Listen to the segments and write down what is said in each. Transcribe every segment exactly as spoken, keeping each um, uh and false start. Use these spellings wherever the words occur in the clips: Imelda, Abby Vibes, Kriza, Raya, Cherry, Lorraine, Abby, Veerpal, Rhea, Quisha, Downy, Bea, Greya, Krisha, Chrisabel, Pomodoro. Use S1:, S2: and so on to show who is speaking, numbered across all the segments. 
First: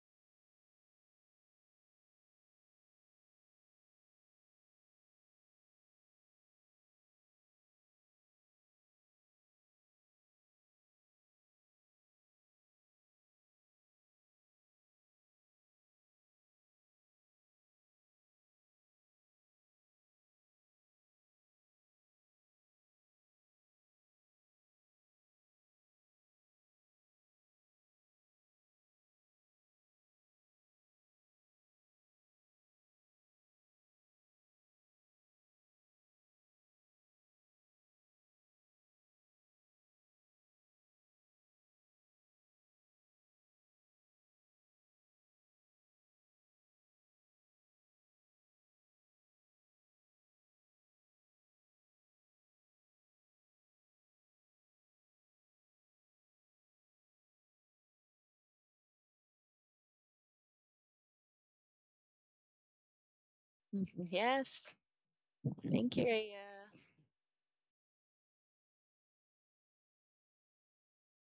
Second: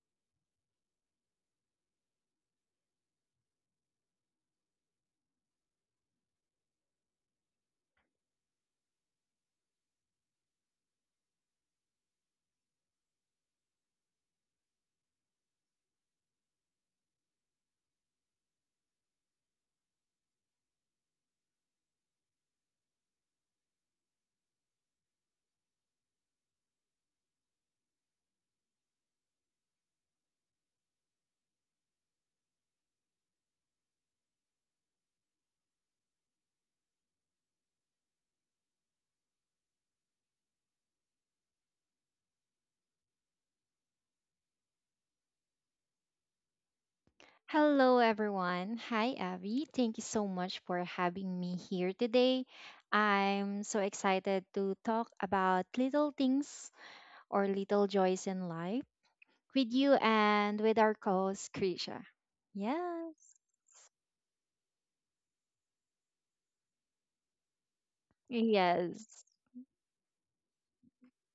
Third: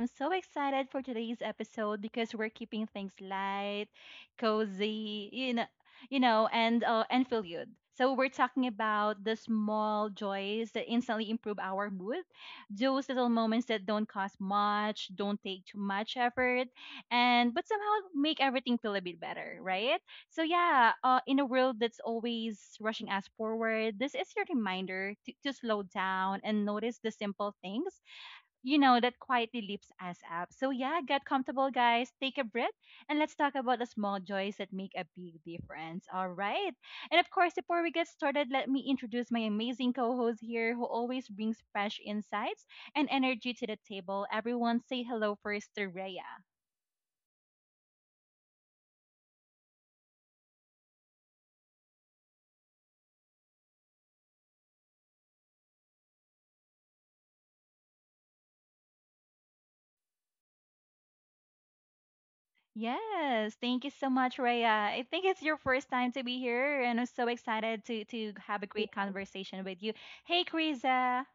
S1: I'm so excited for today's episode because we're keeping things light, cozy, you know, you know, and uh, and feel good. So we're talking about the small joys that instantly improve our mood, those little moments that don't cost much, don't take too much effort, and but somehow make everything feel a bit better, right? So yeah, uh, in a world that's always rushing us forward, this is your reminder to, to slow down and notice the simple things, you know, that quietly lifts us up. So yeah, get comfortable, guys. Take a breath, and let's talk about the small joys that make a big difference. All right. And of course, before we get started, let me introduce my amazing co-host here, who always brings fresh insights and energy to the table. Everyone, say hello first to Rhea.
S2: Hello, everyone. Hi, Abby. Thank you so much for having me here today. I'm so excited to talk about little things or little joys in life with you and with our co host, Krisha. Yes,
S1: Yes, thank you
S3: Mhm.
S1: so much,
S3: Yes.
S1: Raya. I think it's your first
S3: Thank you,
S1: time to be
S3: Rhea.
S1: here, and I'm so excited to to have a great
S2: yes,
S1: conversation with you. Hey, Kriza.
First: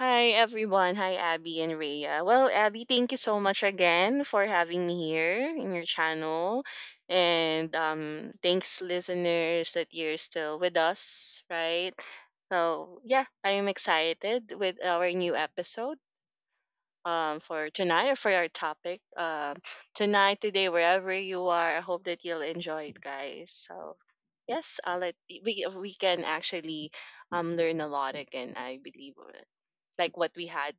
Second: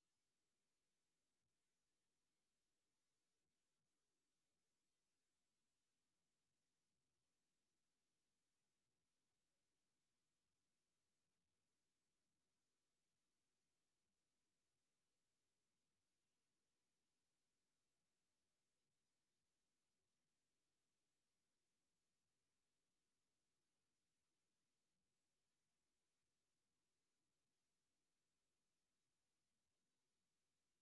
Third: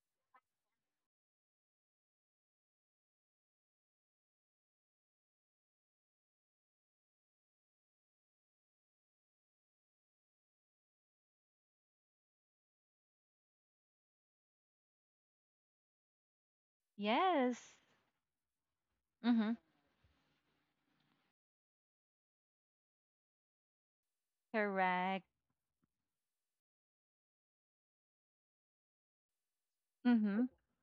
S3: Hi, everyone. Hi, Abby and Rhea. Well, Abby, thank you so much again for having me here in your channel. And um, thanks, listeners, that you're still with us, right? So, yeah, I am excited with our new episode. Um, for
S1: Yes.
S3: tonight or for our topic.
S1: Mm-hmm.
S3: Um, tonight, today, wherever you are, I hope that you'll enjoy it, guys. So, yes, I'll let,
S1: Correct.
S3: we, we can actually um, learn a lot again, I believe, uh, like what
S1: Mm-hmm.
S3: we had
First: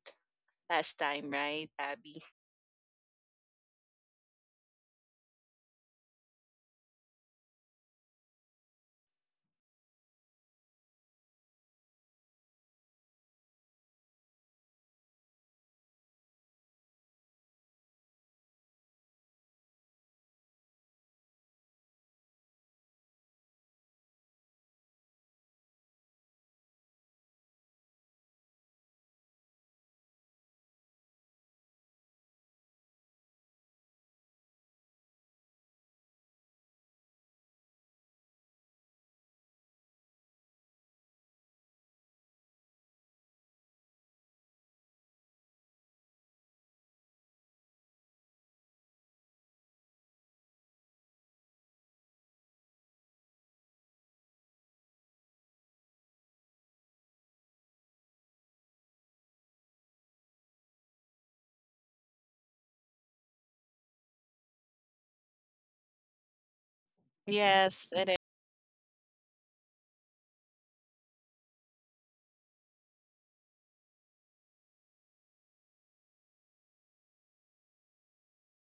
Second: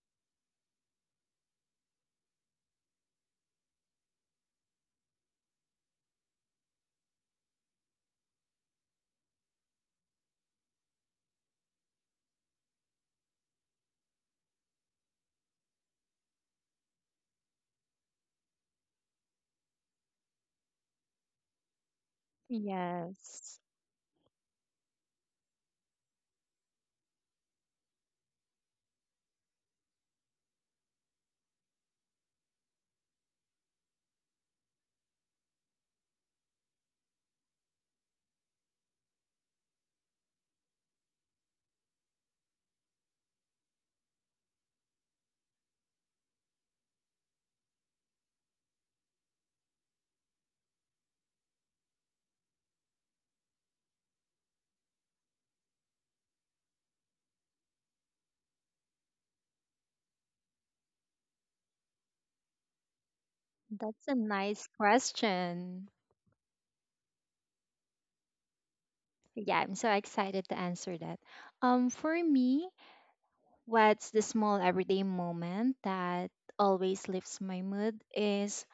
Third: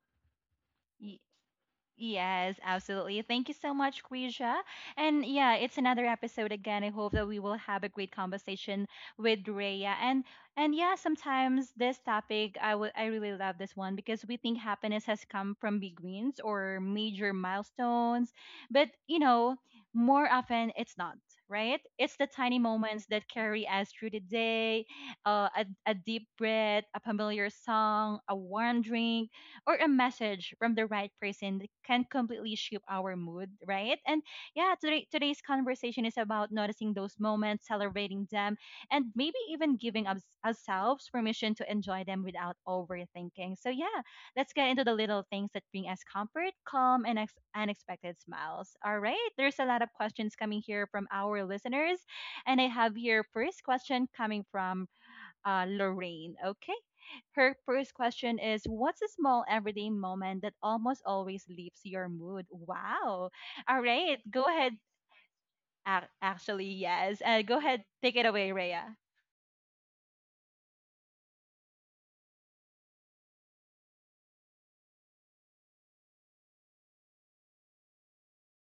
S3: last time, right, Abby?
S1: Yes, absolutely. Thank you so much, Quisha. And yeah, it's another episode again. I hope that we will have a great conversation with Rhea. And and yeah, sometimes this topic I would I really love this one because we think happiness has come from big wins or major milestones, but you know, more often it's not, right? It's the tiny moments that
S2: yes.
S1: carry us through the day, uh, a, a deep breath, a familiar song, a warm drink or a message from the right person that can completely shape our mood, right? And yeah, today today's conversation is about noticing those moments, celebrating them, and maybe even giving us, ourselves permission to enjoy them without overthinking. So yeah, let's get into the little things that bring us comfort, calm, and ex- unexpected smiles. All right, there's a lot of questions coming here from our listeners, and I have here first question coming from uh, Lorraine. Okay. Her first question is, what's a small everyday moment that almost always lifts your mood? Wow. All
S2: That's a
S1: right. Go
S2: nice
S1: ahead.
S2: question.
S1: Ac- Actually, yes. Uh, go ahead.
S3: Yes, it
S1: Take
S3: is.
S1: it away, Rhea.
S2: Yeah, I'm so excited to answer that. Um, for me, what's the small everyday moment that always lifts my mood is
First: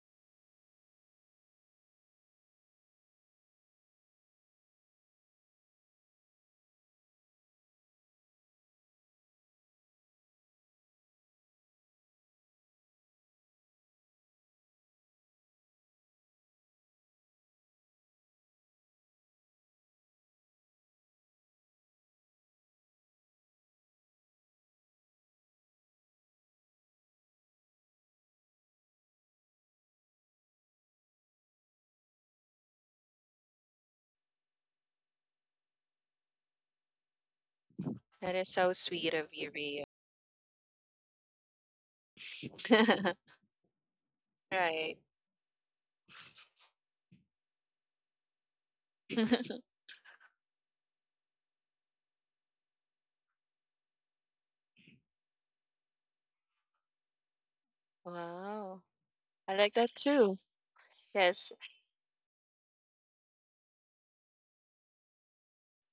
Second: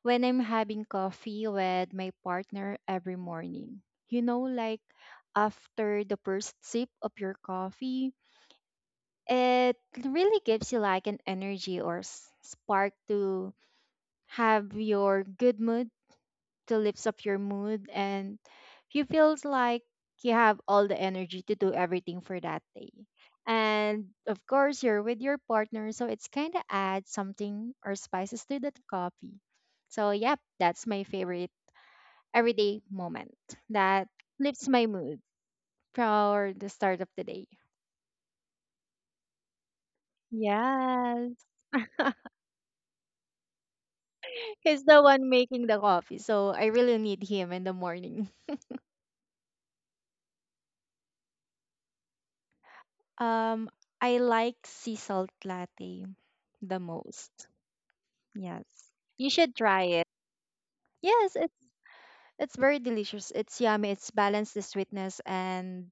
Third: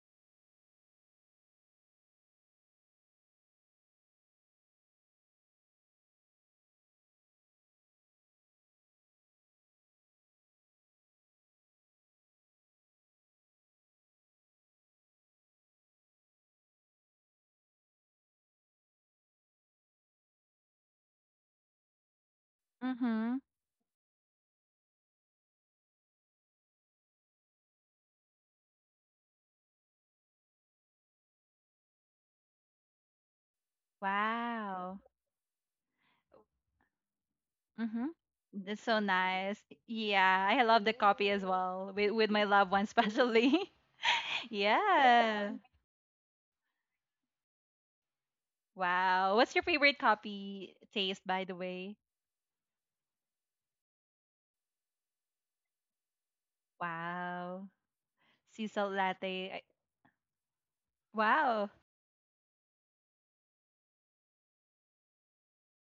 S2: when I'm having coffee with my partner every morning. You know, like after the first sip of your coffee, it really gives you like an energy or s- spark to have your good mood, to lift up your mood, and you feel like you have all the energy to do everything for that day.
S1: Mm-hmm.
S2: And of course, you're with your partner, so it's kind of add something or spices to that coffee. So, yep, that's my favorite everyday moment that lifts my
S1: Wow.
S2: mood for the start of the day.
S1: Mm-hmm.
S3: That is so
S1: That's so
S3: sweet of you,
S1: nice.
S3: Rio.
S1: Yeah. I love the copy
S2: Yes.
S1: as well with, with my loved one, especially.
S2: He's
S3: Right.
S2: the one
S1: Yeah.
S2: making the coffee, so I really need him in the morning.
S1: Wow. What's your favorite coffee taste, by the way?
S2: Um, I like sea salt latte the most.
S1: Wow.
S2: Yes.
S1: Sea
S3: Wow.
S1: salt latte.
S2: You should
S3: I
S1: I-
S3: like
S2: try
S3: that
S2: it.
S3: too.
S2: Yes,
S3: Yes.
S2: it's
S1: Wow.
S2: it's very delicious. It's yummy. It's balanced the sweetness and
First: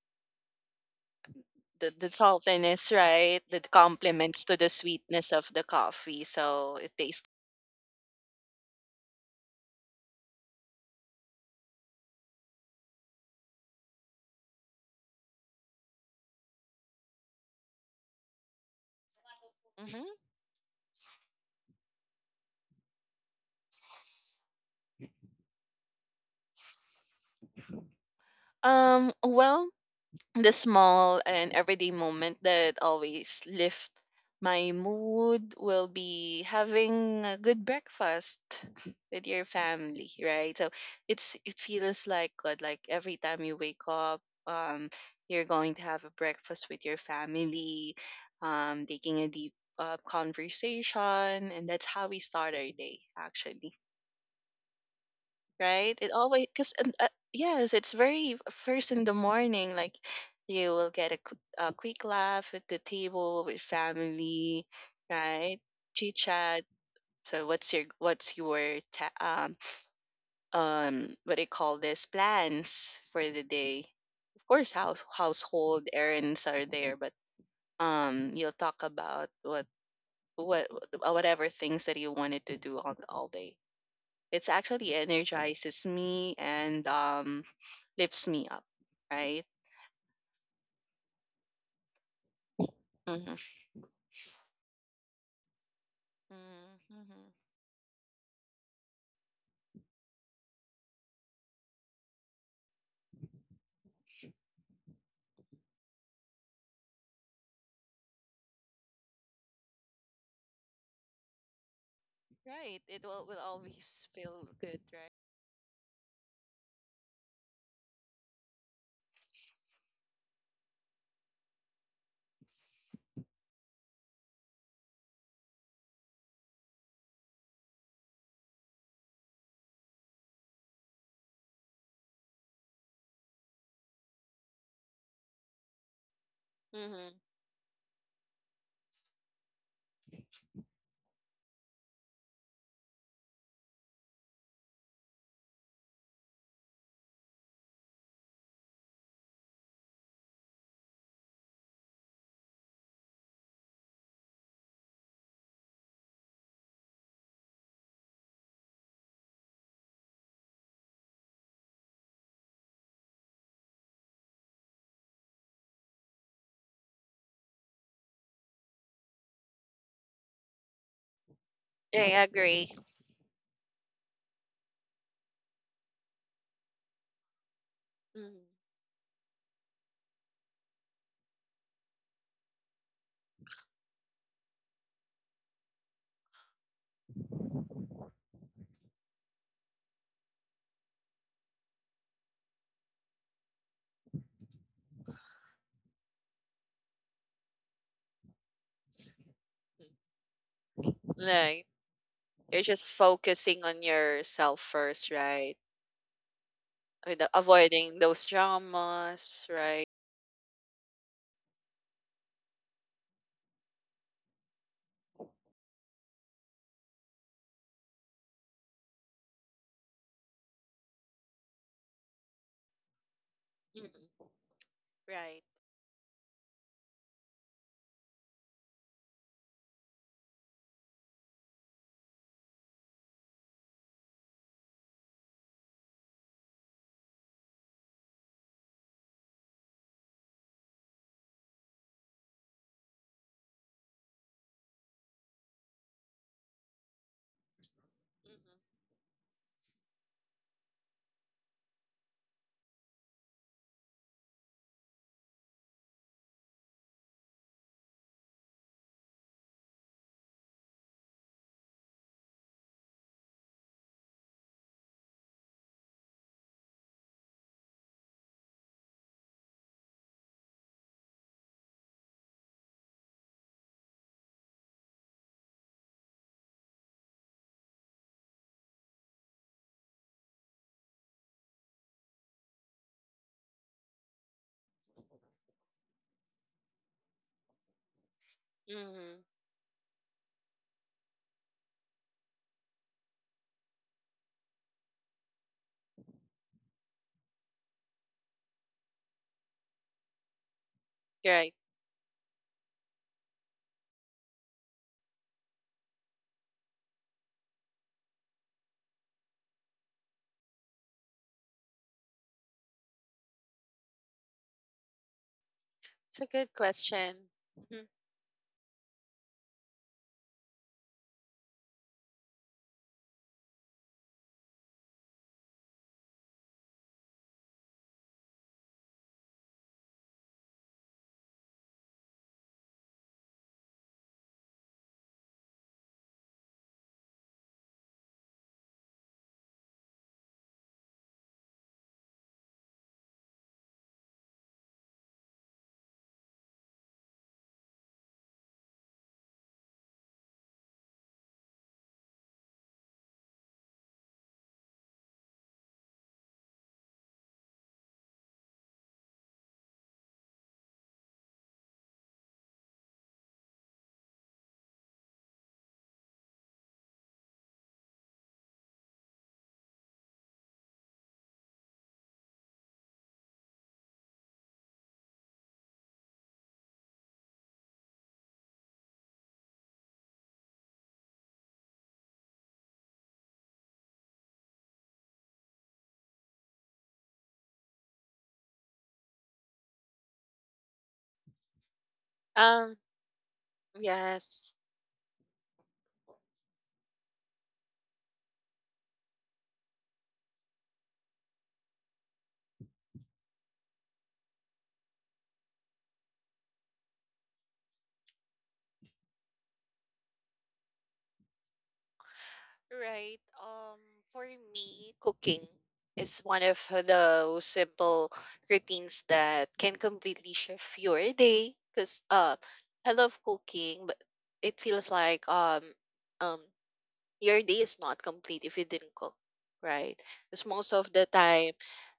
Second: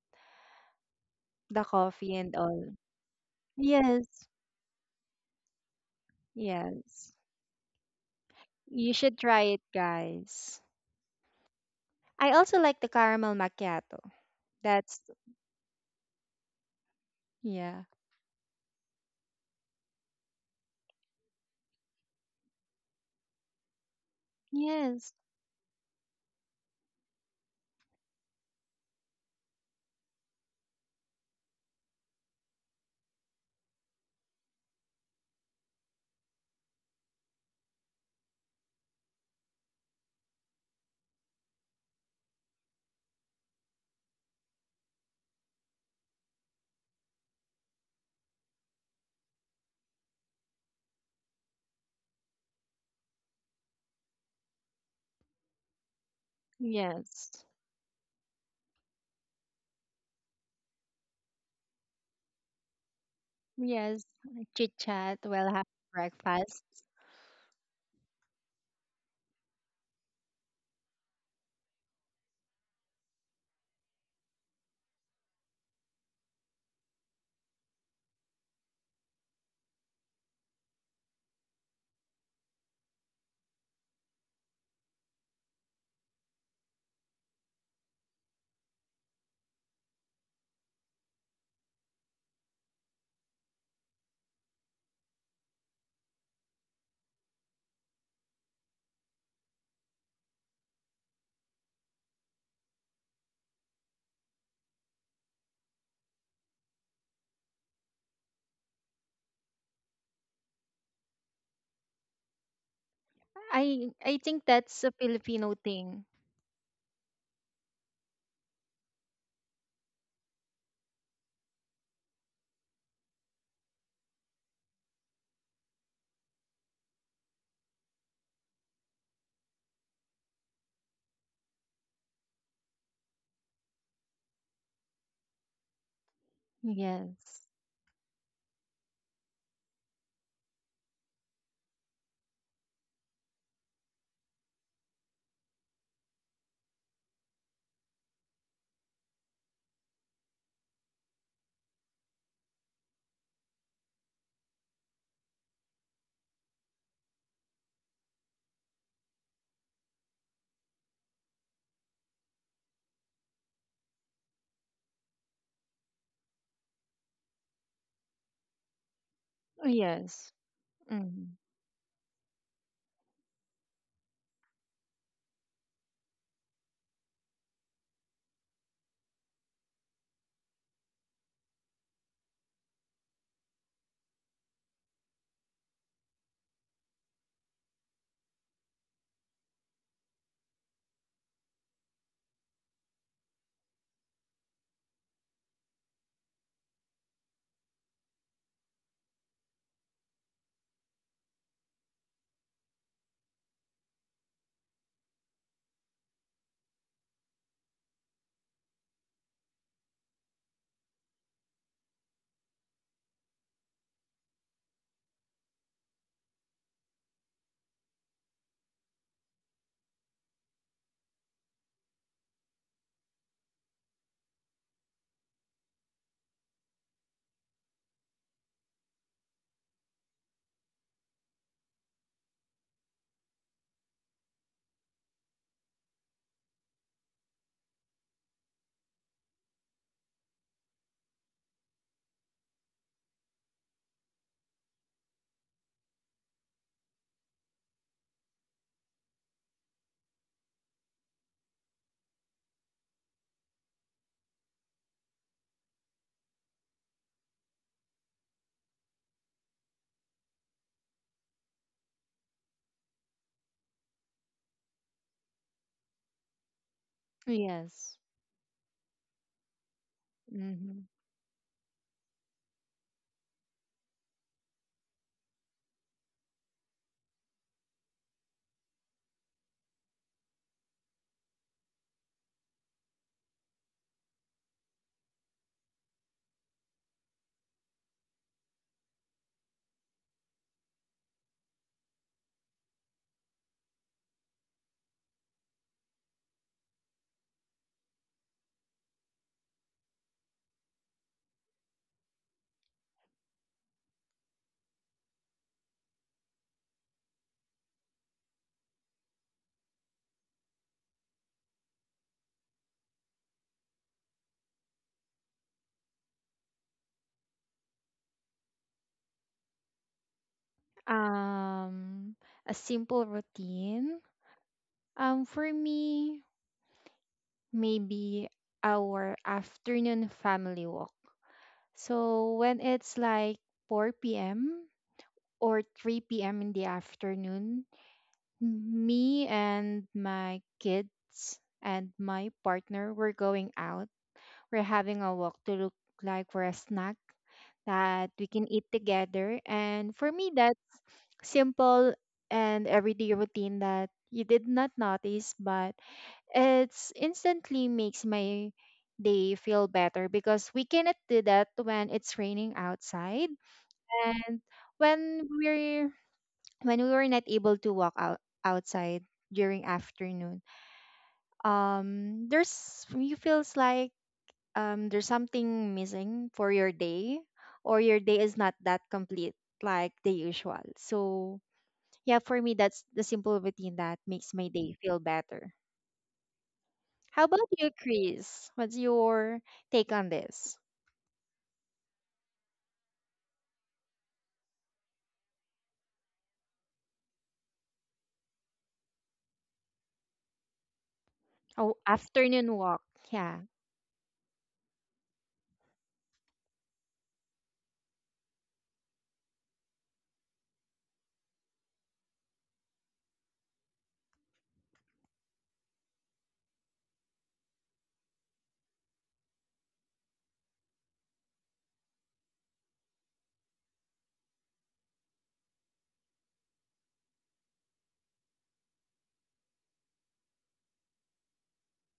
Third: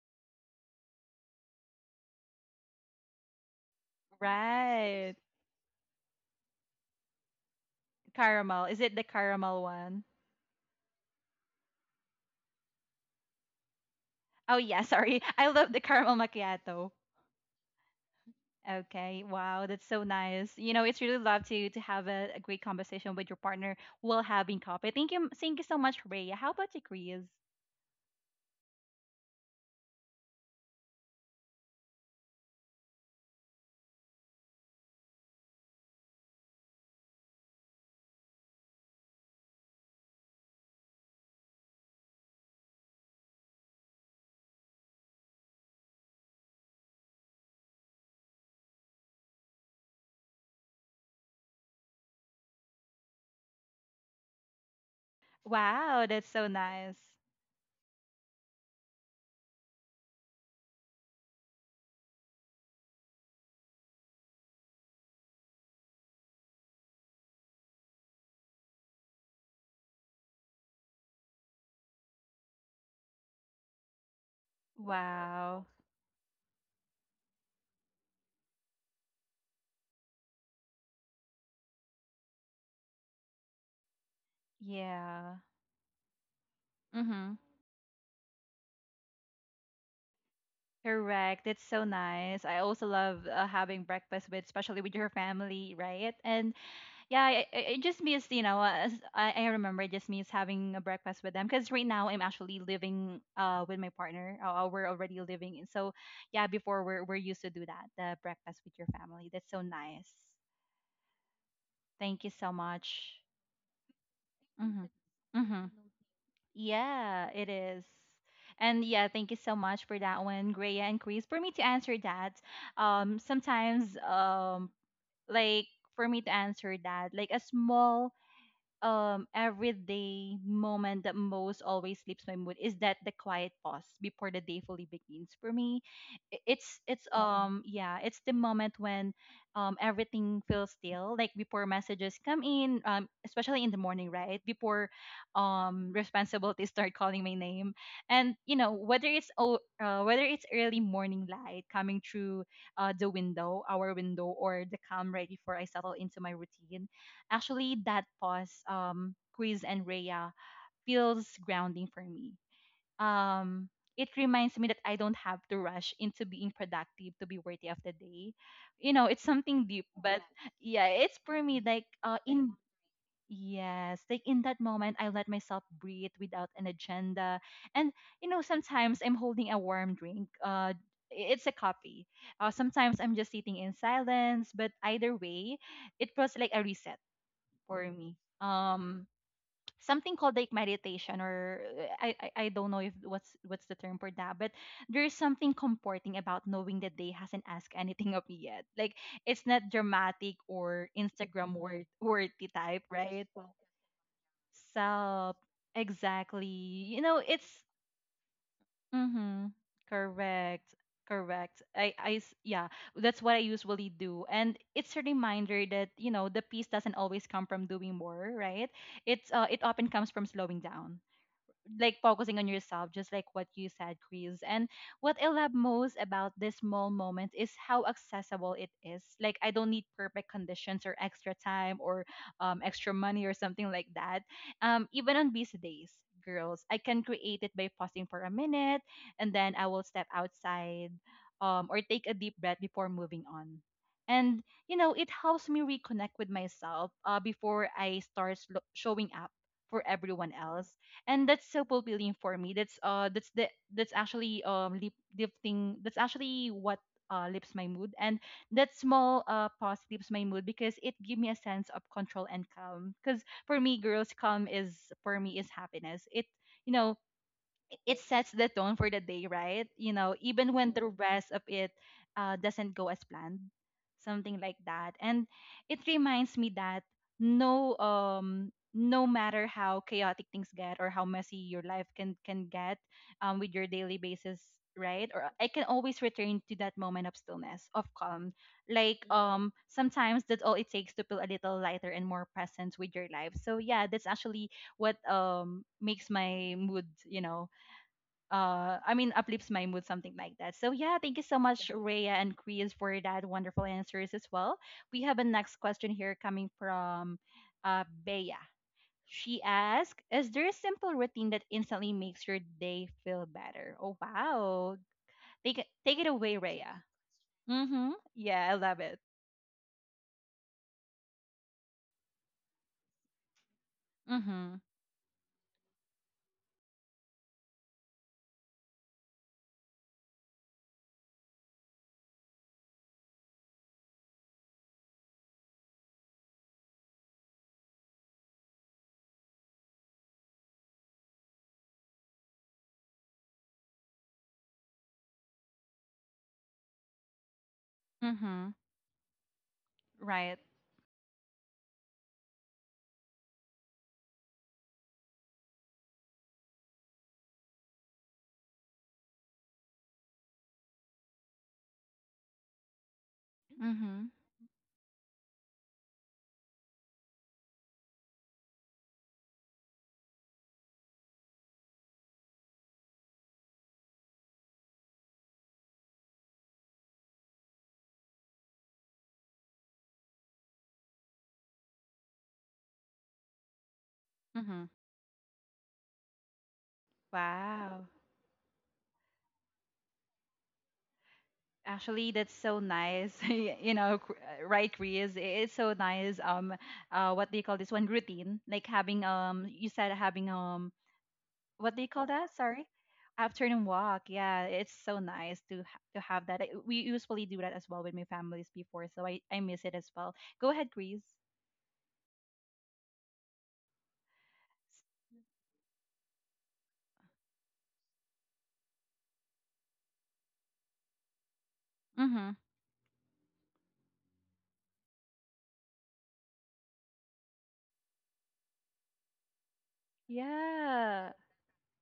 S2: the
S3: The, the
S2: coffee and all.
S3: saltiness, right? The
S2: Yes.
S3: compliments to the
S1: Right.
S3: sweetness of the coffee. So it
S2: Yes.
S3: tastes.
S1: Caramel. Is
S2: You
S1: it the
S2: should try it,
S1: caramel one?
S2: guys. I also like the caramel macchiato.
S1: Oh yeah,
S2: That's
S1: sorry. I love the caramel macchiato.
S2: yeah.
S1: Okay. Wow, that's so
S3: Mhm.
S1: nice. You know, it's really love to to have a, a great conversation with your partner while having coffee. Thank
S2: Yes,
S1: you thank you so much, Rhea. How about you, Chris?
S3: Um, well, the small and everyday moment that always lift my mood will be having a good breakfast with your family, right? So it's it feels like good. Like every time you wake up, um, you're going to have a breakfast with your family, um, taking a deep uh, conversation, and that's how we start our day, actually, right?
S1: Wow,
S3: It
S1: that's
S3: always,
S1: so
S3: because
S1: nice.
S3: uh,
S2: yes,
S3: yes, it's very first in the morning. Like you will get a, qu- a quick laugh at the table with
S2: yes.
S3: family,
S2: Chit chat while
S3: right?
S2: having
S3: Chit chat.
S2: breakfast.
S3: So what's your what's your ta- um um what do you call this, plans for the day? Of course, house
S1: Wow.
S3: household errands are there, but um you'll talk about what what uh, whatever things that you wanted to do all, all day. It's actually
S1: Yeah.
S3: energizes me and
S1: Mm-hmm.
S3: um lifts me up, right?
S1: Correct. That's so nice. I also love uh,
S3: Mm-hmm.
S1: having breakfast with, especially with your family, right? And yeah,
S3: Mm-hmm.
S1: I, I I just miss, you know, uh, s- I, I remember I just miss having a breakfast with them because right now I'm actually living uh with my partner. Uh, uh, we're already living in. So, yeah, before we're, we're used to do that, the breakfast with your family. That's so nice. Thank you so
S3: Right. It
S1: much.
S3: will, will
S2: I
S3: always
S2: I think
S3: feel good,
S2: that's
S1: Mm-hmm.
S2: a
S3: right?
S2: Filipino
S1: Mm-hmm.
S2: thing.
S1: Yeah, it is. And yeah, thank you so much for that one, Greya and Chris. For me to answer that, um, sometimes, um, like, for me to answer that, like a small um everyday moment that most always lifts my mood is that the quiet pause before the day fully begins for me, I- it's it's
S3: Mm-hmm.
S1: Yeah.
S2: Yes,
S1: um yeah, it's the moment when um everything feels still, like before messages come in, um especially in the morning, right before um responsibilities start calling my name. And you know, whether it's oh uh, whether it's early morning light coming through uh the window, our window, or the calm right before I settle into my routine. Actually, that pause, um, Chris and Rhea, feels grounding for me. Um, it reminds me that I don't have to rush into being productive to be worthy of the day. You know, it's something deep, but
S2: yes,
S1: yeah, it's
S2: mm,
S1: for me like uh,
S3: I
S1: in
S3: agree.
S1: yes, like in that moment, I let myself breathe without an agenda, and you know,
S3: Mm-hmm.
S1: sometimes I'm holding a warm drink. Uh, it's a coffee. Uh, sometimes I'm just sitting in silence, but either way, it was like a reset for me. Um, something called like meditation, or uh, I, I I don't know if what's what's the term for that, but there's something comforting about knowing that they hasn't asked anything of me yet. Like it's not dramatic or Instagram
S3: Like
S1: worth worthy
S3: you're
S1: type,
S3: just
S1: right?
S3: focusing on yourself first,
S1: So
S3: right?
S1: exactly, you know,
S3: With
S1: it's
S3: avoiding those
S1: Mm-hmm.
S3: dramas, right?
S1: Correct. Correct. I, I, s- yeah, that's what I usually do. And it's a reminder that, you know, the peace doesn't always come from doing more, right? It's, uh, it often comes from slowing down, like focusing on yourself, just like what you said,
S3: Mm-hmm.
S1: Chris. And what I
S3: Right.
S1: love most about this small moment is how accessible it is. Like I don't need perfect conditions or extra time or um, extra money or something like that. Um, even on busy days, girls, I can create it by pausing for a minute, and then I will step outside, um, or take a deep breath before moving on. And you know, it helps me reconnect with myself uh, before I start slo- showing up for everyone else, and that's so fulfilling for me. That's uh that's the that's actually um lip lifting. That's actually what uh, lifts my mood. And that small uh pause lifts my mood because it gives me a sense of control and calm, because for me, girls, calm is for me is happiness. It you know
S2: yes.
S1: it sets the tone for the day, right? You know, even when
S2: Hmm.
S1: the rest of it uh, doesn't go as planned, something like that. And it reminds me that no, um, no matter how chaotic things get or how messy your life can can get, um, with your daily basis, right? Or I can always return to that moment of stillness, of calm.
S3: Mm-hmm.
S1: Like
S3: Mm-hmm.
S1: um, sometimes that's all it takes to feel a little lighter and more present with your life. So yeah, that's actually what um makes my mood, you know, uh I mean, uplifts my mood, something like that. So yeah, thank you so
S3: Right.
S1: much, Rhea and Chris, for that wonderful answers as well. We have a next question here coming from uh Bea. She asked, is there a simple routine that instantly makes your day feel better? Oh wow. Take it take it
S3: It's a
S1: away,
S3: good
S1: Rhea.
S3: question. Mhm.
S1: Mm-hmm. Yeah, I love it.
S2: Um, a simple routine.
S1: Mm-hmm.
S2: Um, for me, maybe our afternoon family walk. So when it's like four p m or three p m in the afternoon, me and my kids and my partner, were going out. We're having a walk to look like for a snack that we can
S1: Mm-hmm.
S2: eat together. And for me,
S1: Right.
S2: that simple and everyday routine that you did not notice, but it's instantly makes my day feel better because we cannot do that when it's raining outside,
S1: Mm-hmm.
S2: and when we're when we were not able to walk out outside during afternoon. Um there's you feels like um there's something missing for your day, or your day is not that complete like the usual. So yeah, for me, that's the simple routine that makes my
S1: Mm-hmm.
S2: day feel better. How about you,
S1: Wow.
S2: Chris? What's your take on this?
S1: Actually, that's so
S3: Um.
S1: nice. Y- you know, cr- uh,
S3: Yes.
S1: right, Chris? I- It's so nice. Um, uh, what do you call this one? Routine, like having um, you said having um,
S2: Oh,
S1: what do you call that?
S2: afternoon
S1: Sorry,
S2: walk. Yeah.
S1: afternoon walk. Yeah, it's so nice to ha- to have that. I- We usually do that as well with my families before, so I I miss it as well. Go ahead, Chris.
S3: Right. Um, for me, cooking is one of those simple routines that can completely shift your day. Cause
S1: Mm-hmm.
S3: uh, I love cooking, but it feels like um, um, your day is not complete if you didn't cook, right? Because most of the
S1: Yeah.
S3: time,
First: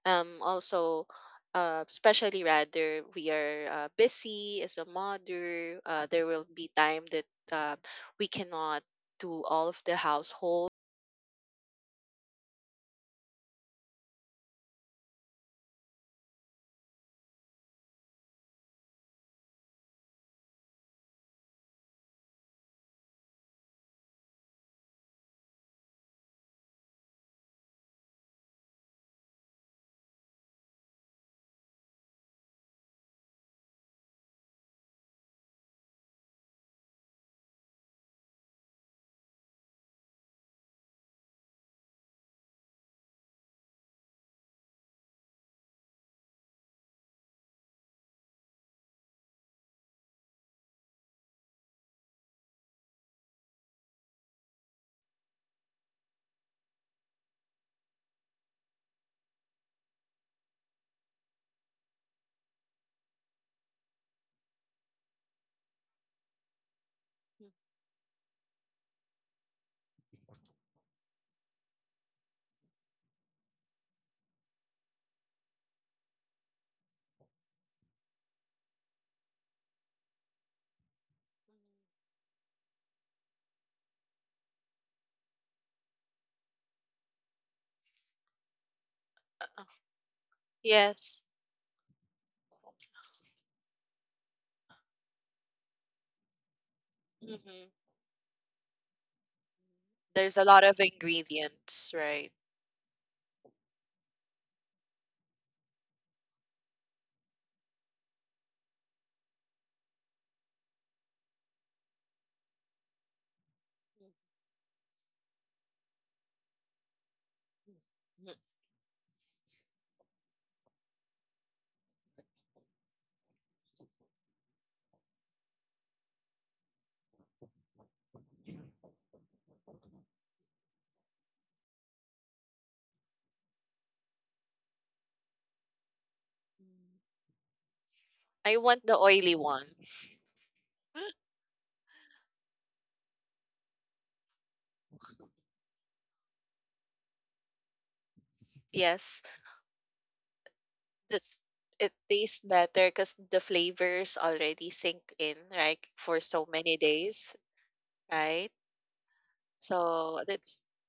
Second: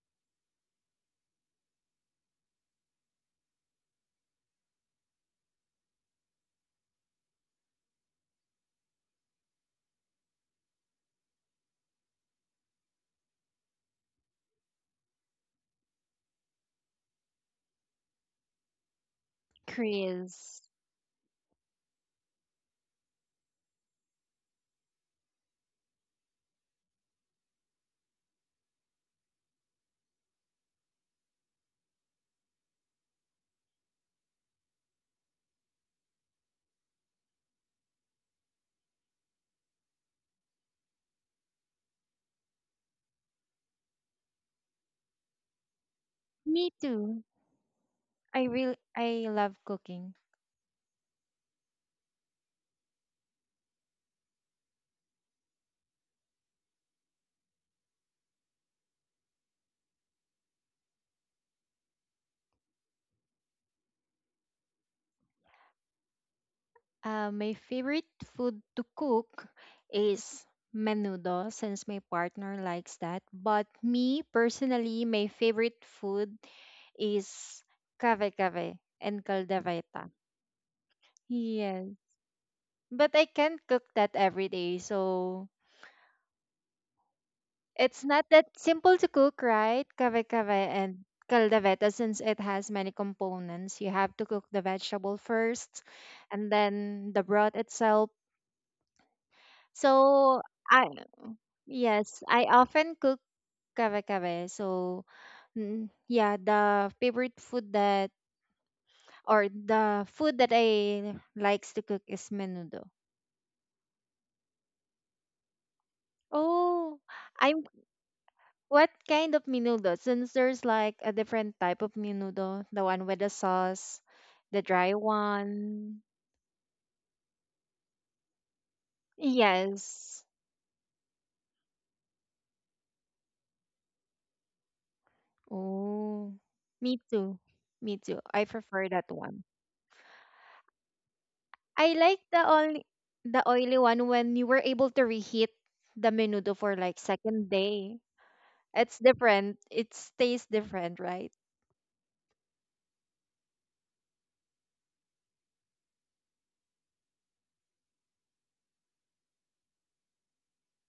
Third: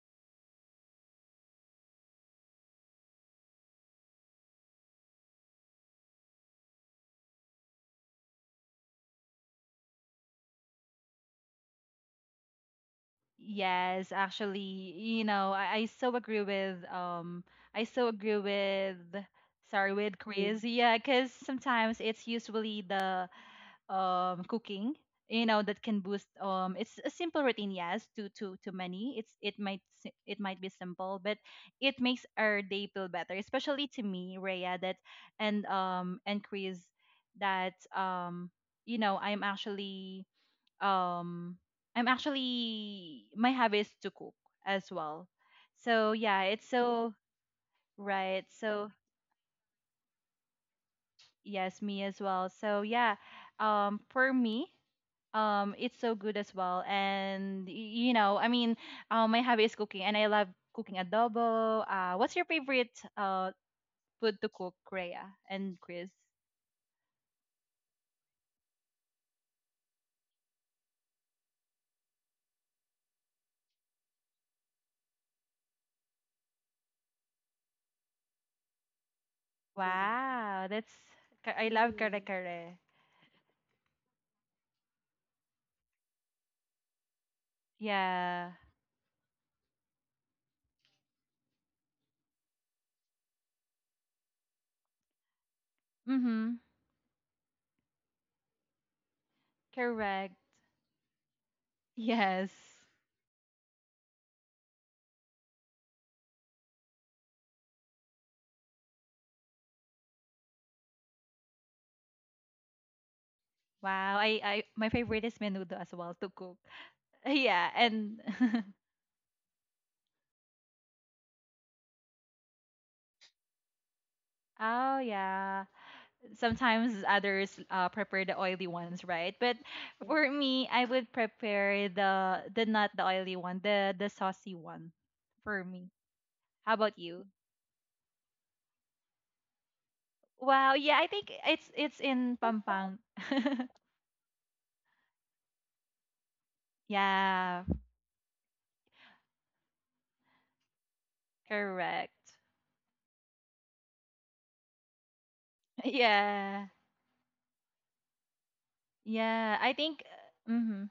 S3: um, also, uh, especially rather we are uh, busy as a mother. Uh, there will be time that uh, we cannot do all of the household.
S1: Yes, actually, you know, I, I so agree with um I so agree with, sorry with, Mm.
S2: Chris,
S1: Chris. Yeah, because sometimes it's usually the um cooking, you know, that can boost. um it's a simple routine, yes, to to to many. It's it might s- it might be simple, but it makes our day feel better, especially to me, Rhea, that, and um and Chris, that um you know, I'm actually um I'm actually, my hobby is to cook as well. So yeah, it's
S2: me
S1: so
S2: too.
S1: right.
S2: i really
S1: So
S2: I love cooking.
S1: yes, me as well. So yeah, um for me, um it's so good as well. And y- you know, I mean, um my hobby is cooking and I love cooking adobo. Uh what's your favorite uh food to cook, Rhea and Chris?
S2: Uh, my favorite food to cook is menudo since my partner likes that. But me personally, my favorite food is kave kave and caldereta.
S1: Wow, that's ka- I love
S2: Yes.
S1: kare mm kare.
S2: But I can't cook that every day, so it's not that
S1: Yeah.
S2: simple to cook, right? Kave kave and
S3: Yes.
S2: caldereta, since it has many components. You have to cook the vegetable first and
S1: Mhm.
S2: then the broth
S3: Hmm.
S2: itself.
S1: Correct.
S3: There's
S2: So
S3: a lot of
S2: I
S3: ingredients,
S2: yes,
S3: right?
S2: I
S1: Yes.
S2: often cook kare-kare. So mm, yeah, the favorite food that or the food that I likes to cook is menudo.
S1: Wow, I, I my favorite is menudo as well to cook.
S2: Oh, I'm
S1: Yeah, and
S3: Mm.
S2: what kind of menudo? Since there's like a different type of menudo, the one with the sauce, the dry
S1: oh yeah,
S2: one.
S1: sometimes others uh, prepare the oily ones, right? But
S2: Yes.
S1: for me, I would prepare the the not the oily one, the the saucy one for me.
S2: Oh,
S1: How about
S2: me
S1: you?
S2: too. Me too. I
S3: I want
S2: prefer
S3: the
S2: that
S3: oily
S2: one.
S3: one.
S1: Wow, yeah, I think it's
S2: I
S1: it's
S2: like
S1: in
S2: the only
S1: Pampang.
S2: the oily one when you were able to reheat the menudo for like second
S1: Yeah,
S2: day. It's
S3: Yes.
S2: different. It tastes different,
S3: That
S2: right?
S3: it
S1: correct.
S3: tastes better because the flavors already sink in, like for so
S1: Yeah.
S3: many days, right?
S1: Yeah, I think
S3: So
S1: uh,
S3: that's
S1: mhm.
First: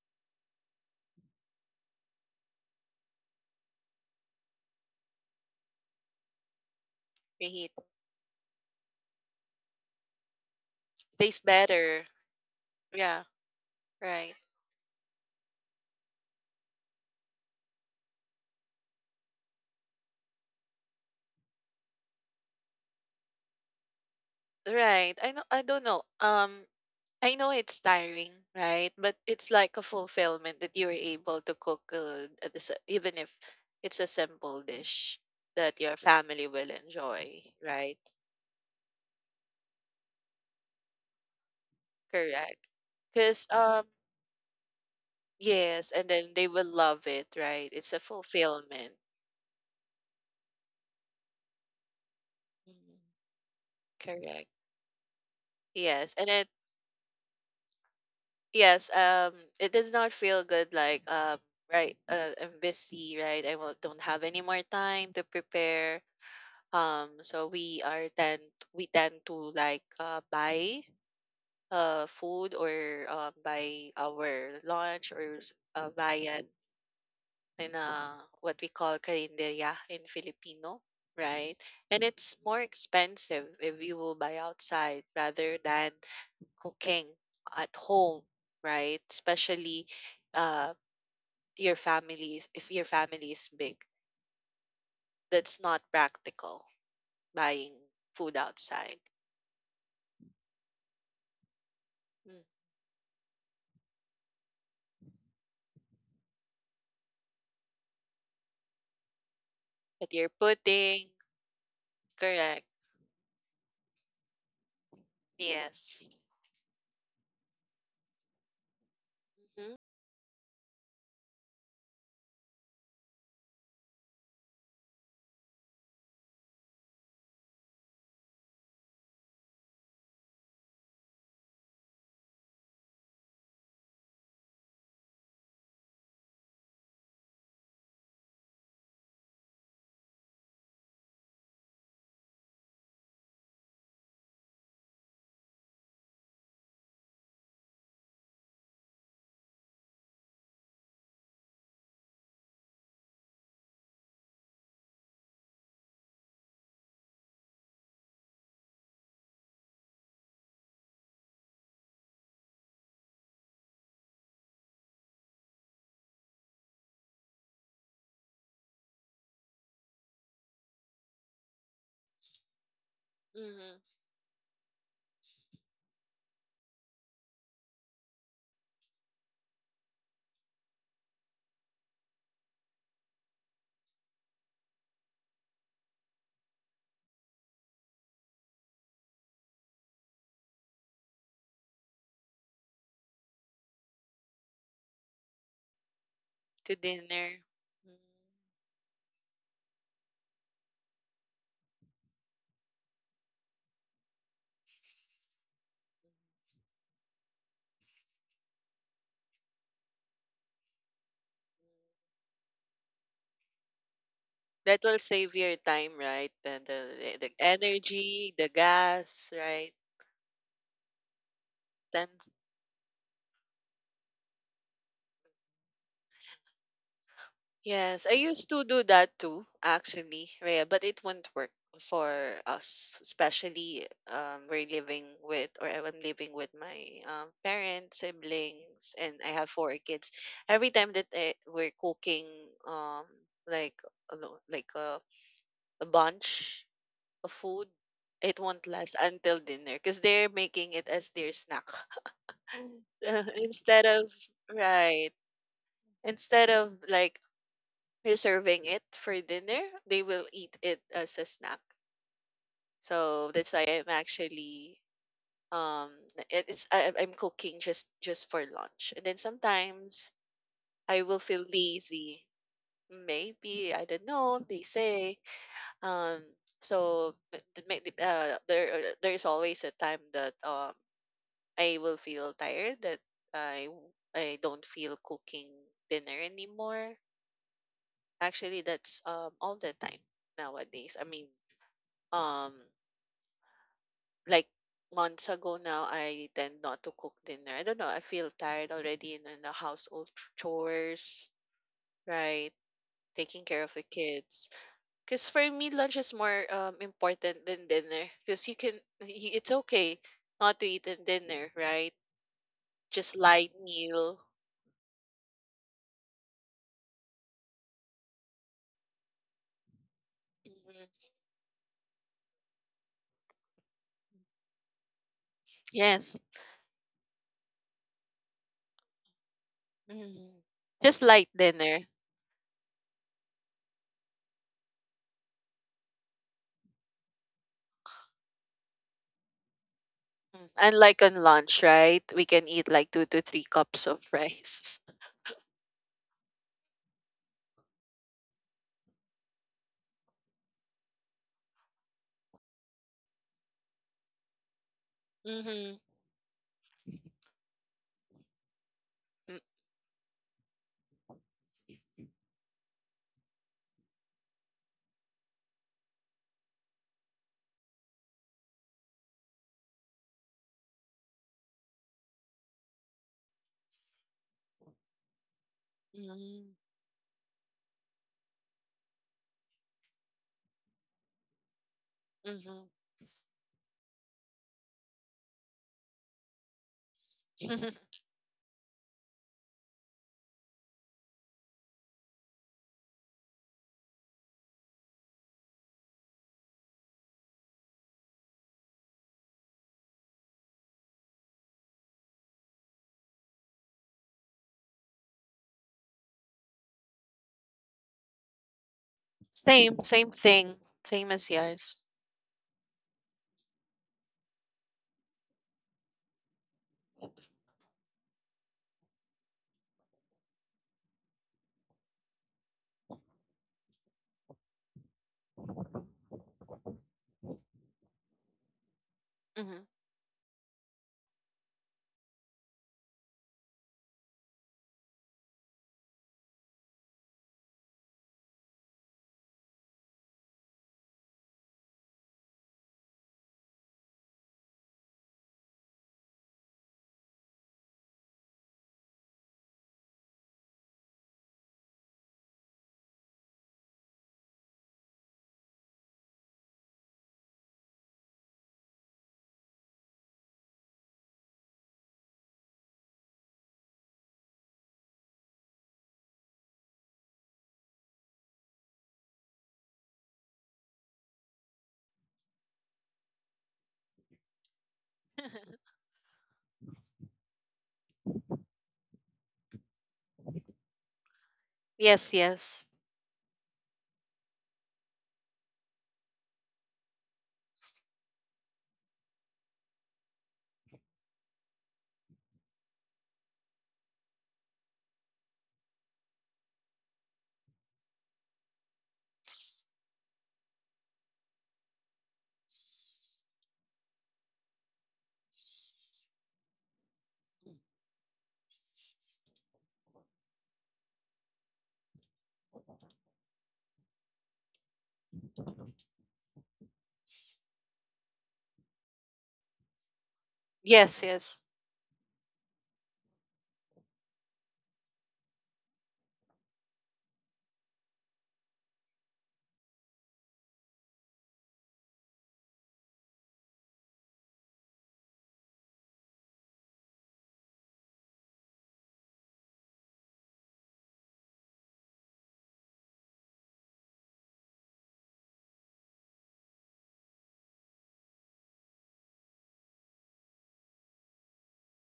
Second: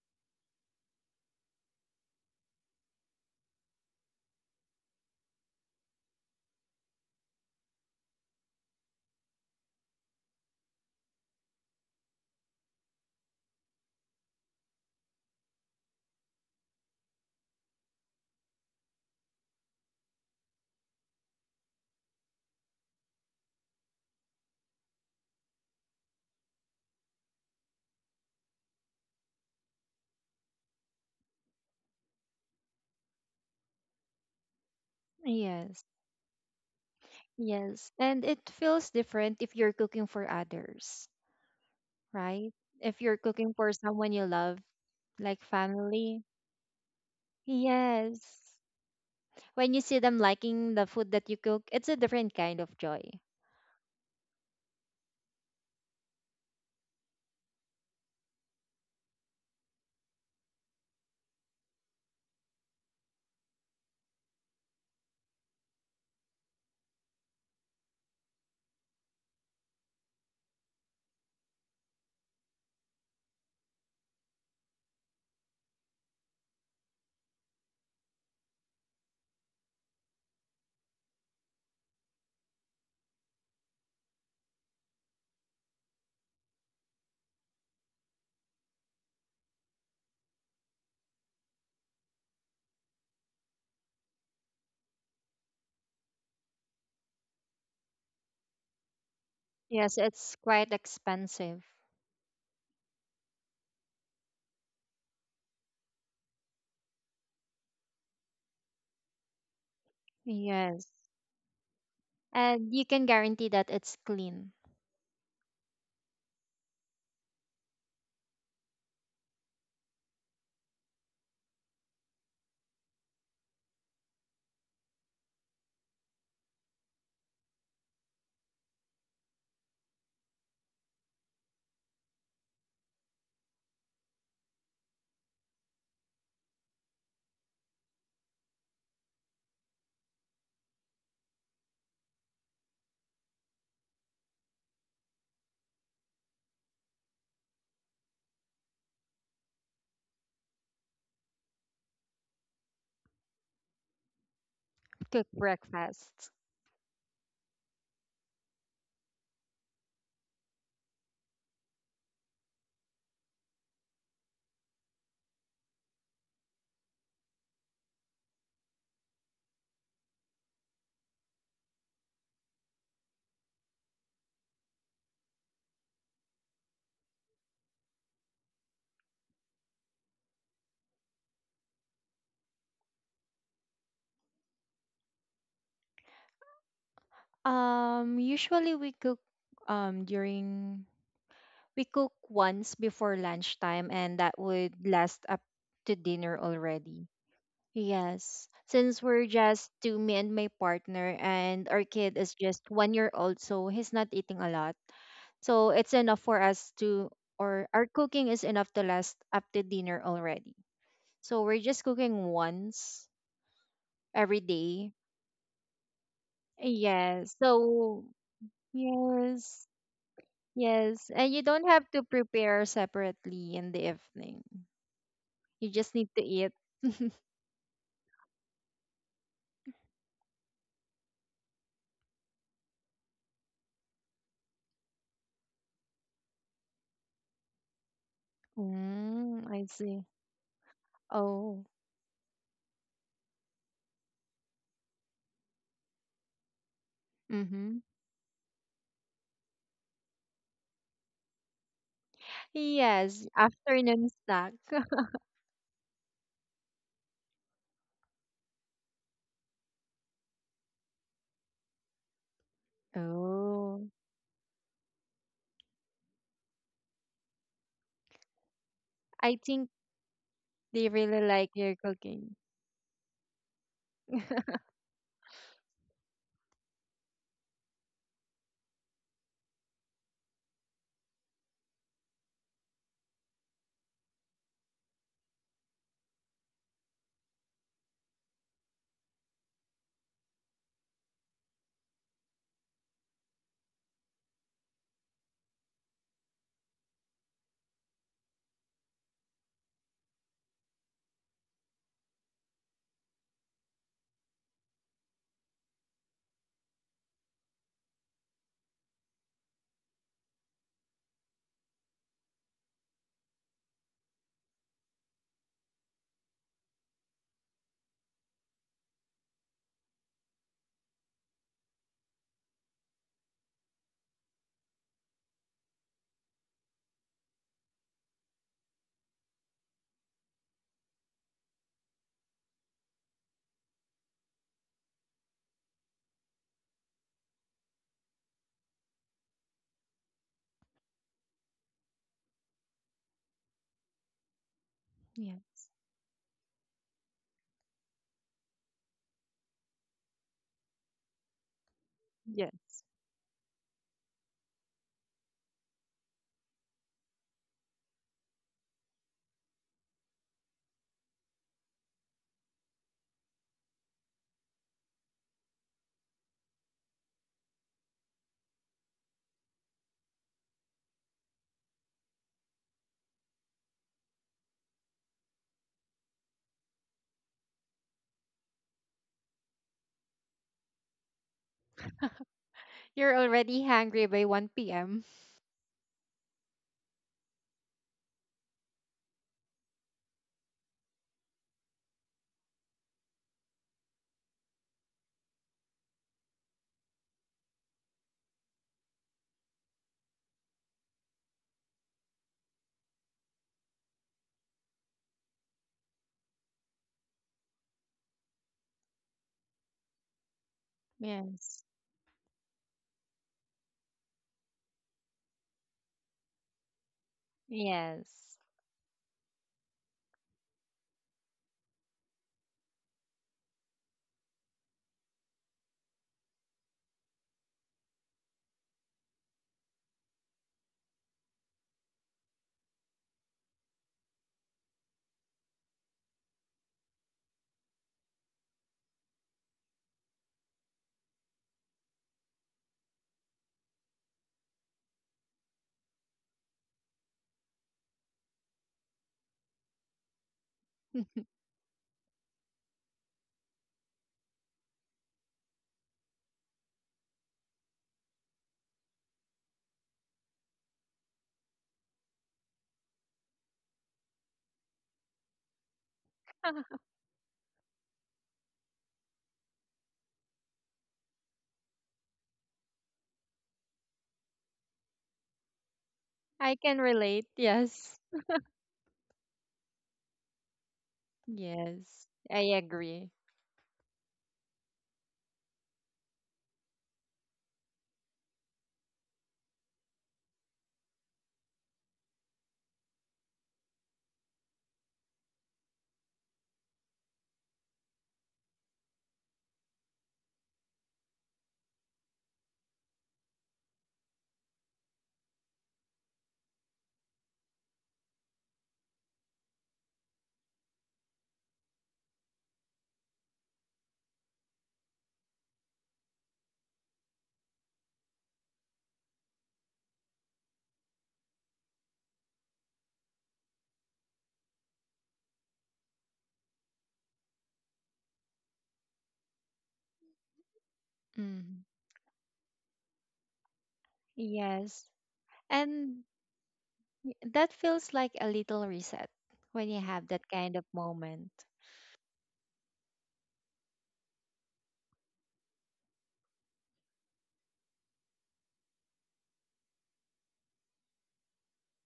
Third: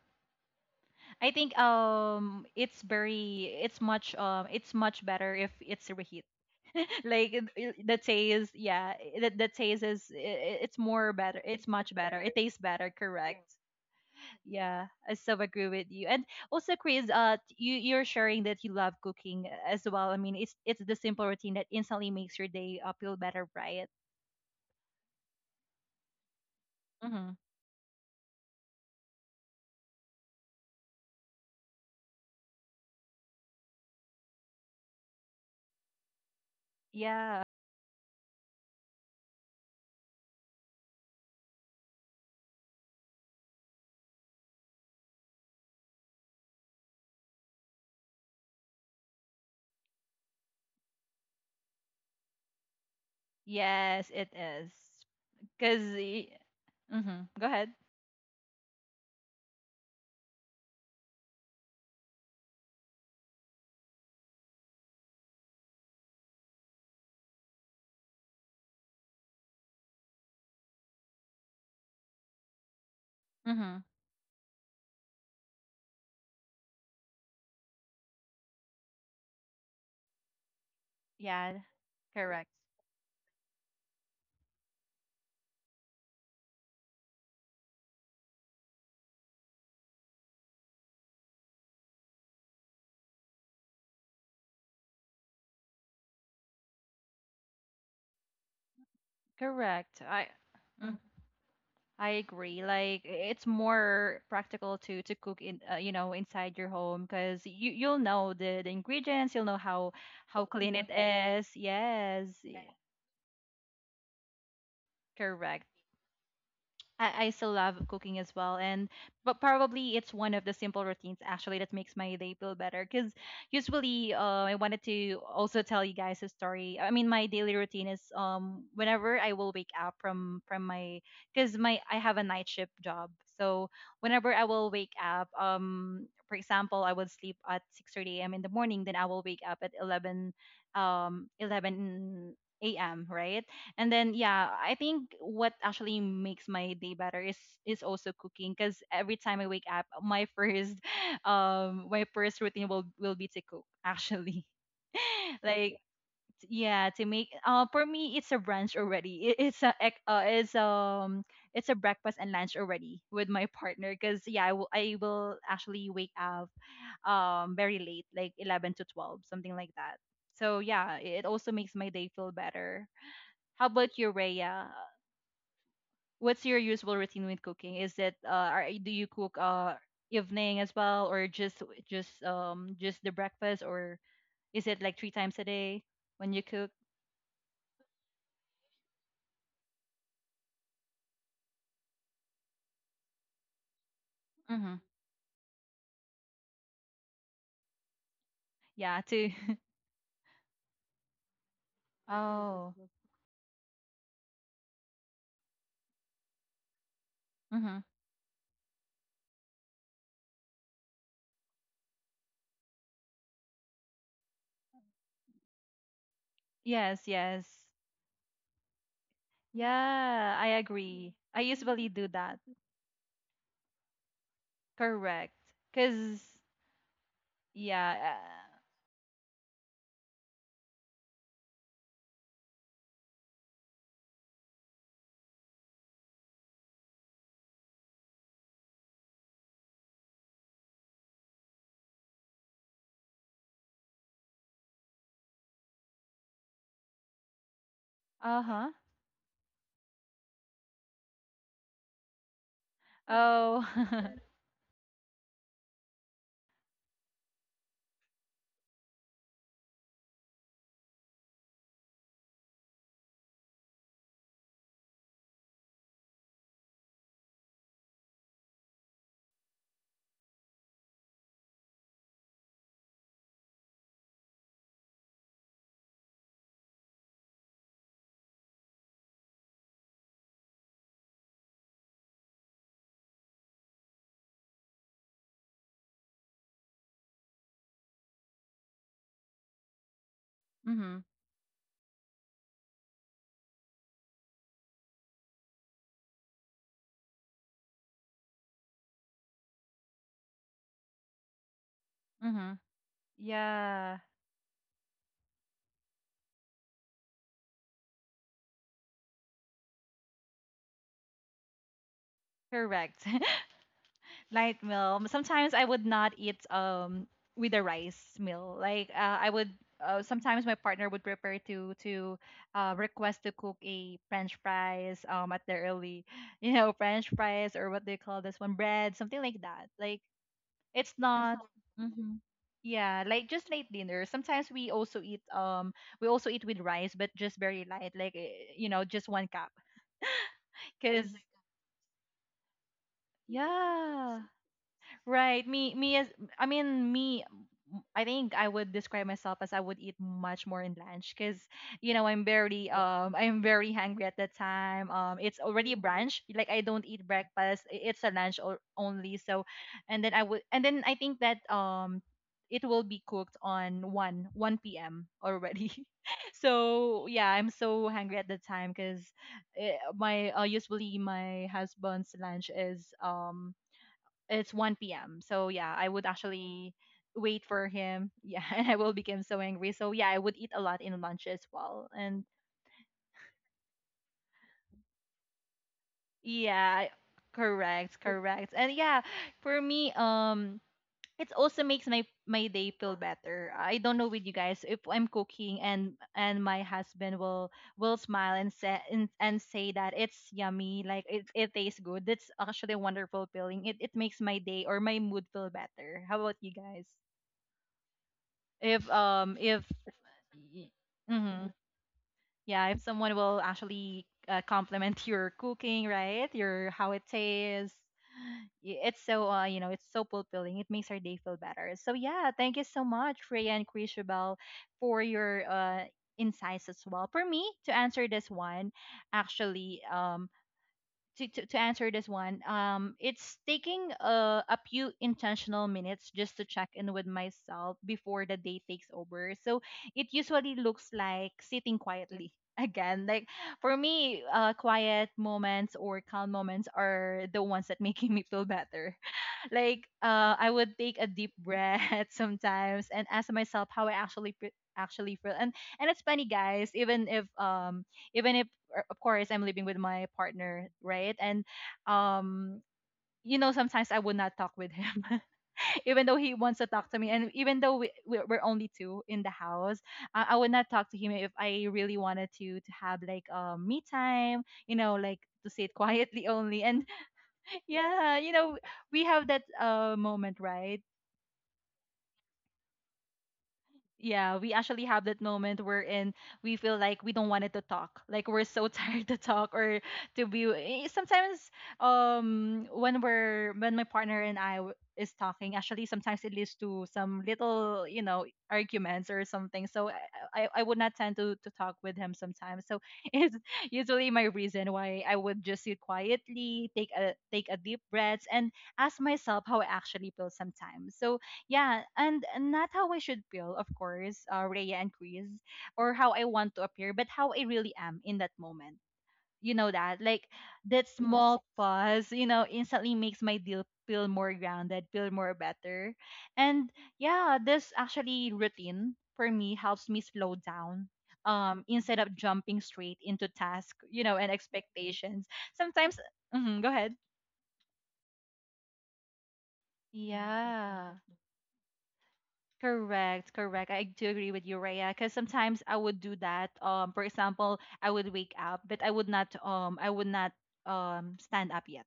S1: I think um it's very, it's much um it's much better if it's reheat. like it-
S3: preheat.
S1: it- the taste, yeah, eh, the, the taste is i- i- it's more better.
S3: Tastes
S1: It's much
S3: better.
S1: better. It tastes better,
S3: Yeah,
S1: correct?
S3: right.
S1: Yeah, I so agree with you. And also, Chris, uh, t- you you're sharing that you love cooking uh, as well. I mean, it's it's the simple routine that instantly makes your day uh, feel better, right?
S3: Right. I know I don't know. Um
S1: Mm-hmm.
S3: I know it's tiring, right? But it's like a fulfillment that you're able to cook, uh, at the, even if it's a simple dish that
S2: Yes.
S3: your family will enjoy,
S1: Yeah.
S2: Yes.
S3: right?
S2: And it feels different if you're cooking for others, right?
S3: Correct.
S2: If you're
S3: Because,
S2: cooking for
S3: um,
S2: someone you love, like
S3: yes, and
S2: family.
S3: then they will love it, right? It's a
S2: Yes.
S3: fulfillment.
S2: When you see them liking the food that you cook, it's a different kind of
S3: Mhm.
S2: joy.
S1: Yes, it
S3: Correct.
S1: is. Cause,
S3: Yes,
S1: y-
S3: and it,
S1: mhm. Go ahead.
S3: yes, um, it does not feel good like, um, right, uh, I'm busy, right? I will, don't have any more time to prepare. Um, so we are tend we tend to like uh, buy uh food or uh,
S1: Mhm.
S3: buy our lunch or s- uh, viand in uh what we call karinderya in Filipino, right?
S1: Yeah.
S3: And it's
S1: Correct.
S3: more expensive if you will buy outside rather than cooking at home, right? Especially uh your families, if your family is big, that's not practical buying food outside.
S2: Yes,
S1: Correct. I
S2: it's quite
S1: Mm.
S2: expensive.
S1: I agree. Like i- it's more practical to to cook in uh, you know inside your home, because you you'll know the, the ingredients. You'll know how
S3: That you're
S1: how clean it
S2: Yes.
S3: putting,
S1: is. Yes, y-
S3: correct,
S1: yeah.
S2: And you can guarantee that it's clean.
S1: Correct.
S3: yes.
S1: I, I still love cooking as well, and but
S3: Mhm,
S1: probably it's one of the simple routines actually that makes my day feel better, because usually, uh, I wanted to also tell you guys a story. I mean, my daily routine is, um whenever I will wake up from from my because my, I have a night shift job, so whenever I will wake up, um for example, I would sleep at six thirty a m in the morning, then I will wake up at eleven, um eleven a.m, right? And then yeah, I think what actually makes my day better is is also cooking, because every time I wake up, my first um my first routine will will be to cook actually.
S2: Cook
S1: Like,
S2: breakfasts?
S1: yeah, to make, uh for me it's a brunch already. It, it's a ec- uh, it's um it's a breakfast and lunch already with my partner, because yeah, I will, I will actually wake up, um very late, like eleven to twelve, something like that. So yeah, it also makes my day feel better. How
S3: mhm,
S1: about you, Rhea? What's your usual routine with cooking? Is it, uh, are, do you cook, uh evening as well, or just, just um just the breakfast, or is it like three times a day when you cook?
S2: Um, usually we cook um during we cook once before lunchtime and that would
S1: Mm-hmm.
S2: last up to dinner
S3: to
S2: already.
S3: dinner. Mm.
S2: Yes,
S1: Yeah,
S2: since we're
S1: too.
S2: just two, me and my partner and our kid is just
S1: Oh.
S2: one year old, so he's not eating a lot. So it's enough for us to or
S1: Mm-hmm.
S2: our cooking is enough to last up to dinner already. So we're just cooking once every
S3: That
S2: day.
S3: will save your time, right? The
S1: Yes,
S3: the the
S2: Yes.
S1: yes.
S2: So
S3: energy, the gas,
S2: yes.
S3: right?
S1: Yeah, I
S2: Yes,
S1: agree.
S2: and
S1: I
S2: you don't have
S1: usually
S2: to
S3: Then
S1: do that.
S2: prepare separately in the evening.
S1: Correct.
S2: You just need to
S1: Cause
S2: eat.
S3: yes, I
S1: yeah.
S3: used to do that too, actually, Rhea, but it won't work for us, especially um we're living with, or I'm living with my um parents, siblings, and I
S2: Mm,
S3: have
S2: I
S3: four
S2: see.
S3: kids. Every time that I,
S2: Oh.
S3: we're cooking um like ano, like a a bunch of food,
S2: Mm-hmm.
S1: Uh,
S3: it won't
S1: uh-huh.
S3: last until dinner because they're making it as their snack. Uh,
S2: Yes,
S1: Oh.
S3: instead of,
S2: afternoon snack.
S3: right, instead of like reserving it for dinner, they will eat it as a snack. So that's why I'm
S2: Oh.
S3: actually um it- it's I, I'm cooking just just for lunch. And then
S2: I think
S3: sometimes
S2: they
S3: I will
S2: really
S3: feel
S2: like your
S3: lazy.
S2: cooking.
S3: Maybe I don't know, they say. Um, so but the make the- uh, there uh, there is always a time that um I will feel tired that I w- I don't feel cooking dinner anymore. Actually, that's um all the time nowadays.
S1: Mm-hmm.
S3: I mean, um like months ago, now I tend not to cook dinner. I don't know, I feel tired already in, in the household chores, right?
S1: Mm-hmm.
S3: Taking care of the
S1: Yeah.
S3: kids. Because for me, lunch is more um, important than dinner. Because you can, y- it's okay not to eat in dinner, right?
S1: Correct.
S3: Just light meal.
S1: Light meal. Sometimes I would not eat, um with a rice meal. Like, uh, I would, uh, sometimes my partner would
S3: Mhm.
S1: prepare to to uh, request to cook a French fries, um at the early,
S3: Yes.
S1: you know, French fries, or what they call this one bread, something like that. Like,
S3: Mhm.
S1: it's
S3: Just light
S1: not.
S3: dinner.
S1: Hmm. Yeah, like just late dinner. Sometimes we also eat, um we also eat with rice, but just very light, like, eh, you know, just one cup.
S3: Mm. Unlike on
S1: Cause
S3: lunch, right? We can eat like two to three cups of
S1: yeah.
S3: rice.
S1: Right.
S2: Yes.
S1: Me me as I mean me I think I would describe myself as I would eat much more in lunch, because you know I'm very,
S2: Yes.
S1: um I'm very hungry at that time. Um it's already
S3: Mm-hmm.
S1: brunch. Like, I don't eat breakfast. i- It's a lunch or only. So, and then I would and then I think that, um it will be cooked on one one p m already. So yeah, I'm so hungry at the time, because my uh, usually my husband's lunch is, um it's one p m. So yeah, I would
S3: Mm-hmm.
S1: actually wait for him. Yeah, and I will become so angry. So yeah, I would eat a lot in lunch as well. And
S3: Mm-hmm.
S2: You're already hungry by one p m.
S1: yeah, correct, correct. And yeah, for me, um, it also makes my my day feel better. I don't know with you guys, if I'm cooking and, and my husband will will smile and say, and, and say that it's yummy, like, it, it tastes good. That's actually a wonderful feeling. It it makes my day or my mood feel better. How about you guys? If um if
S3: same, same thing. Same as
S1: mm
S2: Yes.
S3: yours.
S1: Yeah, if someone will actually, uh, compliment your cooking, right, your how it tastes.
S2: Yes.
S1: Y- it's so, uh, you know, it's so fulfilling. It makes our day feel better. So yeah, thank you so much, Freya and Chrisabel, for your, uh insights as well, for me to answer this one
S3: Mhm.
S1: actually. Um to, to, to answer this one, um, it's taking a, a few intentional minutes just to check in with myself before the day takes over. So it usually looks like sitting quietly again. Like for me, uh, quiet moments or calm moments are the ones that making me feel better, like, uh, I would take a deep breath sometimes and ask myself how I actually, fe- actually feel. And, and it's funny, guys. Even if um even if, uh, of course, I'm living with my partner, right? And, um you know, sometimes I would not talk with him. Even though he wants to talk to me, and even though, we, we're we're only two in the house, I, I would not talk to him if I really wanted to to have, like, um me time, you know, like to sit quietly
S2: I
S1: only.
S2: can
S1: And
S2: relate. Yes.
S1: yeah, you know, we have that, uh moment, right?
S2: Yes.
S3: yes,
S2: I
S3: yes.
S2: agree.
S1: Yeah, we actually have that moment, wherein we feel like we don't wanted to talk. Like we're so tired to talk, or to be, eh, sometimes, um when, we're when my partner and I, w- is talking, actually sometimes it leads to some little, you know, arguments or something. So I I, I would not tend to to talk with him sometimes. So it's usually my reason why I would just sit quietly, take a take a deep breath, and ask myself how I actually feel sometimes. So yeah, and not how I should feel, of course, uh, Rhea and Chris, or how I want to appear, but how I really am in that moment. You know that? Like, that, yes,
S3: Yes, yes.
S1: small pause, you know, instantly makes my deal feel more grounded, feel more better. And yeah, this actually routine for me helps me slow down. Um,
S2: Mm.
S1: instead of jumping straight into task, you know, and
S2: Yes.
S1: expectations. Sometimes,
S2: And
S1: mhm, go ahead.
S2: that feels like a little reset when you have that kind of
S1: Yeah.
S2: moment.
S1: Correct, correct. I do agree with you, Raya, because sometimes I would do that. Um, for example, I would wake up, but I would not um I would not, um stand up yet.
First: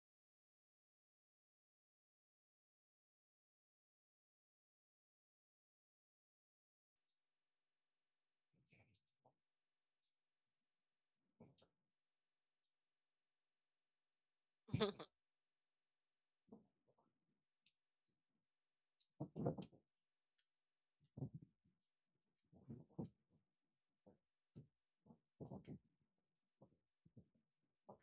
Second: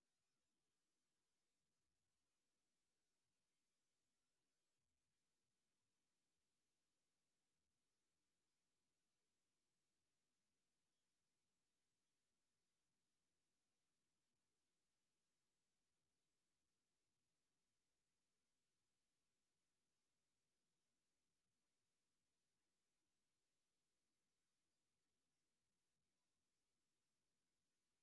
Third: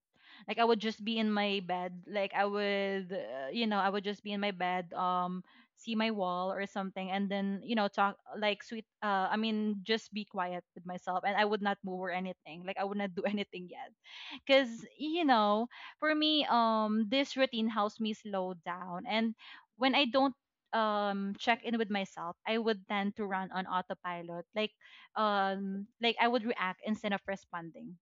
S1: Like I would just be in my bed. Like I would, uh, you know, I would just be in my bed. Um, see my wall or something, and then you know talk like sweet. Uh, I mean, just be quiet with myself, and I would not move or anything. Like I would not do anything yet, because you know, for me, um, this routine helps me slow down, and when I don't, um check in with myself, I would tend to run on autopilot, like, um like I would react instead of responding.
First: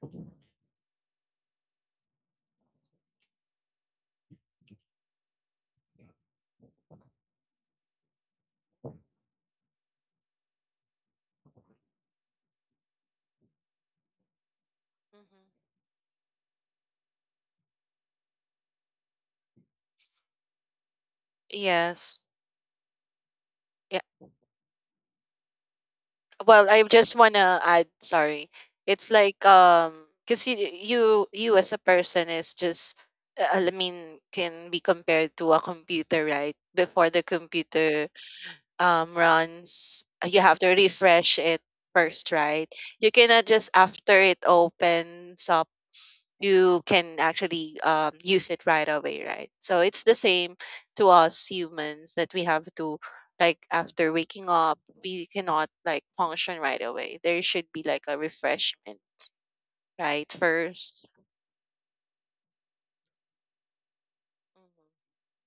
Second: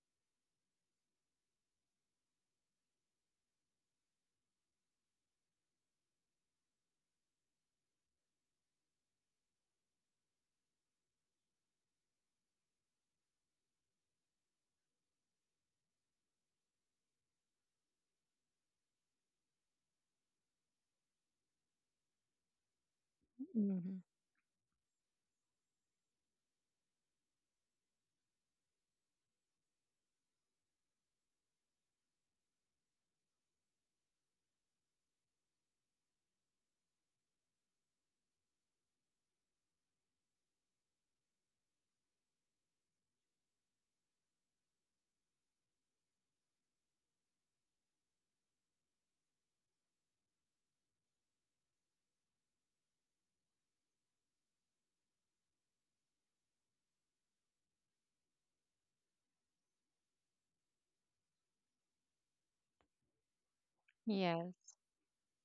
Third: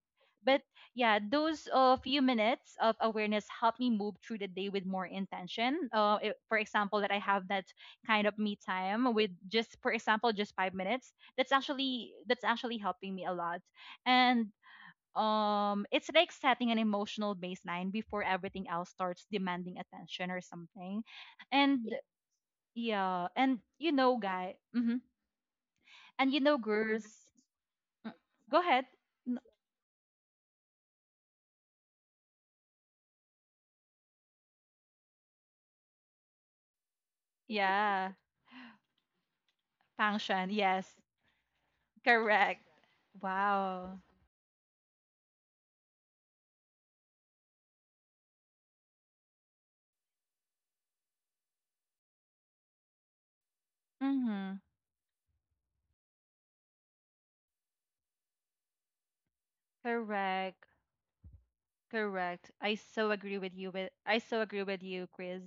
S1: But yeah, those, uh, few minutes of awareness help me move through the day with more intention. Uh, i- for example, that I have that kind of me time with, just for example, just five minutes, that's actually that's actually helping me a lot. And,
S3: Mhm.
S1: um it's like setting an emotional baseline before everything else starts demanding attention or something. And
S3: Yes.
S1: yeah, and you
S3: Yeah.
S2: Hmm.
S1: know, guy, hmm. And you know,
S3: Well, I
S1: girls.
S3: just wanna add.
S1: Mm,
S3: Sorry,
S1: go ahead.
S3: it's
S1: N-
S3: like um, cause you you you as a person is just, uh, I mean, can be compared to a computer, right? Before the computer
S1: Yeah,
S3: um, runs, uh, you
S1: function.
S3: have to
S1: Yes,
S3: refresh it first,
S1: correct.
S3: right? You cannot just
S1: Wow.
S3: after it opens up, you can actually um, use it right away, right? So it's the same to us humans that we have to, like, after waking
S1: Mm-hmm.
S3: up, we cannot like function right away. There should be like a refreshment, right?
S1: Correct.
S3: First.
S1: Correct. I so agree with you. With I so agree
S3: Mhm,
S2: Yes.
S1: with you, Chris.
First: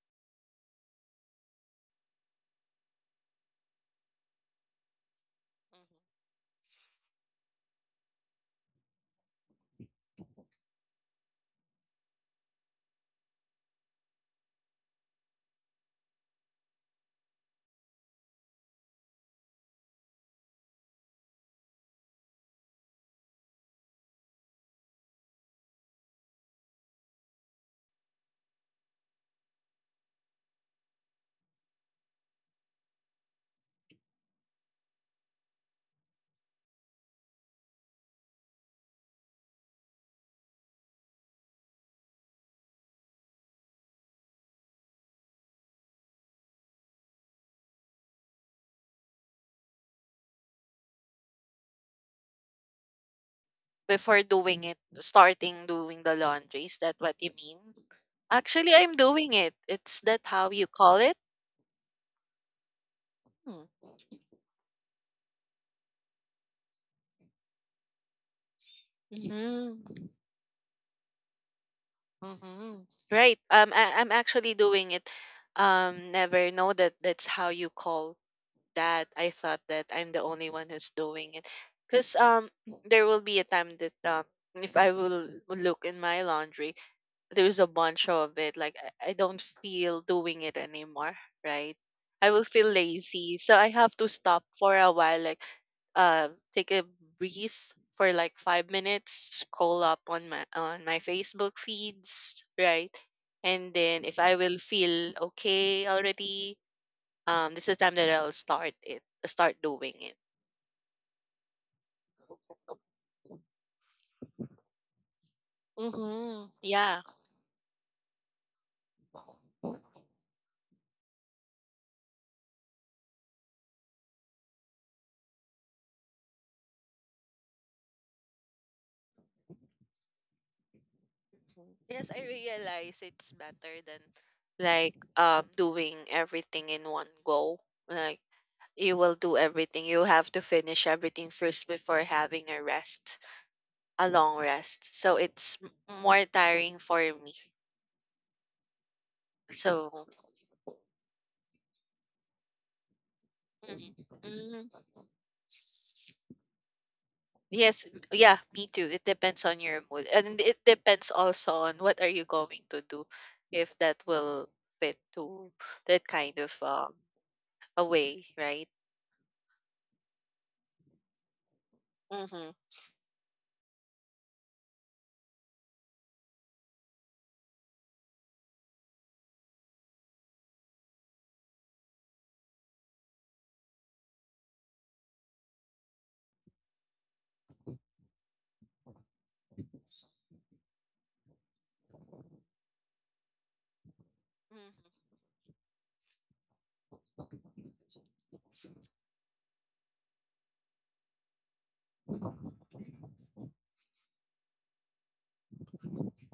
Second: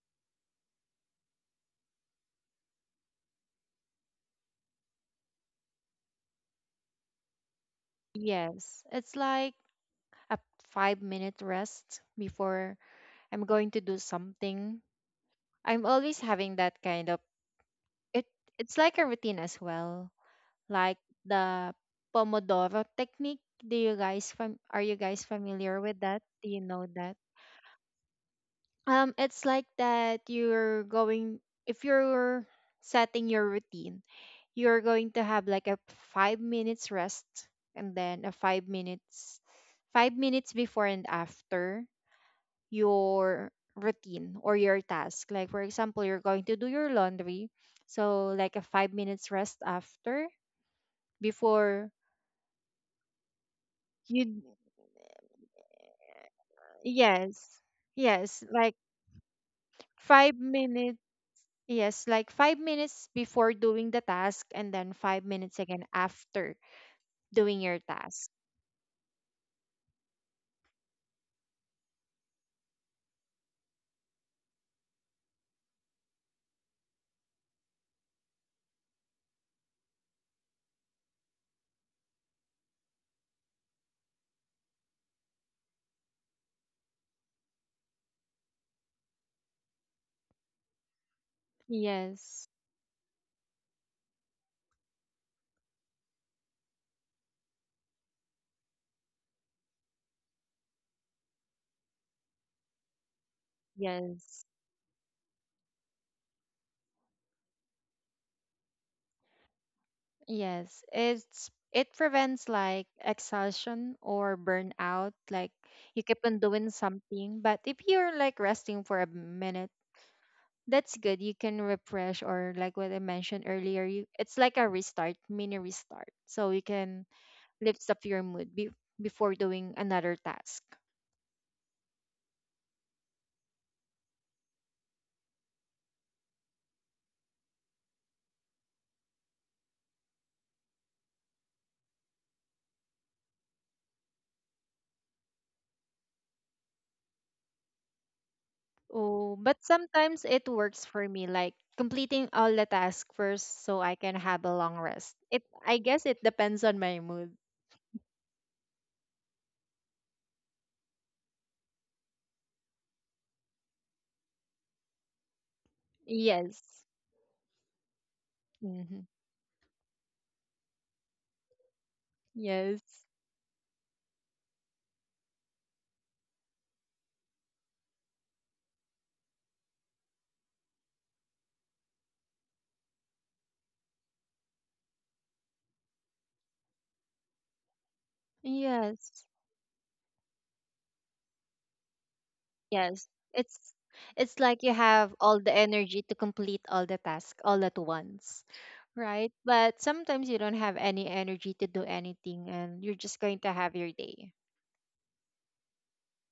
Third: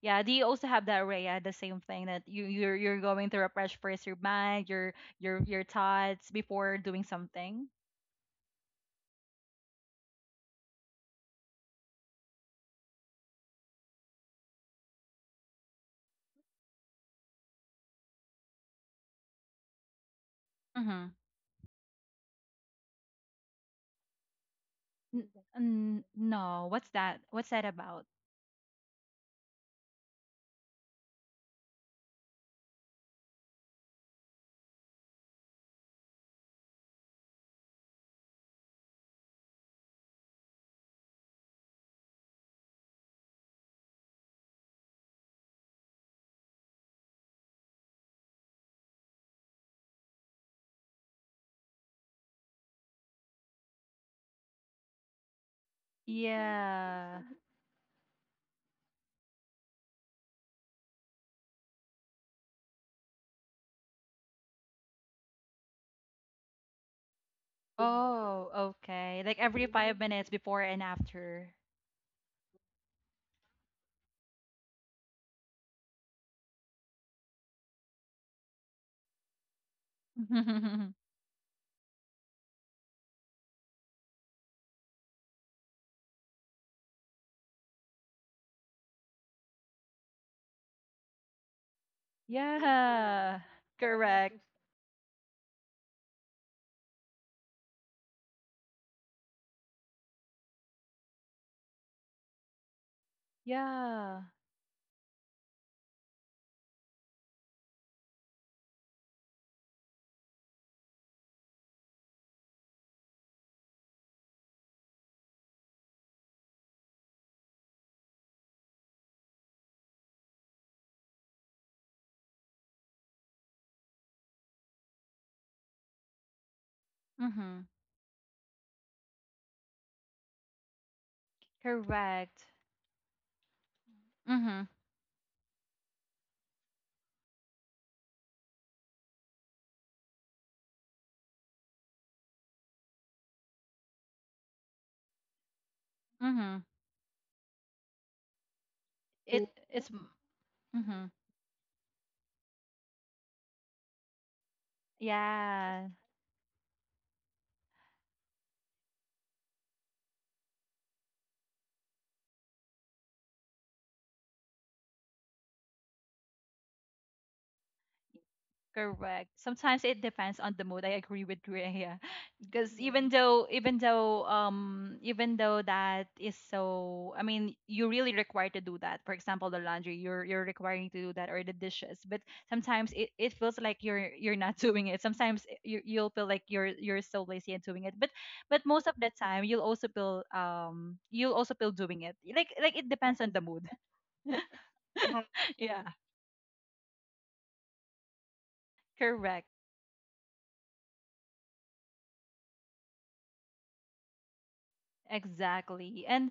S1: Yeah. Do you also have that, Raya? The same thing that you you're you're going to refresh first your mind, your your your
S3: mhm.
S1: thoughts before doing something.
S2: Yes. It's like a five minute rest before I'm going to do something. I'm always having that kind of it it's like a routine as well. Like
S1: Mm-hmm.
S2: the Pomodoro technique. Do you guys fam- are you guys
S1: N-
S2: familiar with
S1: n-
S2: that? Do you
S1: no.
S2: know
S1: What's
S2: that?
S1: that? What's that about?
S2: Um it's like that you're going if you're setting your routine, you're going to have like a five minutes rest, and then a five minutes five minutes before and after your routine or your task. Like for example, you're going to do your laundry, so like a five minutes rest after before
S3: Before
S2: you.
S3: doing it, starting doing the laundry, is that what
S1: Yeah.
S3: you
S2: Yes,
S3: mean?
S2: yes,
S3: Actually,
S2: like
S3: I'm doing it. It's that
S2: five
S3: how you call
S2: minutes
S3: it?
S2: Yes, like five minutes before
S3: Mm,
S2: doing the task, and then five minutes again after doing your task.
S1: Oh, okay. Like every
S3: mhm,
S1: five minutes before and after.
S3: mhm. Right. Um, I, I'm actually doing it. Um, never know that that's how you call that. I thought that I'm the only one who's doing it, because um, there will be a time that um, if I will look in my laundry, there's a bunch of it, like I, I don't feel doing it anymore, right. I will
S2: Yes,
S3: feel lazy,
S1: Yeah.
S3: so I have to
S1: Correct.
S3: stop for a while. Like uh take a breath for like five minutes, scroll up on my on my Facebook feeds, right? And then if
S1: Yeah.
S3: I
S2: yes.
S3: will feel okay already, um this is the time that i'll start it start doing it.
S2: Yes, it's it prevents like exhaustion or burnout. Like you keep on
S3: Mm-hmm.
S2: doing
S3: Yeah.
S2: something, but if you're like resting for a minute, that's good. You can refresh, or like what I mentioned earlier, you it's like a restart, mini restart. So you can
S1: Mm-hmm.
S2: lift up your mood be, before doing another task.
S3: Yes, I
S1: Correct.
S3: realize it's better than
S1: Mm-hmm.
S3: like um doing everything in one go. Like you will do everything. You have to finish everything first before having a rest, a long rest. So it's m- more
S1: Mm-hmm.
S3: tiring for me.
S2: Oh,
S1: It
S2: but
S3: So
S1: it's m-
S2: sometimes it works for
S1: Mm-hmm.
S2: me, like completing all the tasks first so
S3: mm,
S2: I can have a long
S3: mm,
S2: rest. It I
S1: Yeah.
S2: guess it depends on my mood.
S3: yes, m- yeah, me too. It depends on your mood, and it depends also on what are you going to do, if that will fit to that kind of
S2: Yes.
S3: um a way, right?
S2: Hmm.
S1: Correct. Sometimes it depends on the mood. I agree with Rhea.
S3: Mm-hmm.
S1: Because,
S2: Yes.
S1: even, mhm, though, even though um even though that is so, I mean, you really required to do that. For example, the laundry, you're you're requiring to do that, or the dishes. But sometimes, it, it feels like you're you're not doing it. Sometimes, it- you you'll feel like you're you're so lazy and doing it. But, but most of the
S2: Yes.
S1: time you'll also feel um you'll also feel doing it. Like like it
S2: Yes.
S1: depends on the mood.
S2: It's it's like you
S3: Mm-hmm.
S2: have all the
S1: Yeah.
S2: energy to complete all the tasks all at once, right?
S1: Correct.
S2: But sometimes you don't have any energy to do anything and you're just going to have your day.
S1: Exactly. And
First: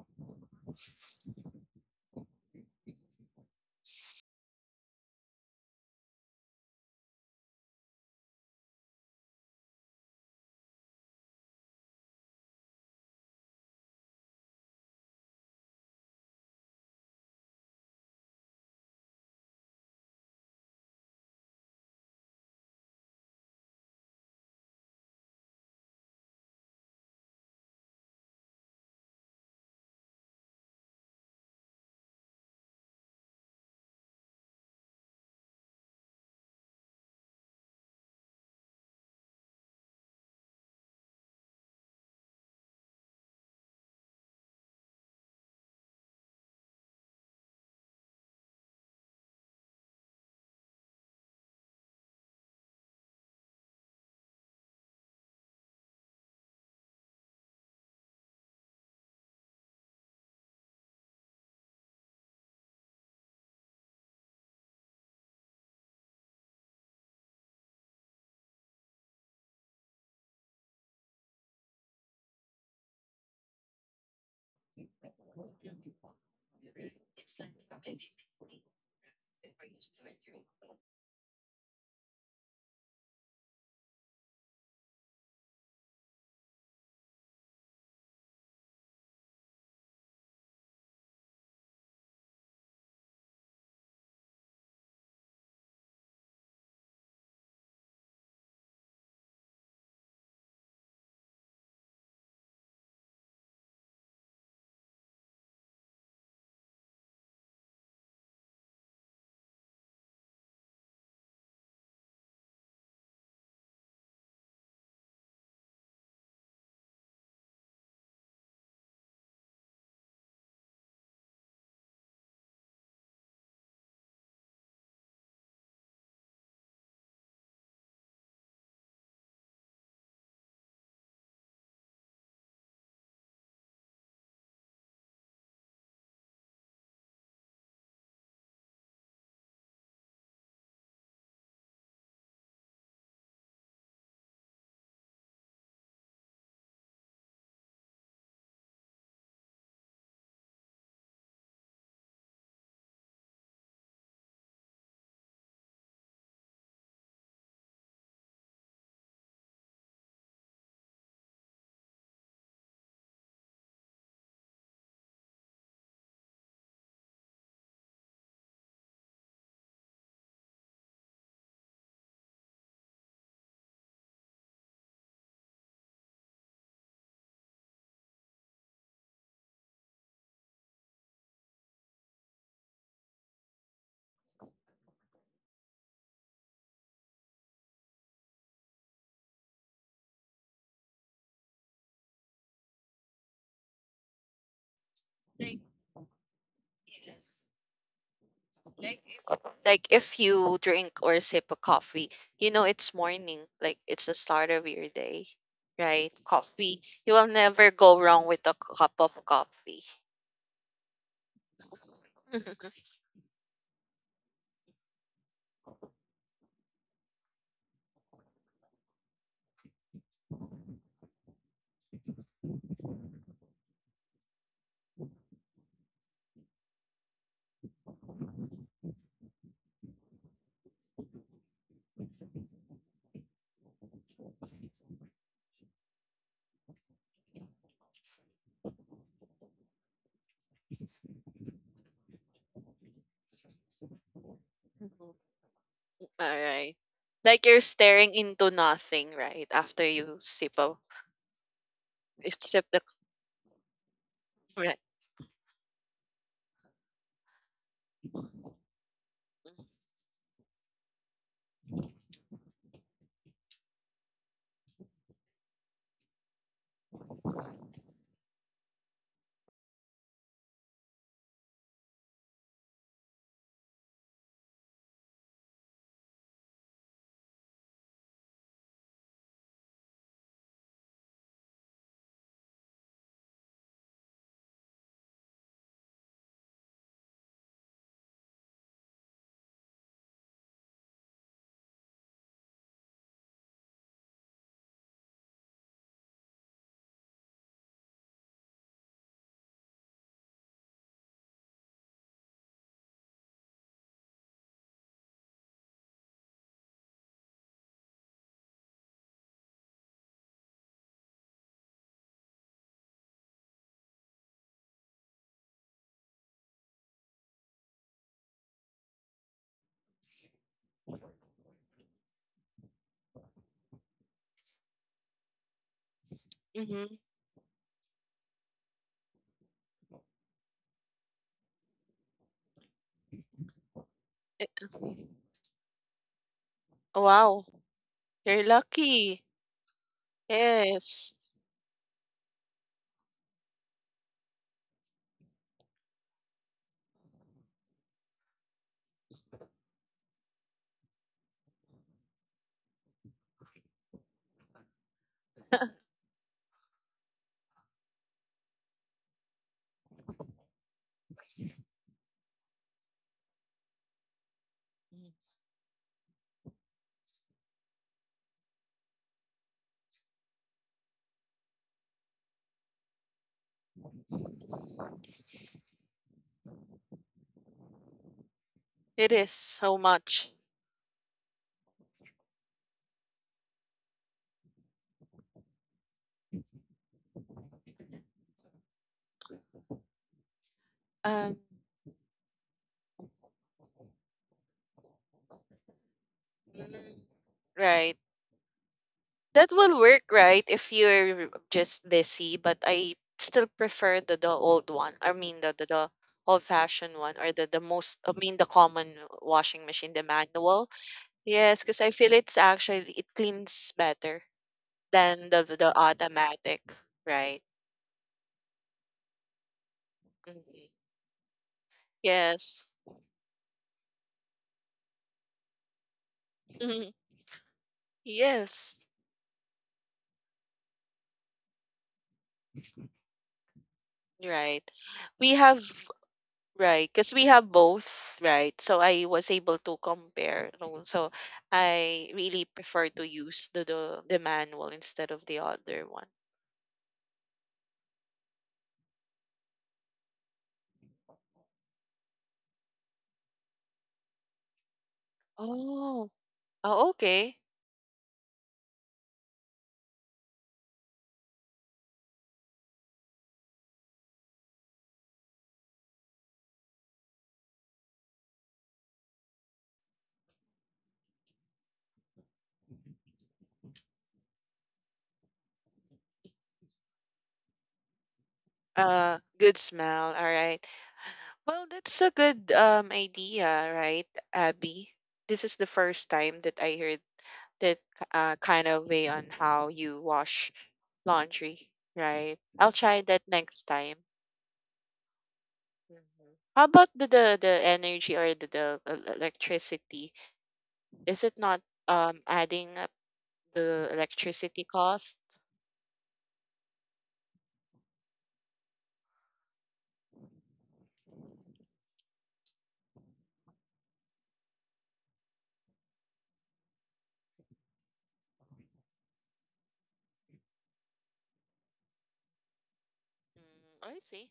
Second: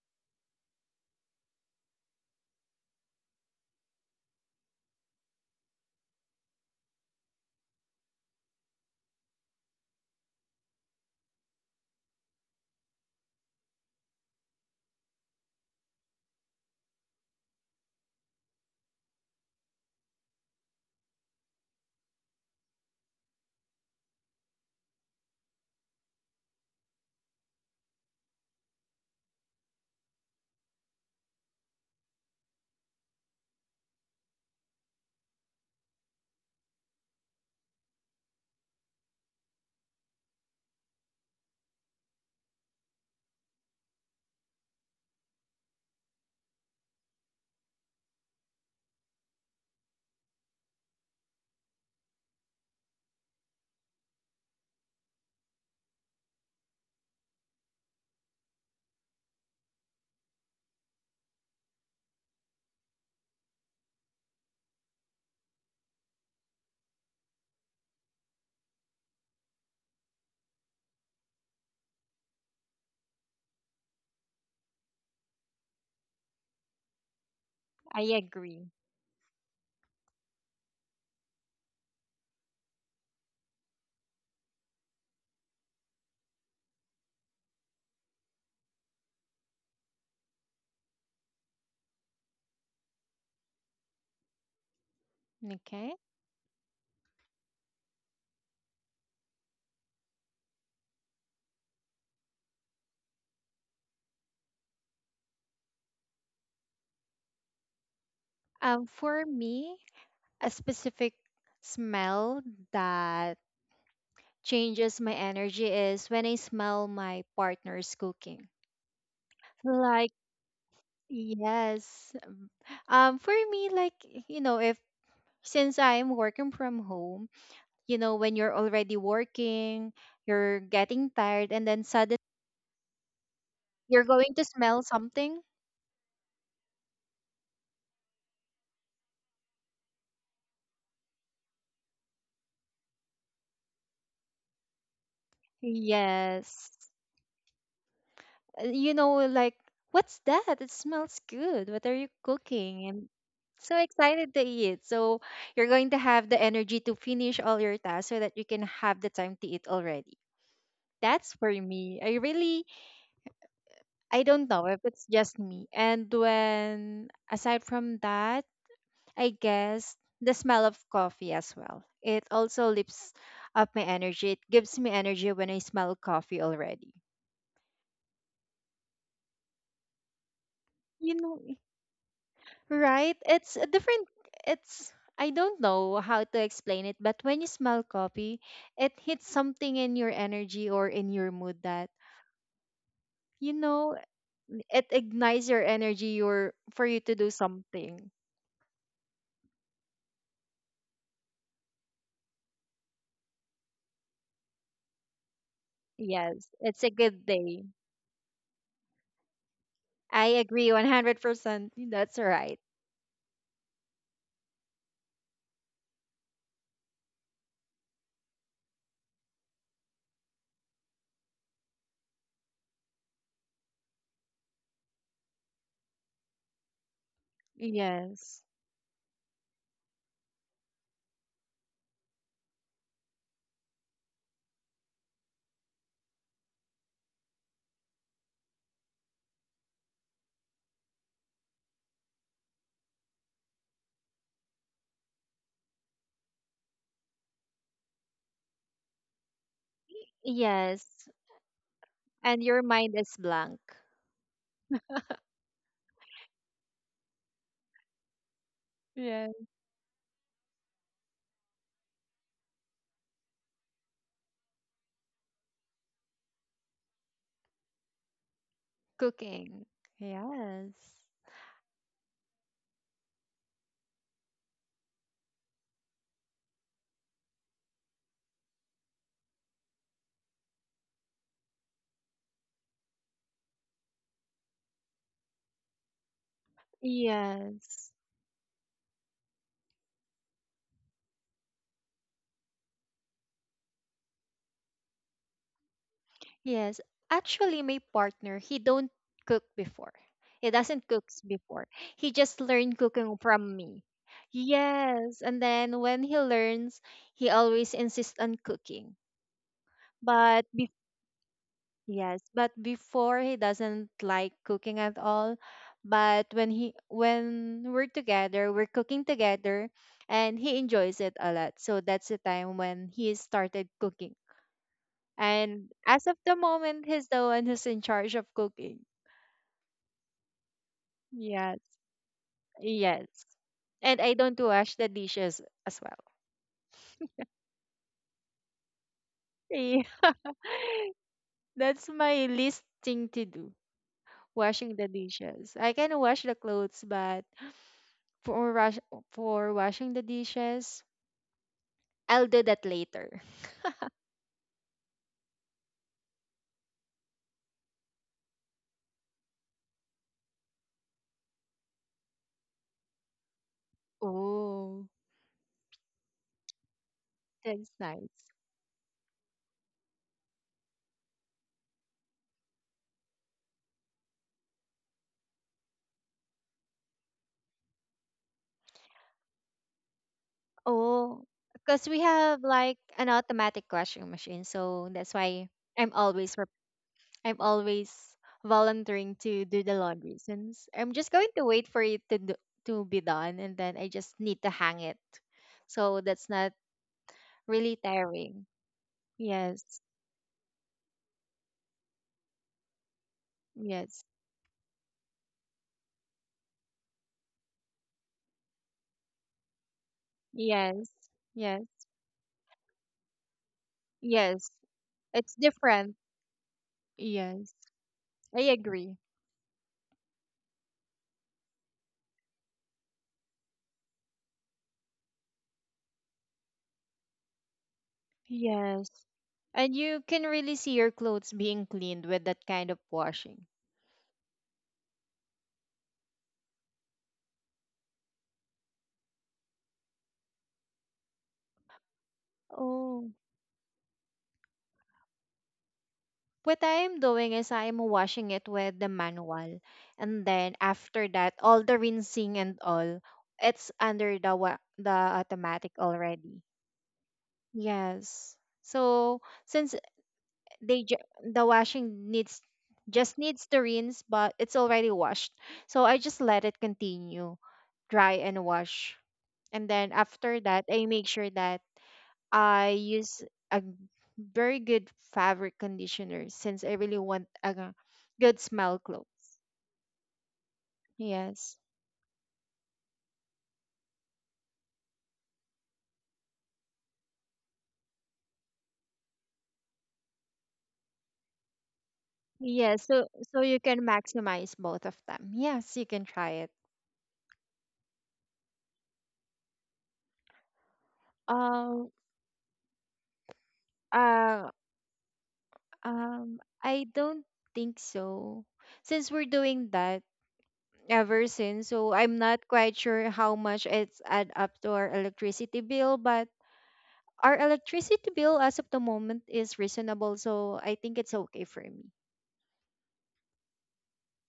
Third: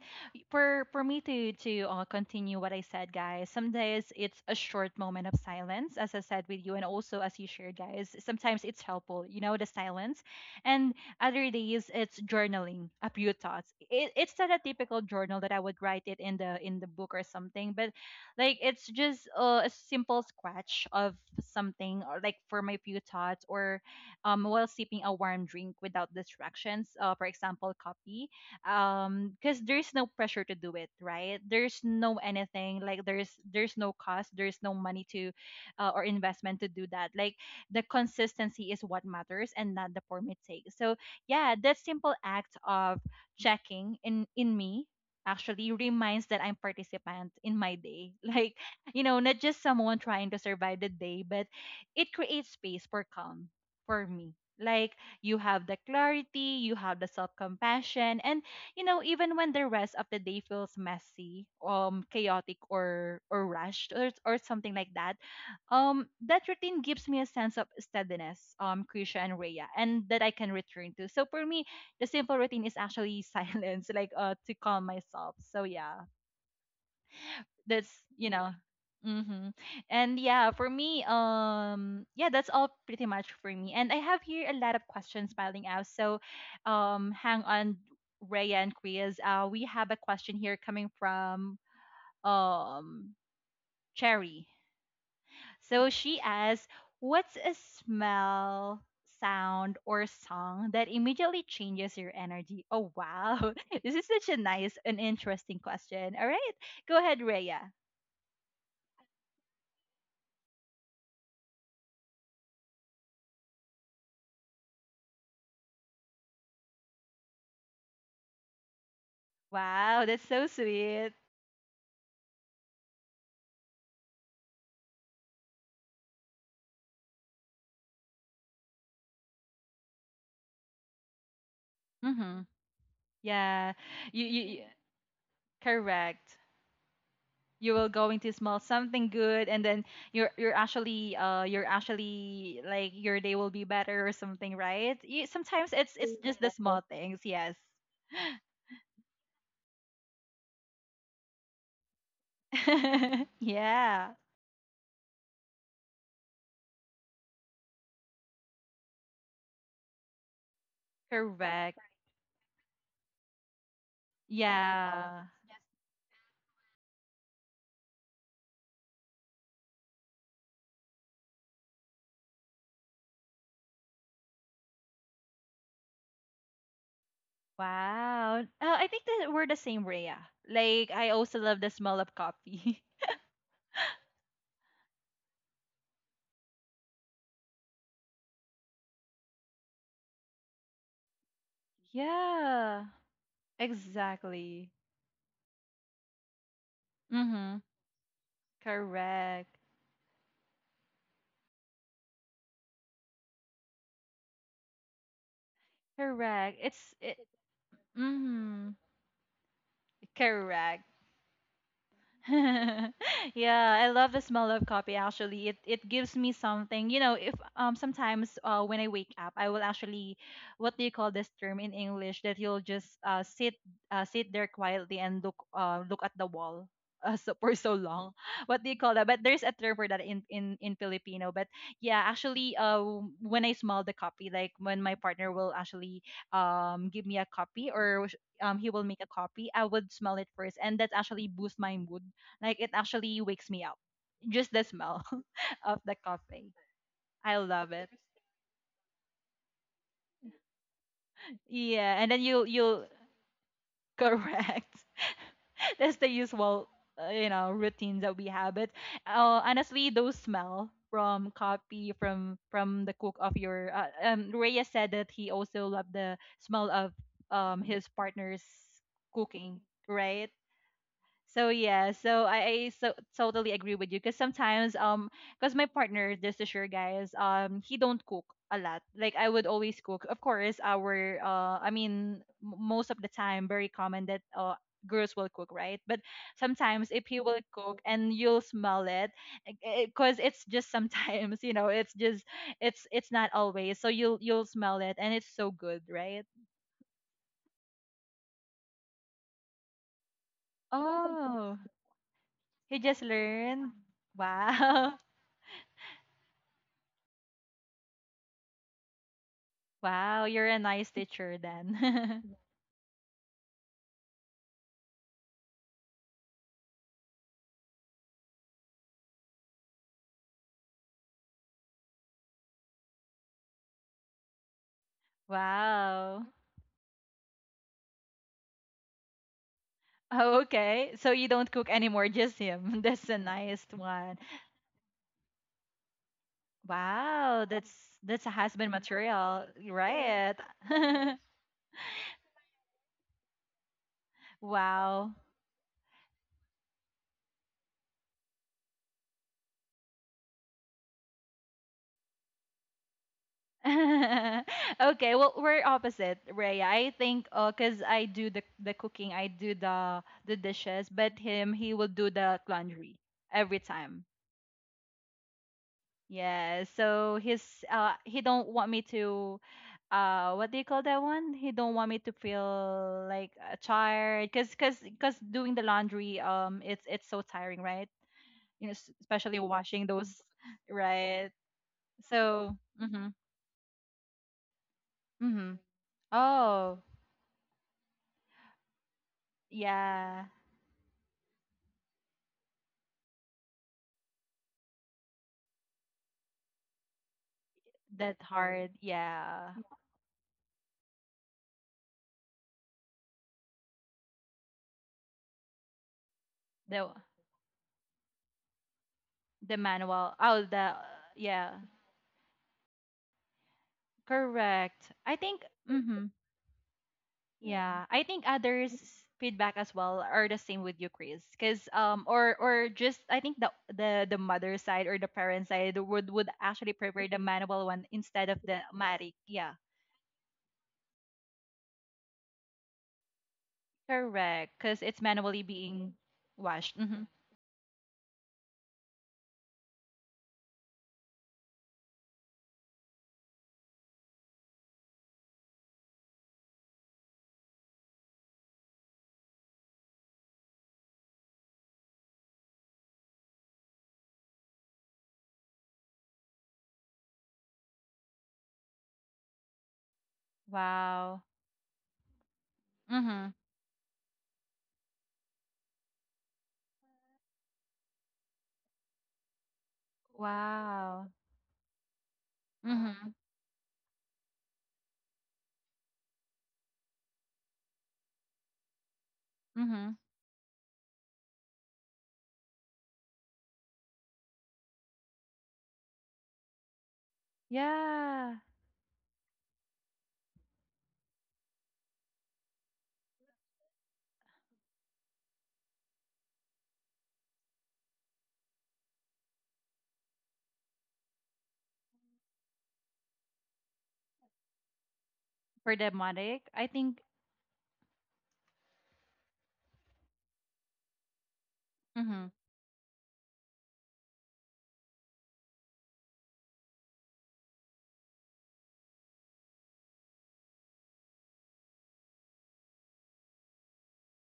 S1: for for me to to, uh, continue what I said, guys, some days it's a short moment of silence, as I said with you, and also as you shared, guys. Sometimes it's helpful, you know, the silence, and other days it's journaling a few thoughts. It, it's not a typical journal that I would write it in the in the book or something, but like it's just uh, a simple scratch of something, or like for my few thoughts, or um while sipping a warm drink without distractions, uh, for example, coffee um because there's no pressure to do it right, there's no anything, like there's there's no cost, there's no money to uh, or investment to do that. Like the consistency is what matters and not the form it takes. So yeah, that simple act of checking in in me actually reminds that I'm participant in my day like, you know, not just someone trying to survive the day, but it creates space for calm, for me. Like you have the clarity, you have the self compassion, and you know, even when the rest of the day feels messy, um, chaotic or or rushed or or something like that, um, that routine gives me a sense of steadiness, um, Krisha and Rhea, and that I can return to. So for me, the simple routine is actually silence, like uh, to calm
S3: It's like
S1: myself. So yeah,
S3: a
S1: that's
S2: I
S1: you know
S2: agree.
S1: mm-hmm.
S3: before you start
S1: And
S3: your,
S1: yeah, for me, um yeah, that's all pretty much for me, and I have here a lot of questions piling out. So um hang on, Raya and Kriya's. Uh, we have a question here coming from um Cherry. So
S2: Okay.
S1: she asks, "What's a smell, sound, or song that immediately changes your energy?" Oh wow, this is such a nice and interesting question. All right, go ahead, Raya.
S2: Um for me, a specific smell that changes my energy is when I smell my partner's cooking.
S1: Wow,
S2: Like
S1: that's so sweet.
S2: yes, um, for me, like you know, if since I'm working from home, you know, when you're already working, you're getting tired, and then suddenly
S1: Mm-hmm. Yeah,
S2: you're
S1: you,
S2: going
S1: you
S2: to
S1: you-
S2: smell something.
S1: correct. You will going to smell something good, and then you're you're actually uh you're actually like your day will be better or something, right? You, sometimes it's it's just the
S2: Yes.
S1: small things. Yes.
S2: Uh, You know, like, what's that? It smells good. What are you cooking? And so
S1: Yeah,
S2: excited to eat. So you're going to have the energy to finish all your tasks so that you can have the time to eat already. That's for
S1: correct.
S2: me. I really I don't know if it's
S1: Yeah.
S2: just me. And when aside from that, I guess the smell of coffee as well. It also lifts up my energy. It gives me energy when I smell coffee already.
S1: Wow. Uh, I think that we're the same, Rhea. Like I
S2: You
S1: also
S2: know,
S1: love the smell of coffee.
S2: right? It's a different. It's I don't know how to explain it, but when you smell coffee, it hits something in your energy or in your mood that
S1: Yeah.
S2: you know
S1: Exactly.
S2: it ignites
S3: like
S2: your energy your for you to do
S3: yes.
S1: Mm-hmm.
S2: something.
S3: Like if
S1: Correct.
S3: like if you drink or sip a coffee, you know it's morning. Like it's the start of your day. Right?
S2: Yes,
S1: Correct.
S3: Coffee.
S2: it's a
S1: It's
S3: You
S1: it.
S2: good
S3: will
S2: day.
S3: never go wrong with a
S1: Mm-hmm.
S3: cup of coffee.
S2: I agree
S1: Correct.
S2: one hundred percent. That's right.
S1: Yeah, I love the smell of coffee actually. It it gives me something. You know, if um sometimes uh when I wake up, I will actually, what do you call this term in English, that you'll just uh sit uh sit there quietly and look uh look at the wall. Uh, so, for so long,
S2: Yes.
S1: what do you call that? But there's a term for that in in in filipino. But yeah, actually uh when I smell the coffee, like when my partner will actually um give me a copy, or um he will make a copy, I would smell it first, and that actually boosts my mood. Like it actually wakes me up. Just the smell
S3: All
S1: of the coffee.
S3: right.
S1: I
S3: Like you're
S1: love it.
S3: staring into nothing, right? After you sip a,
S2: Yes.
S1: Yeah, and then
S3: if
S1: you
S2: And your
S3: sip the
S1: you
S2: mind is blank.
S1: correct.
S3: right.
S1: That's the usual, uh, you know, routines that we have. But
S2: Yes.
S1: uh, honestly, those smell from coffee, from from the cook of your uh, um Rhea said that he also loved the smell of um his partner's cooking,
S2: Cooking.
S1: right?
S2: Yes.
S1: So yeah, so I, I so totally agree with you, because sometimes um because my partner, just to sure guys, um he don't cook a lot. Like I would always cook. Of course, our uh I mean, m- most of the time very common that uh girls will cook, right? But sometimes if he will cook
S2: Yes.
S1: and you'll smell it, because it's just sometimes, you know, it's just it's it's not always. So you'll you'll smell it and it's so good, right?
S2: Yes. Actually, my partner, he don't cook before. he doesn't cook
S1: Oh,
S2: before. He just
S1: he
S2: learned
S1: just
S2: cooking from
S1: learned.
S2: me.
S1: Wow.
S2: Yes. And then when he learns, he always insists on cooking.
S1: Wow, you're
S2: But
S1: a nice teacher
S2: yes,
S1: then.
S2: but before he doesn't like cooking at all. But when he when we're together, we're cooking together and he enjoys it a lot. So that's the time when he started cooking. And as of
S1: Wow.
S2: the moment,
S3: Mm-hmm.
S2: he's the one who's in charge of cooking.
S1: Oh, okay. So you don't cook
S2: Yes.
S1: anymore, just him.
S2: Yes.
S1: That's a nice
S2: And I
S1: one.
S2: don't wash the dishes as well.
S1: Wow,
S3: Wow.
S1: that's that's a
S3: You're
S1: husband
S3: lucky.
S1: material,
S2: Yeah.
S1: right?
S3: Yes,
S2: That's my least thing to do, washing the
S1: Wow.
S2: dishes. I can wash the clothes, but For wash for washing the dishes, I'll do that later.
S1: Okay, well we're opposite, Raya. I think uh 'cause cause I do the the cooking, I do the the dishes, but him, he will do the laundry every time.
S2: Oh,
S3: Mhm.
S1: Yeah, so he's
S2: that's
S1: uh
S2: nice.
S1: he don't want me to uh what do you call that one? He don't want me to feel like uh, tired, cuz cuz cuz doing the laundry, um it's it's so tiring, right? You know, s-
S3: it is
S1: especially
S3: so
S1: washing those,
S3: much.
S2: Oh,
S1: right?
S2: because we have
S1: So,
S2: like an
S1: mhm.
S2: automatic washing machine, so that's why
S1: Mhm.
S2: I'm always rep-
S1: Oh,
S2: I'm always volunteering to do the laundry
S1: yeah.
S2: since I'm just going
S3: Um,
S2: to wait for it to do, to be done, and then I just need to hang it. So that's not
S3: mm,
S2: really
S3: right.
S1: That
S2: tiring.
S1: hard. Yeah.
S3: That
S2: Yes,
S3: will work, right? If you're just busy, but I still prefer
S2: yes,
S3: the, the old one. I mean the the, the old
S1: The
S3: fashioned one or the, the most, I mean, the common
S1: the
S3: washing machine, the
S1: manual. Oh,
S3: manual.
S1: the
S2: yes,
S1: yeah.
S3: Yes,
S2: yes,
S3: because I feel it's actually it cleans better
S2: yes.
S1: Correct. I
S3: than
S2: It's
S1: think
S3: the the the
S2: different.
S1: mhm.
S3: automatic, right?
S2: Yes.
S1: Yeah, yeah. I think
S2: I
S1: others'
S2: agree.
S1: feedback as well are the same
S3: Mhm.
S1: with you, Chris. Cause um, or
S3: Yes.
S1: or just I think the the the mother side or the parent side would would actually prefer the manual one instead of the
S3: Yes.
S2: Yes.
S1: matic. Yeah,
S2: And you can really see your clothes being cleaned with that kind of washing.
S1: correct.
S3: Right.
S1: Cause it's
S3: we
S1: manually
S3: have
S1: being washed.
S3: Right,
S1: Mm-hmm.
S3: because we have both, right? So I was able to compare. No, so I really prefer to
S2: Oh,
S3: use the the, the manual instead of the other one.
S2: what I'm doing is I'm washing it with the manual. And then after that, all the rinsing and all, it's under the wa- the automatic
S3: Oh,
S2: already.
S3: oh, okay.
S2: Yes. So since they ju-
S1: Wow.
S2: the washing needs just
S1: Mm-hmm.
S2: needs to rinse, but it's already washed. So I just let it continue dry and wash. And then after that, I
S1: Wow.
S2: make sure that I
S1: Mm-hmm.
S2: use a g- very good fabric conditioner since I really want a g- good smell
S3: Uh,
S2: clothes.
S3: good
S1: Mm-hmm.
S3: smell. All right.
S2: Yes.
S3: Well, that's a good um idea, right, Abby? This is the first time that I heard that
S1: Yeah.
S3: uh kind of way on how you wash laundry, right? I'll
S2: Yes,
S3: try
S2: so
S3: that
S2: so you
S3: next
S2: can
S3: time.
S2: maximize both of them. Yes, you can try
S3: Mhm.
S2: it.
S3: How about the the, the energy, or the, the el- electricity? Is it not
S2: Um,
S3: um adding up the
S2: uh,
S3: electricity cost?
S1: For the matic,
S2: um,
S1: I
S2: I
S1: think.
S2: don't think so. Since we're doing that ever since, so I'm
S1: Mm-hmm.
S2: not quite sure how much it's add up to our electricity bill, but our electricity bill as of the moment is reasonable, so I think it's okay for me.
S3: Mm, I see.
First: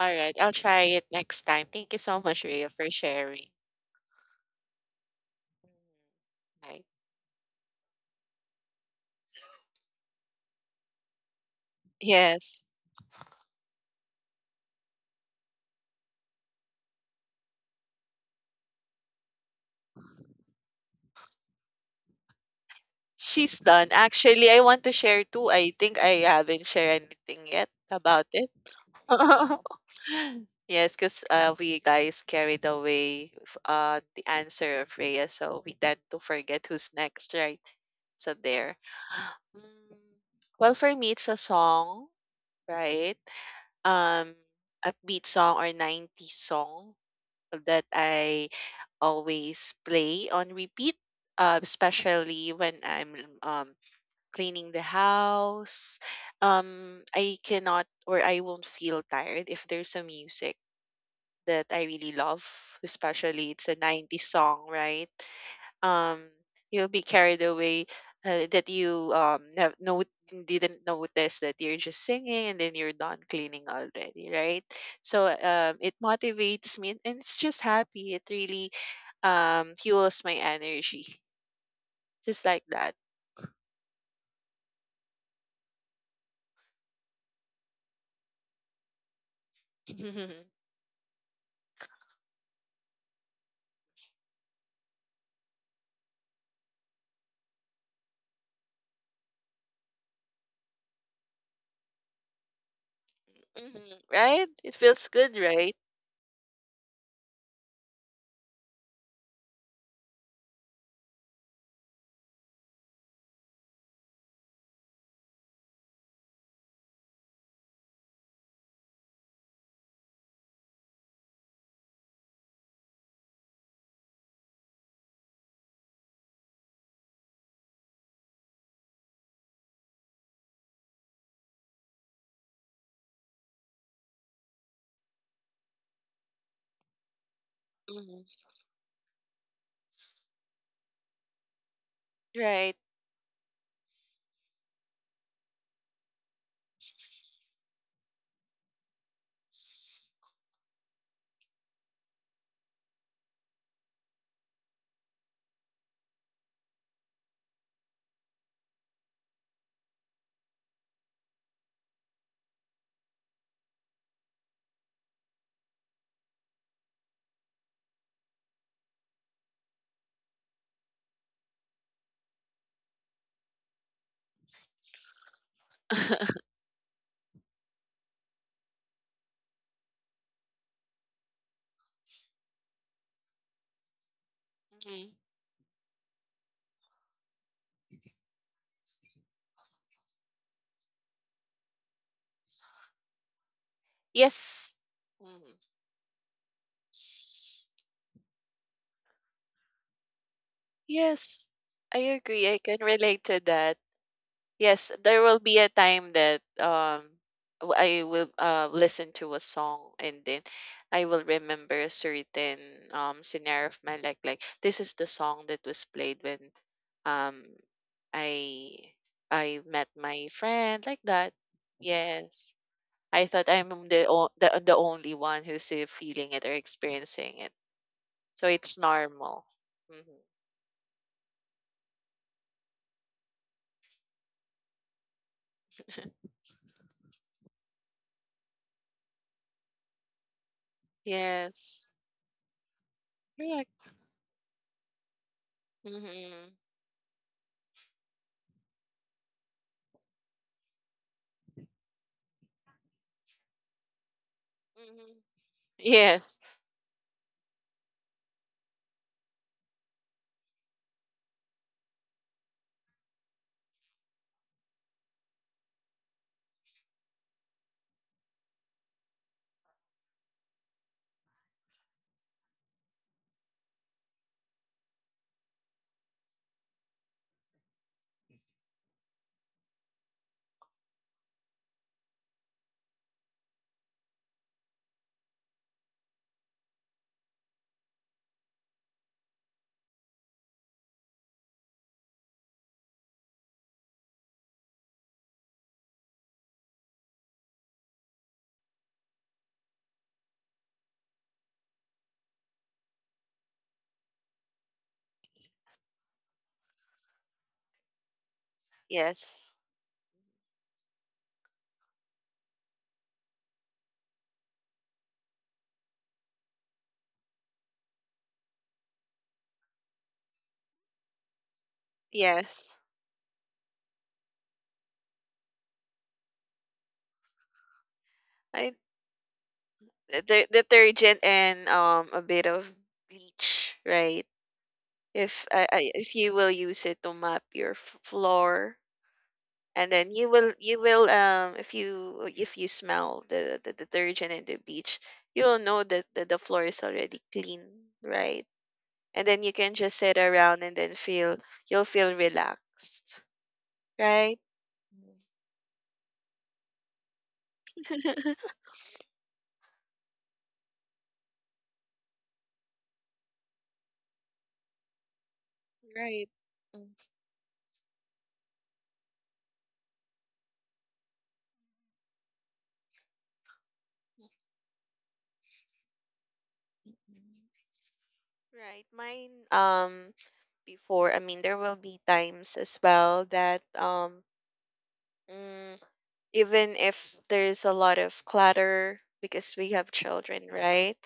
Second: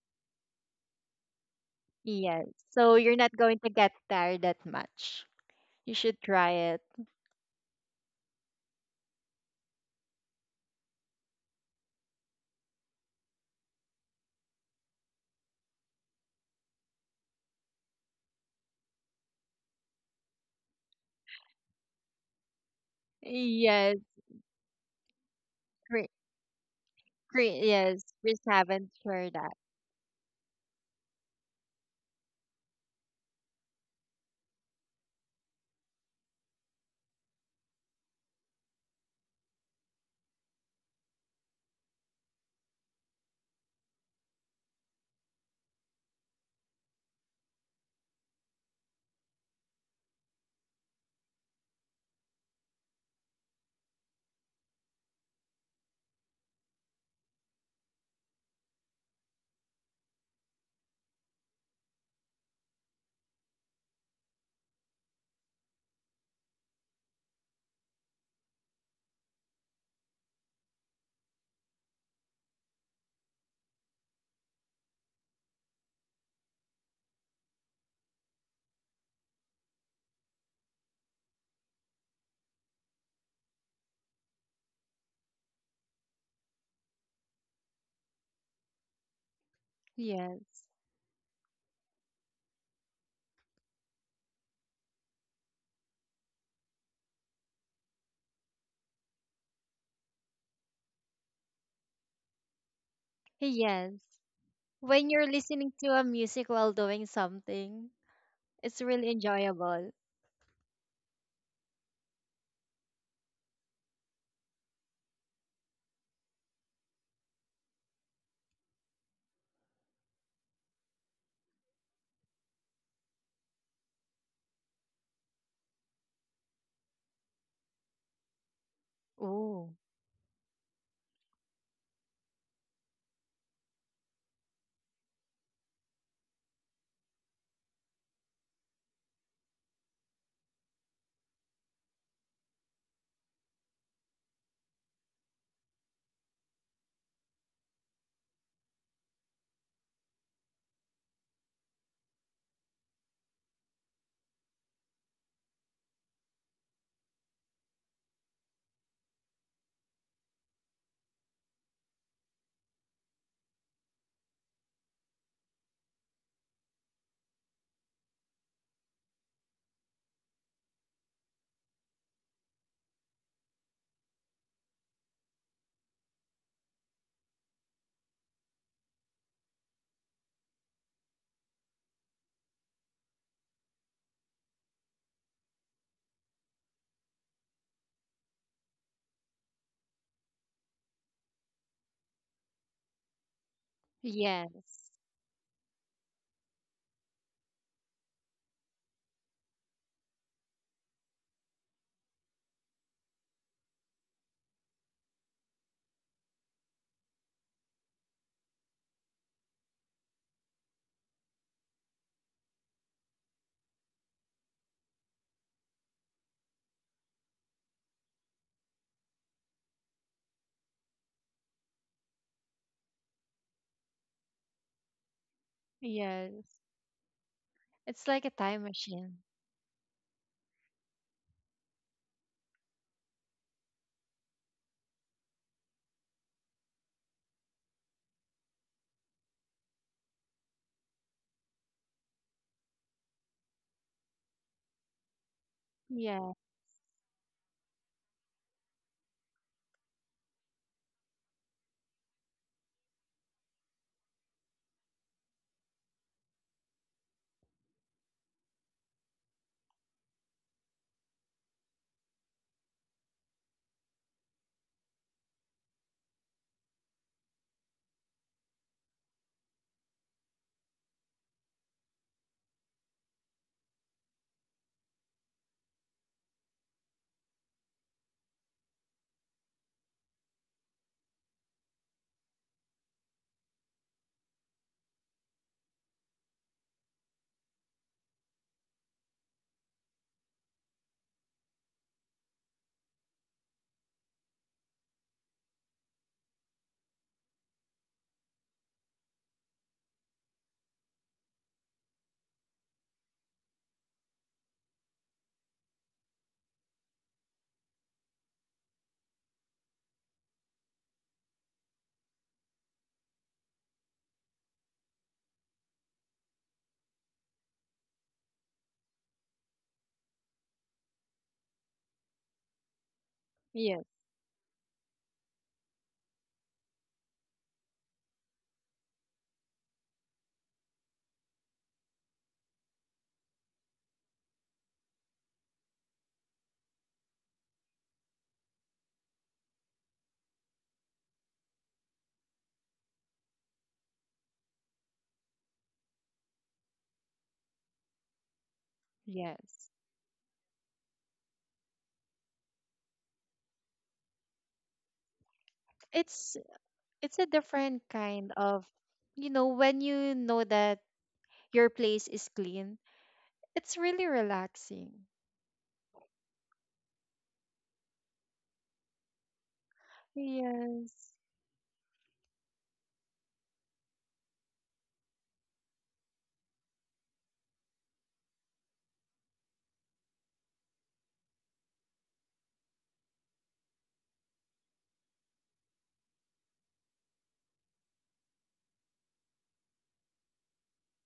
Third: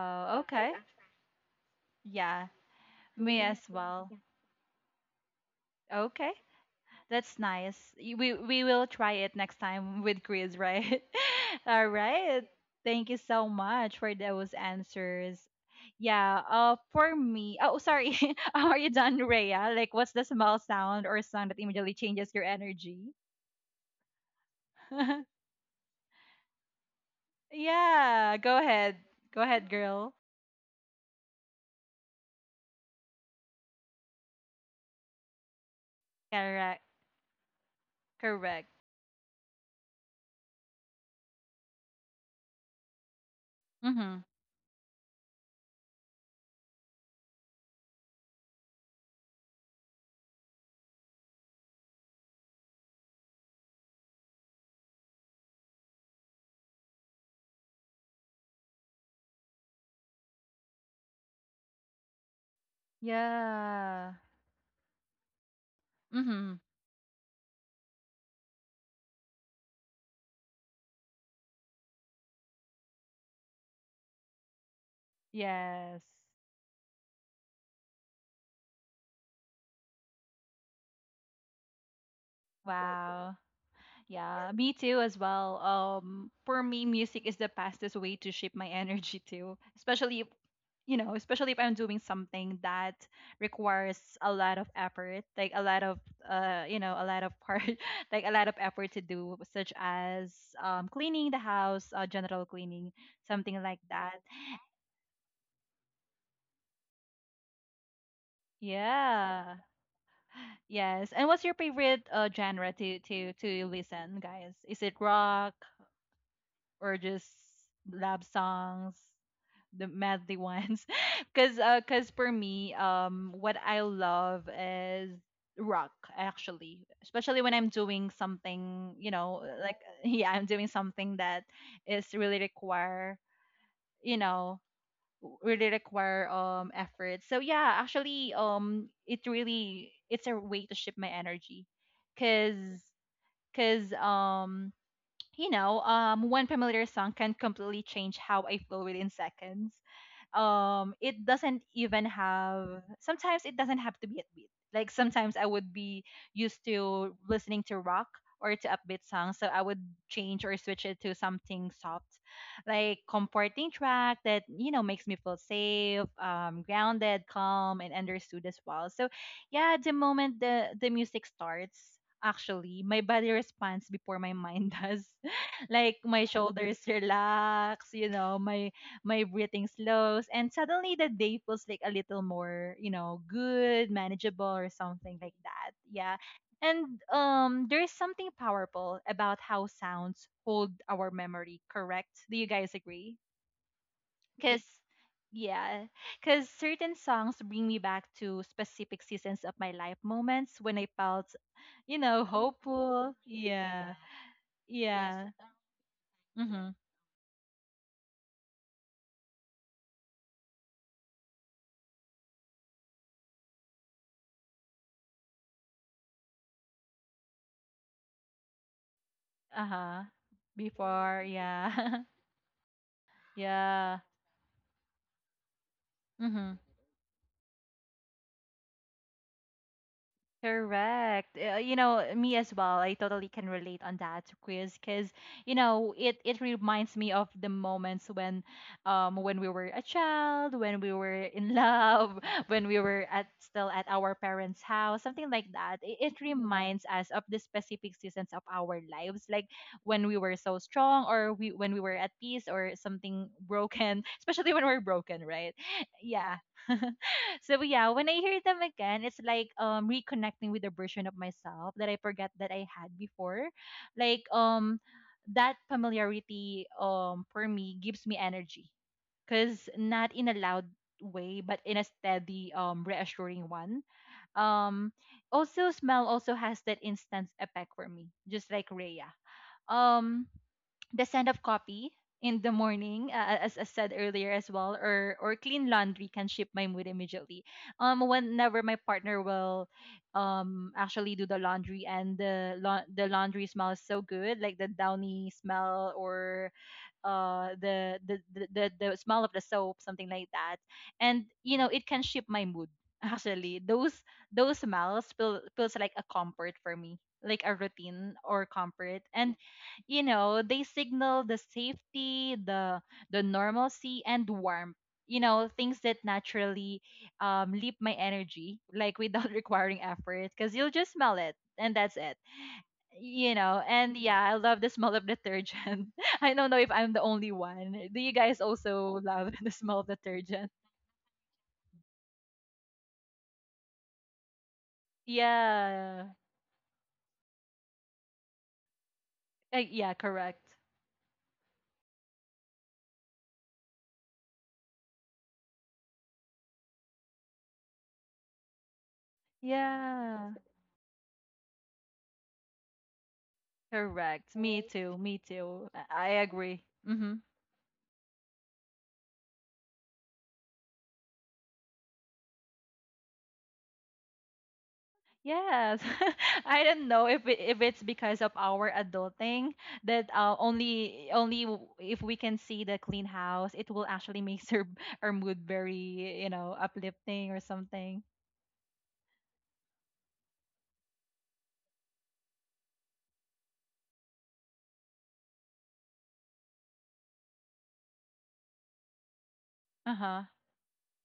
S3: All right, I'll
S1: Okay.
S3: try it next time. Thank you so much,
S1: Yeah.
S2: Yes.
S3: Rhea, for
S2: So you're not
S1: Me
S3: sharing.
S2: going
S1: as
S2: to get
S1: well.
S2: tired that much.
S3: Mhm.
S2: You should
S1: Okay.
S2: try it.
S3: Bye.
S1: That's nice. Y- We we will try it next time with Chris, right? All right.
S3: Yes.
S1: Thank you so much for those answers. Yeah, uh for me. Oh, sorry. Are you done, Rhea? Like what's the small sound or sound that immediately changes your energy?
S3: She's done.
S2: Yes.
S3: Actually, I want to share too. I think
S2: Cre-
S3: I haven't shared
S2: cre-
S3: anything yet
S2: yes.
S3: about
S1: Yeah,
S2: Chris
S3: it.
S1: go
S2: haven't
S1: ahead.
S2: tried
S1: Go
S2: that.
S1: ahead, girl.
S3: Yes, because uh, we guys carried away f- uh, the answer of Rhea, so we tend to forget
S1: Correct.
S3: who's next, right? So
S1: Correct.
S3: there. Mm, well, for me, it's a song, right?
S1: Mhm.
S3: Um, upbeat song or nineties song that I always play on repeat, uh, especially when I'm um, cleaning the house. Um, I cannot or I won't feel tired if there's a music that I really love, especially it's a
S1: Yeah.
S3: nineties song, right? Um,
S1: Mhm.
S3: you'll be carried away uh, that you um have no didn't notice that you're just singing and then you're done cleaning already, right? So um, it
S1: Yes.
S3: motivates me and it's just happy. It really um fuels my energy, just like that.
S1: Wow. Yeah, me too as well. Um, for me, music is the fastest way to shift my energy too. Especially if,
S2: Yes.
S1: you know, especially if I'm doing something that requires a lot of effort, like a lot of uh, you know, a lot of part, like a lot of effort to do, such as um, cleaning the house, uh, general cleaning, something like
S2: Yes.
S3: Mhm,
S1: that.
S3: right? It feels
S2: When you're
S3: good,
S2: listening
S3: right?
S2: to a music while doing something, it's really
S1: Yeah.
S2: enjoyable.
S1: Yes. And what's your favorite uh, genre to to to listen, guys? Is it rock or just love songs? The madly ones because uh, cause for me um what I love is rock actually, especially when I'm doing something, you know,
S2: Oh.
S1: like yeah, I'm doing something that is really require you know, really require um effort. So yeah, actually
S3: Hmm.
S1: um it really, it's a way to shift my energy
S3: Right.
S1: because because um you know, um, one familiar song can completely change how I feel within seconds. Um, it doesn't even have. Sometimes it doesn't have to be upbeat. Like sometimes I would be used to listening to rock or to upbeat songs, so I would change or switch it to something soft, like comforting track that you know makes me feel safe, um, grounded, calm, and understood as well. So, yeah, the moment the the music starts, actually, my body responds before my mind does, like my shoulders relax, you know, my my breathing slows, and suddenly the day feels like a little more, you know, good, manageable, or
S3: Mhm.
S1: something like that. Yeah. And um, there's something powerful about how sounds hold our memory, correct? Do you guys agree? Because,
S3: Yes.
S2: Yes.
S3: Mm-hmm.
S1: yeah, because certain songs bring me back to specific seasons of my life, moments when I felt,
S3: Yes,
S1: you
S3: I
S1: know,
S3: agree. I can
S1: hopeful.
S3: relate to that.
S1: Yeah.
S3: Yes, there
S1: Yeah.
S3: will be a time that
S1: Mm-hmm.
S3: um w- I will uh listen to a song and then I will remember a certain um scenario of my life. Like this is the song that was played when um I I met
S1: Uh-huh.
S3: my friend like
S1: Before,
S3: that.
S1: yeah.
S3: Yes. I thought I'm
S1: Yeah.
S3: the o- the the only one who's uh, feeling
S2: Yes.
S3: it or
S1: Mm-hmm.
S3: experiencing it.
S2: It's like a
S3: So
S2: time
S3: it's
S2: machine.
S3: normal. Hmm.
S1: Correct. Uh, you know, me as well. I totally can relate on that quiz, because you know it it reminds me of the moments when, um, when we were a child, when we were in
S3: Yes.
S1: love, when we were at still at
S3: Correct.
S1: our parents' house, something like that. It, it
S2: Yeah.
S3: Mhm.
S1: reminds us of the specific seasons of our lives, like when we were so strong, or we when we were at peace, or something broken, especially when we're
S3: Mhm.
S1: broken, right? Yeah.
S3: Yes.
S1: So yeah, when I hear them again, it's like um reconnecting with a version of myself that I forget that I had before. Like um that familiarity um for me gives me energy, cuz not in a loud way but in a steady um reassuring one. Um also smell also has that instant effect for me, just like Rhea. Um the send of copy in the morning, uh, uh, as, I said earlier as well, or or clean laundry can shift my mood immediately um whenever my partner will um actually do the laundry, and the la the laundry smells so good, like the downy smell or uh the the, the the the smell of the soap, something like that, and you know it can shift my mood. Actually those those smells feel, feels like a comfort for me, like a routine or comfort, and
S3: Yes.
S1: you know, they signal the safety, the the normalcy and warmth. You know, things that naturally um, leap my energy, like without requiring effort, because you'll just smell it and that's it.
S3: Yes.
S1: You know,
S2: Yes.
S1: and yeah, I love the smell of detergent. I don't know if I'm the only one. Do you guys
S3: I,
S1: also love the smell of
S3: the
S1: detergent?
S3: detergent and um a bit of bleach, right? If I, I
S1: Yeah.
S3: if you will use it to mop your f- floor
S1: Uh,
S3: and
S1: yeah,
S3: then you
S1: correct.
S3: will you will um if you if you smell the the detergent and the bleach, you will know that the, the floor is already clean, right? And then you
S2: Yes.
S3: can just sit
S1: Yeah,
S3: around and then feel you'll feel relaxed,
S1: correct.
S3: right?
S1: Me too. Me too. I I
S2: It's
S1: agree. Mm-hmm.
S2: it's a different kind of, you know, when you know that your place is clean, it's really relaxing.
S1: Yes.
S3: Right.
S1: I don't
S3: Mm.
S1: know if it, if it's because of our adulting that uh, only
S2: Yes.
S1: only w- if we can see the clean house, it will actually make her, our mood very, you know, uplifting or
S3: Mm-hmm.
S1: something.
S3: Right. Mine, um before, I mean, there will be times as well that um mm, even if there's a lot of clutter because we have
S1: Uh-huh.
S3: children, right?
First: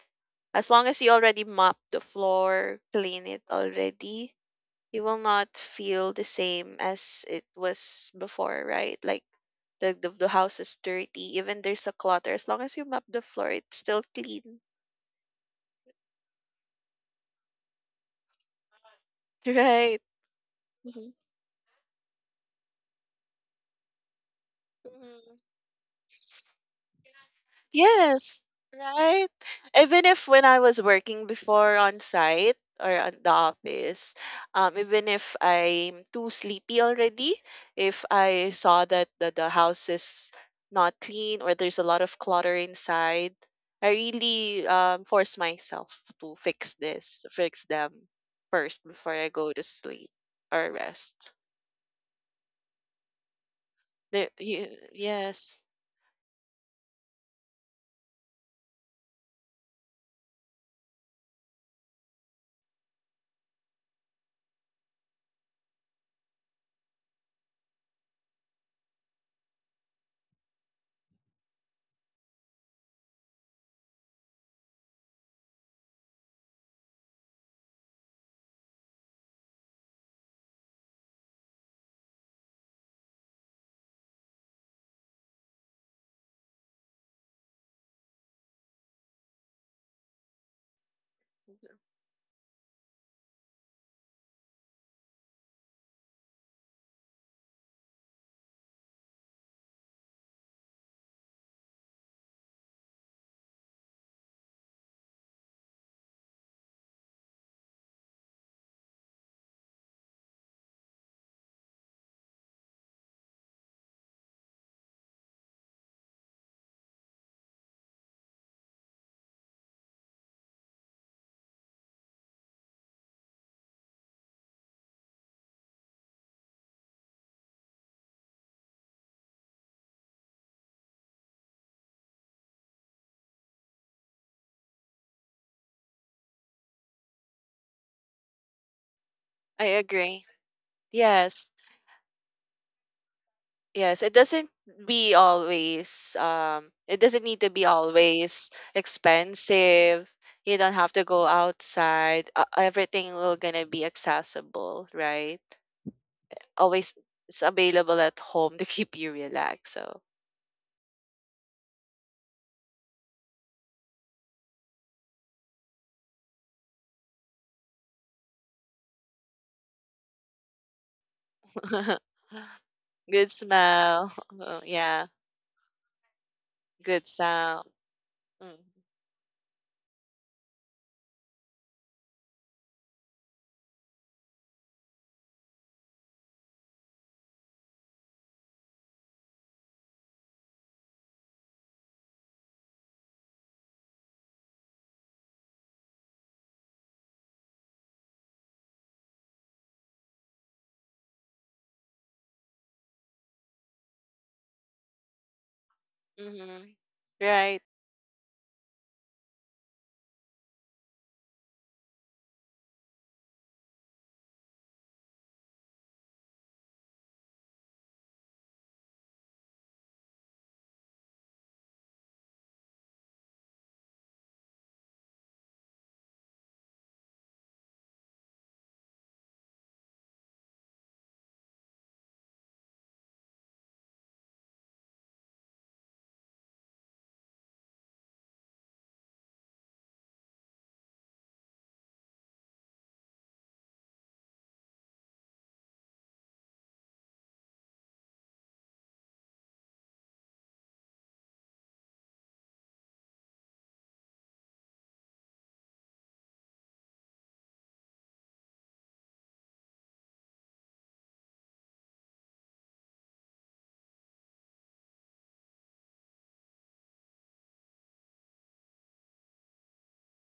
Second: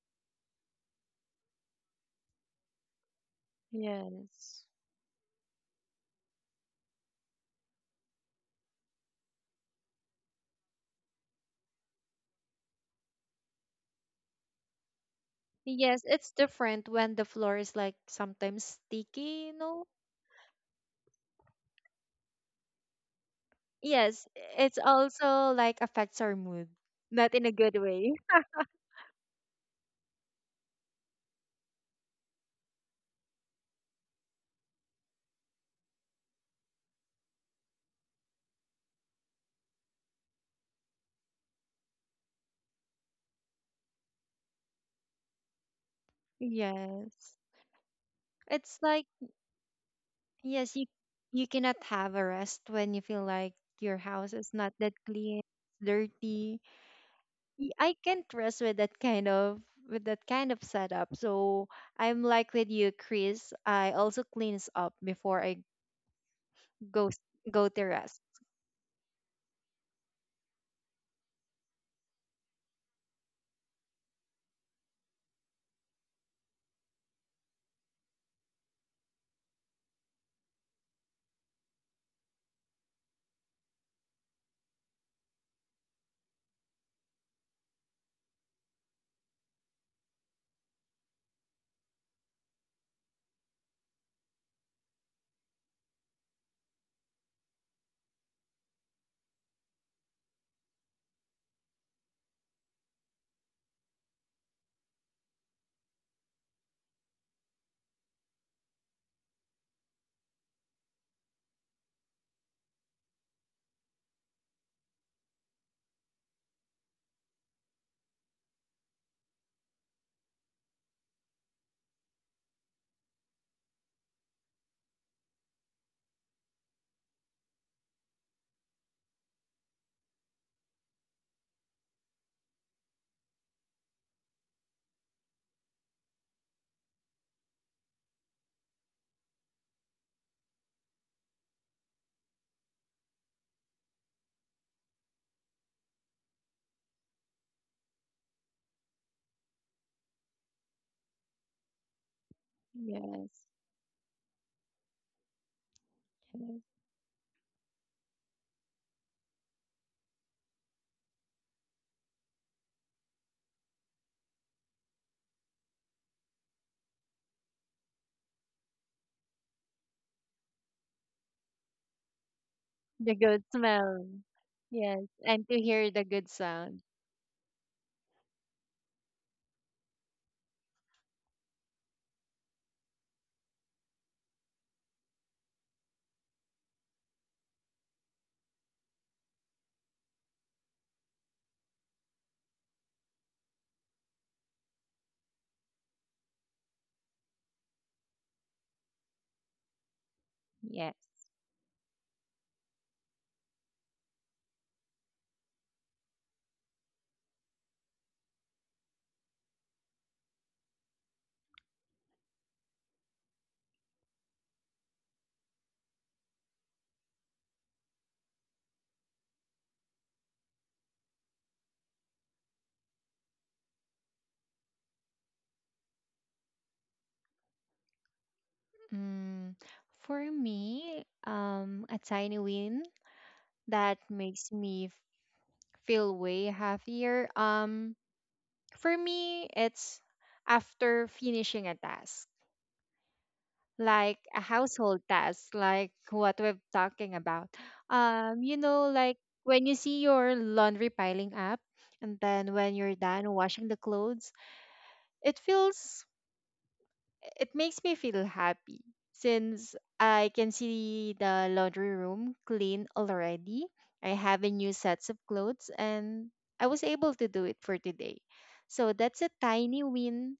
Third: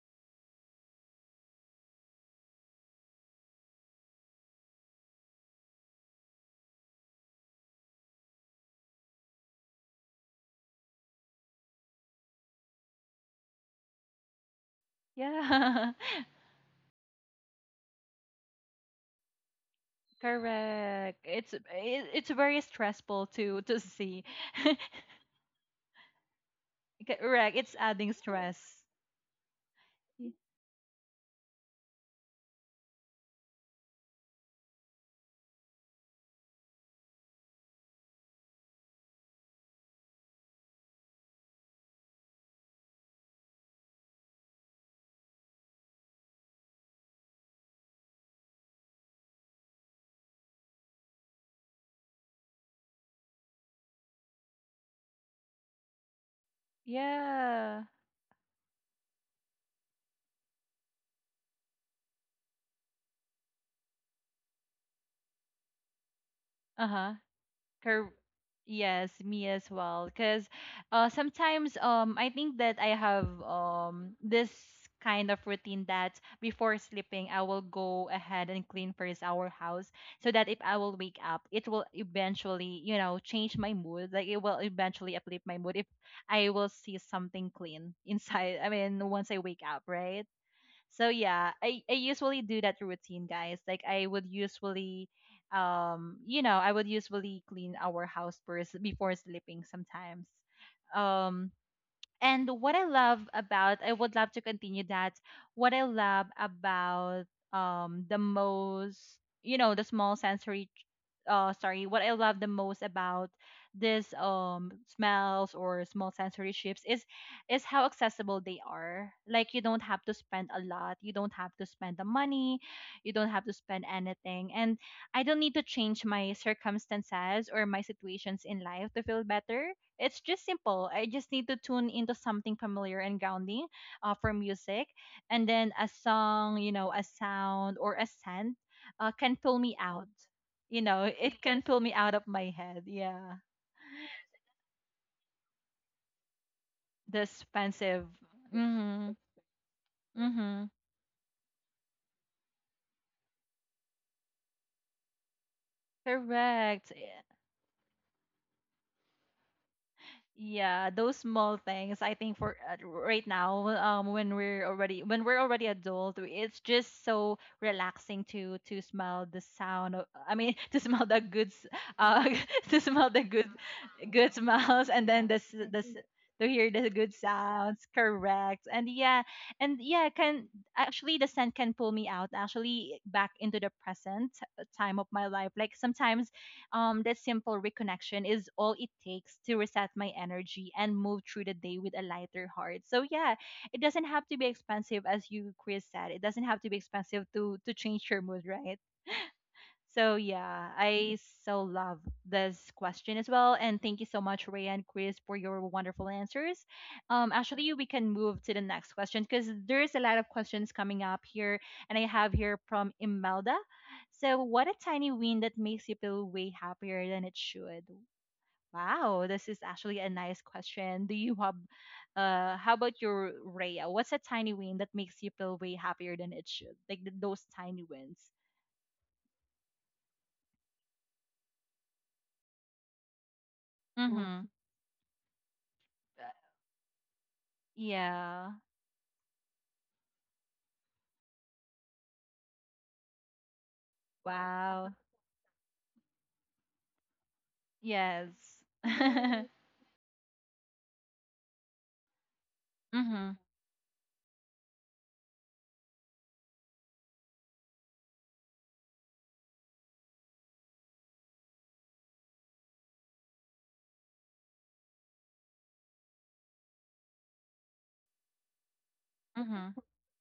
S3: As long as you already mop the floor, clean it already,
S2: Yes.
S3: you will not feel the same as it was before, right? Like the the, the house is dirty, even there's a clutter, as long as you mop the floor, it's still clean,
S1: Yeah.
S2: Yes, it's different when the floor is like sometimes sticky, you know.
S3: right?
S1: Correct. It's it, it's very stressful to to see.
S2: Yes, it's
S3: Mhm.
S2: also like affects our mood, not in a
S1: Correct. It's
S2: good
S1: adding
S2: way.
S3: Yes,
S1: stress.
S3: right? Even if when I was working before on site or on the office, um, even if I'm too sleepy already, if I saw that the, the house is not clean or there's a lot of clutter inside, I really um, force myself to fix this,
S2: Yes,
S3: fix them
S2: it's
S3: first
S2: like,
S3: before I go to sleep or
S2: yes, you
S3: rest.
S2: you cannot have a rest when you feel like your
S3: The,
S2: house is not
S3: y-
S2: that clean,
S3: yes.
S2: dirty. y-
S1: Yeah.
S2: I can't rest with that kind of, with that kind of setup. So I'm like with you, Chris. I also cleans up before I go
S1: Uh-huh.
S2: s- go to
S1: Cor-
S2: rest.
S1: yes, me as well. Because uh, sometimes um, I think that I have um, this kind of routine that before sleeping, I will go ahead and clean first our house, so that if I will wake up, it will eventually, you know, change my mood. Like it will eventually uplift my mood if I will see something clean inside. I mean, once I wake up, right? So yeah, I, I usually do that routine, guys. Like I would usually um you know, I would usually clean our house first before sleeping sometimes. Um and what I love about, I would love to continue that. What I love about um the most, you know, the small sensory, uh, sorry, what I love the most about this um smells or small sensory shifts is is how accessible they are. Like you don't have to spend a lot, you don't have to spend the money, you don't have to spend anything, and I don't need to change my circumstances or my situations in life to feel better. It's just simple. I just need to tune into something familiar and grounding, uh, for music. And then a song, you know, a sound or a scent uh, can pull
S3: I
S1: me out.
S3: agree.
S1: You know, it
S3: Yes.
S1: can pull me out of my head. Yeah.
S3: Yes, it doesn't be always um it doesn't
S1: The
S3: need to be
S1: expensive.
S3: always
S1: Mm
S3: expensive.
S1: hmm. Mm
S3: You
S1: hmm.
S3: don't have to go outside. Uh, everything will
S2: Yes.
S3: gonna be accessible, right?
S2: Yes.
S1: Correct.
S3: Always it's available at home to keep you relaxed. So
S1: Yeah, those small things. I think for uh, right now, um, when we're already when we're already adult, it's just so relaxing to to smell the sound. Of, I mean, to smell the good, s- uh, to smell
S2: The
S1: the
S3: good
S2: good
S1: good,
S2: smell.
S3: smell.
S1: good smells, and
S2: Yes.
S3: Yeah,
S1: then this
S2: And to hear
S1: this
S2: the good
S1: to hear
S2: sound.
S1: the
S3: good
S1: good
S3: sound.
S1: sounds.
S3: Mm-hmm.
S1: Correct. And yeah, and yeah, can actually the scent can pull me out actually back into the present uh, time of my life. Like sometimes um, that simple reconnection is all it takes to reset my energy and move through the day with a lighter heart. So yeah, it doesn't have to be expensive, as you Chris said. It doesn't have to be expensive to to change your mood, right? So yeah,
S2: Yes.
S1: I so love this question as well, and thank you so much, Ray and Chris, for your wonderful answers.
S3: Mm-hmm.
S1: Um,
S3: Right.
S1: actually, we can move to the next question because there's a lot of questions coming up here, and I have here from Imelda. So, what a tiny win that makes you feel way happier than it should. Wow, this is actually a nice question. Do you have, uh, how about your Rhea? What's a tiny win that makes you feel way happier than it should? Like th- those tiny wins.
S2: Mm, for me, um, a tiny win that makes me feel way
S1: Hmm.
S2: happier. Um,
S1: Yeah.
S2: for me, it's after finishing a task. Like a
S1: Wow.
S2: household task, like what we're talking about.
S1: Yes.
S2: Um, you know, like
S1: Mhm.
S2: when you see your laundry piling up, and then when you're done
S1: Mhm.
S2: washing the clothes, it feels, it makes me feel happy since I can see the laundry room clean already. I have a new sets of clothes, and I was able to do it for today. So that's a
S1: Mhm.
S2: tiny win,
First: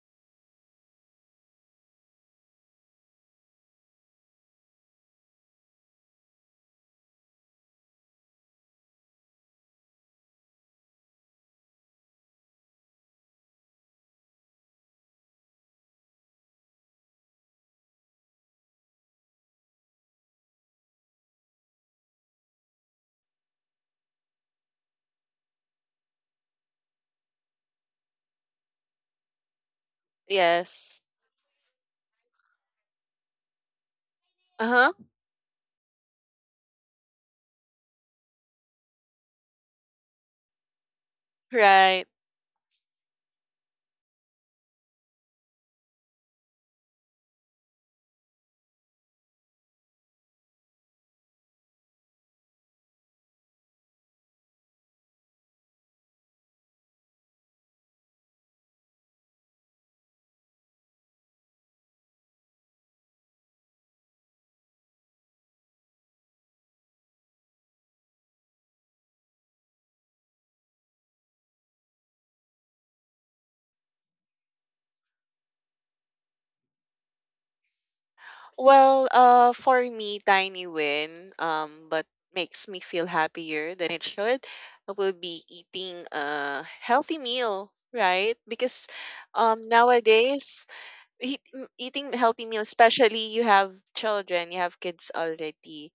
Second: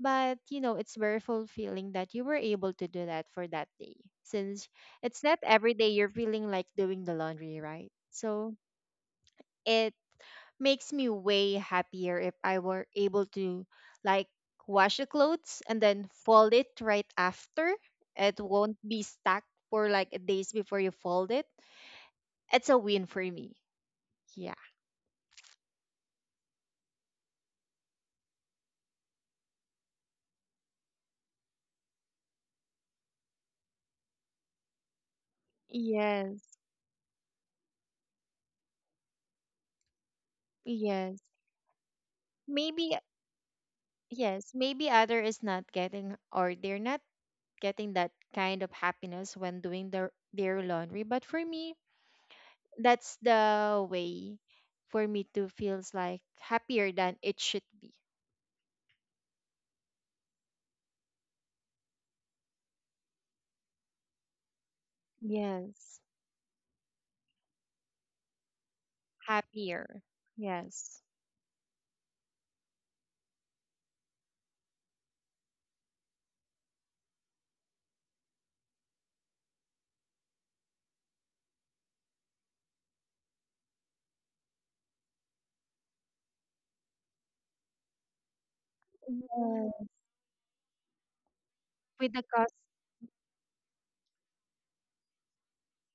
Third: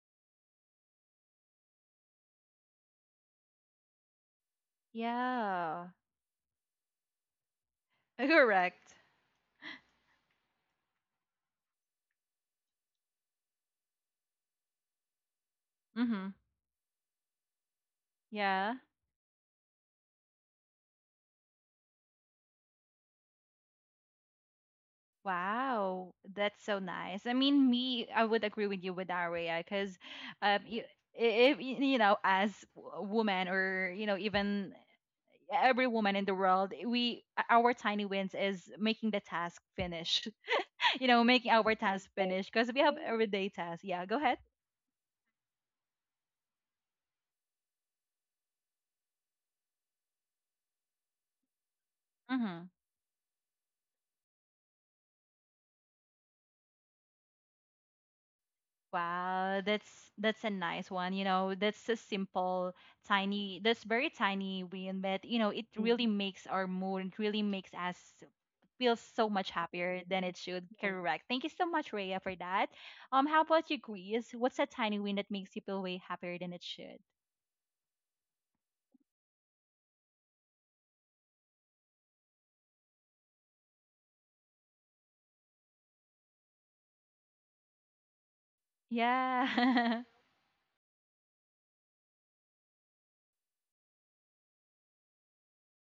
S2: but you know it's very fulfilling that you were able to do that for that day, since it's not every day
S1: Yeah.
S2: you're feeling like doing the laundry, right? So
S1: Correct.
S2: it makes me way happier if I were able to like wash the clothes and then
S1: Mhm.
S2: fold it right after. It
S1: Yeah.
S2: won't be stuck for like days before you fold it. It's a win for me. Yeah.
S1: Wow. That's so nice. I mean, me, I would agree with you with Aria because, um, you,
S3: Yes.
S1: if y- you know, as w- women, or you know, even
S3: Uh-huh.
S1: every woman in the
S2: Yes.
S1: world, we, our tiny wins is making the task finish. You
S2: Yes,
S1: know, making our
S3: Right.
S1: task finish because we
S2: maybe.
S1: have everyday tasks. Yeah. Go ahead.
S2: Yes, maybe other is not getting, or they're not getting that kind of happiness when doing their, their laundry. But for me,
S1: Mhm.
S2: that's the way for me to feels like happier than it should be.
S1: Wow, that's that's a nice one. You know, that's a simple, tiny, that's very tiny win, but you know, it
S2: Yes.
S1: really makes our mood, it really makes us feel so much happier
S2: Happier.
S1: than it should. Mm.
S2: Yes.
S1: Correct. Thank you so much, Rhea, for that. Um, how about you, Grease? What's a tiny win that makes you feel way happier than it should?
S3: Well, uh, for me, tiny win, um, but makes me feel happier than it should, will be eating a healthy meal, right? Because um,
S2: Yes.
S1: Yeah.
S3: nowadays, eat, m- eating
S2: With the
S3: healthy
S2: cost.
S3: meal, especially you have children, you have kids already.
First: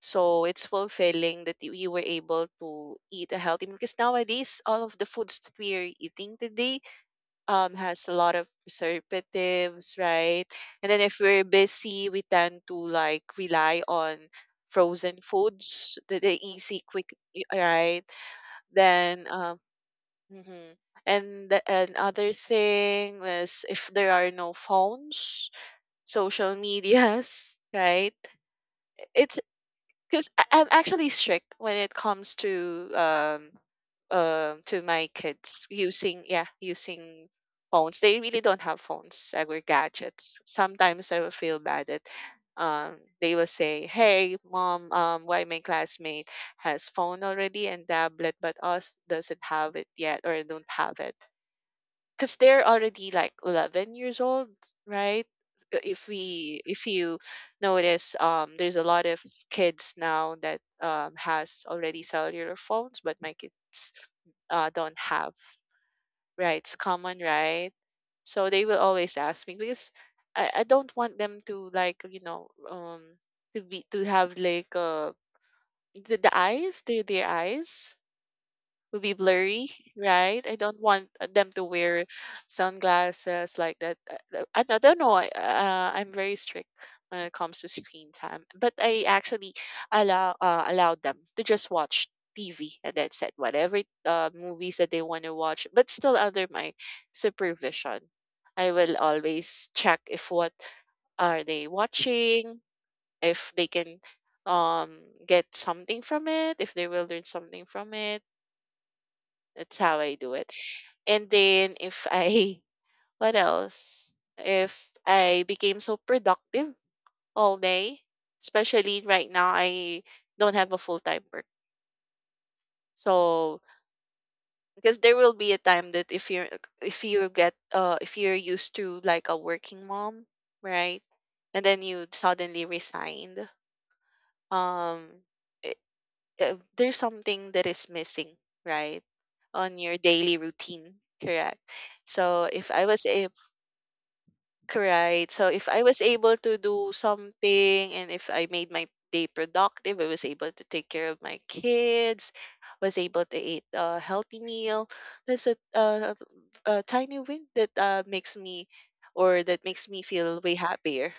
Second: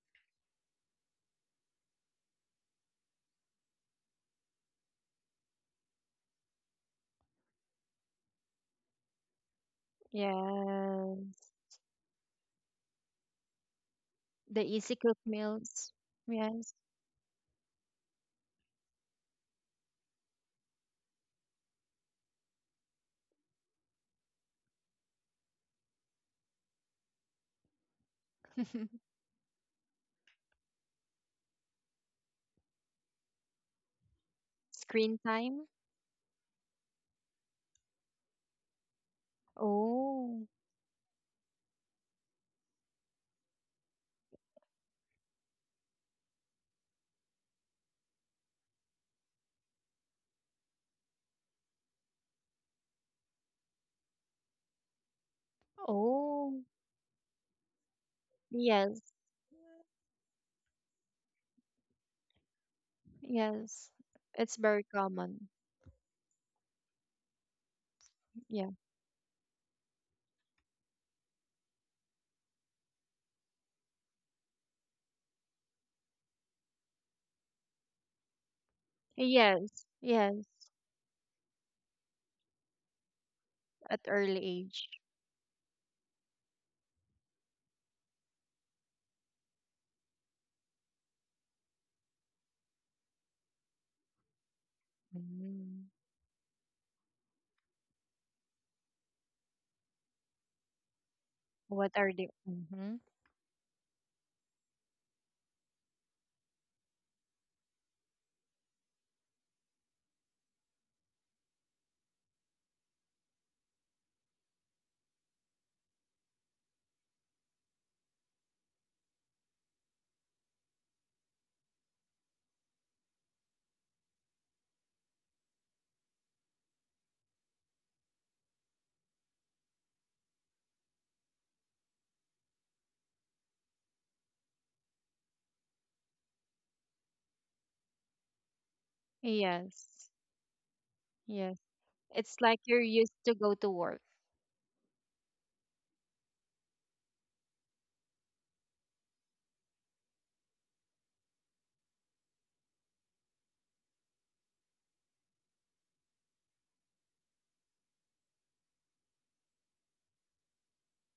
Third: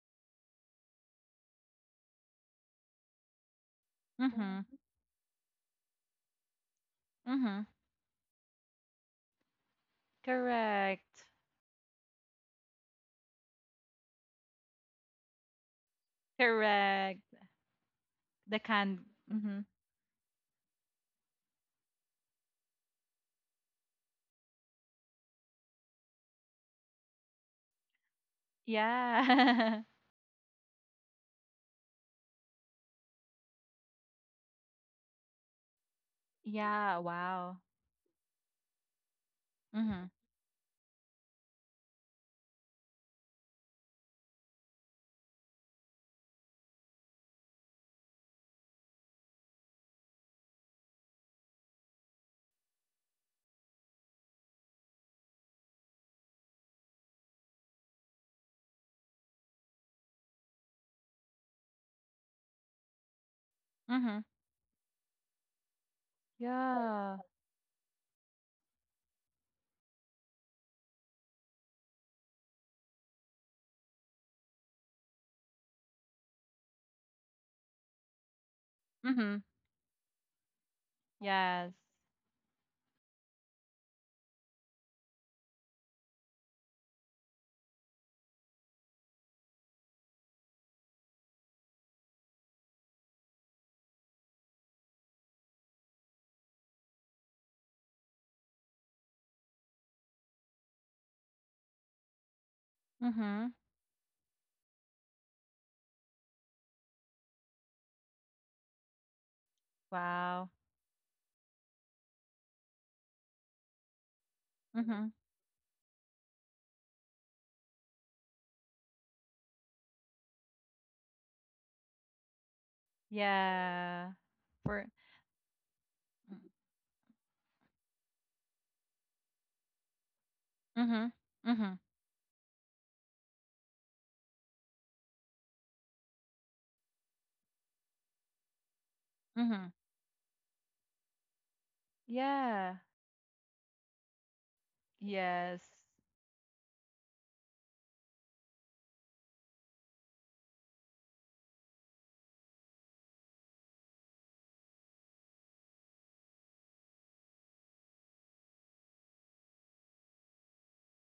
S3: So it's fulfilling that you, you were able to eat a healthy meal, because
S1: Mm-hmm.
S3: nowadays all of the foods that we are eating today
S1: Mm-hmm.
S3: um has a lot of preservatives, right? And then if
S1: Correct.
S3: we're
S2: Yes.
S3: busy, we tend to like rely on
S2: The easy
S3: frozen
S2: cook meals.
S3: foods, the, the
S2: Yes.
S3: easy, quick,
S1: Correct.
S3: y- right?
S1: The can.
S3: Then um,
S1: Mm-hmm.
S3: mhm. And the, another thing is if there are no phones, social medias, right? It's
S1: Yeah.
S3: because I'm actually strict when it comes to um um to my
S2: screen
S3: kids
S2: time.
S3: using, yeah,
S1: Yeah.
S3: using
S1: Wow.
S3: phones. They really don't have phones, uh, or
S1: Mm-hmm.
S3: gadgets.
S2: Oh.
S3: Sometimes I will feel bad that um they will say, "Hey, mom, um, why my classmate has phone already and tablet, but us doesn't have it yet or don't have it," because they're already like eleven years old, right? Uh, if we
S2: Oh.
S3: if you notice, um there's a
S2: Yes.
S3: lot of kids now that um has already cellular phones but my kids
S2: Yes.
S1: Mm-hmm.
S2: It's
S3: uh
S2: very
S3: don't have.
S2: common.
S3: Right, it's common,
S1: Yeah.
S3: right? So they
S2: Yeah.
S3: will always ask me. Because i, I don't want them to, like, you know, um to be to have like uh the, the eyes, their their eyes will be
S1: Mhm.
S3: blurry,
S2: Yes. Yes.
S3: right? I don't want, uh, them to
S1: Yes.
S3: wear sunglasses like that.
S2: At
S3: Uh,
S2: early
S3: uh, I, I
S2: age.
S3: don't know. I, uh, I'm very strict when it comes to screen time, but I actually allow uh, allowed them to just watch T V and that's it. Whatever uh, movies that they want to watch, but
S2: Mm.
S3: still under my supervision. I will always check if what are they
S2: What are the?
S3: watching,
S2: Hmm.
S3: if
S1: Mhm.
S3: they can um get something from it, if they will learn something from it. That's how I do
S1: Wow.
S3: it. And then if I what else? If
S1: Mhm.
S3: I became so productive all day, especially right now I don't have a full-time work. So,
S1: Yeah. For
S3: because there will be a time that if you're, if you get, uh if you're used to like a working mom, right?
S1: Mhm.
S3: And
S1: Mhm.
S3: then you suddenly resigned. Um uh, there's something that is missing, right?
S1: Mhm.
S3: On your
S2: Yes,
S3: daily routine, correct?
S2: yes. It's
S3: So
S2: like
S3: if
S1: Yeah.
S2: you're
S3: I was
S2: used
S3: able,
S2: to go to work.
S3: correct. So
S1: Yes.
S3: if I was able to do something and if I made my day productive, I was able to take care of my kids, was able to eat a healthy meal. That's a, a, a tiny win that, uh, makes me or that makes me feel way happier.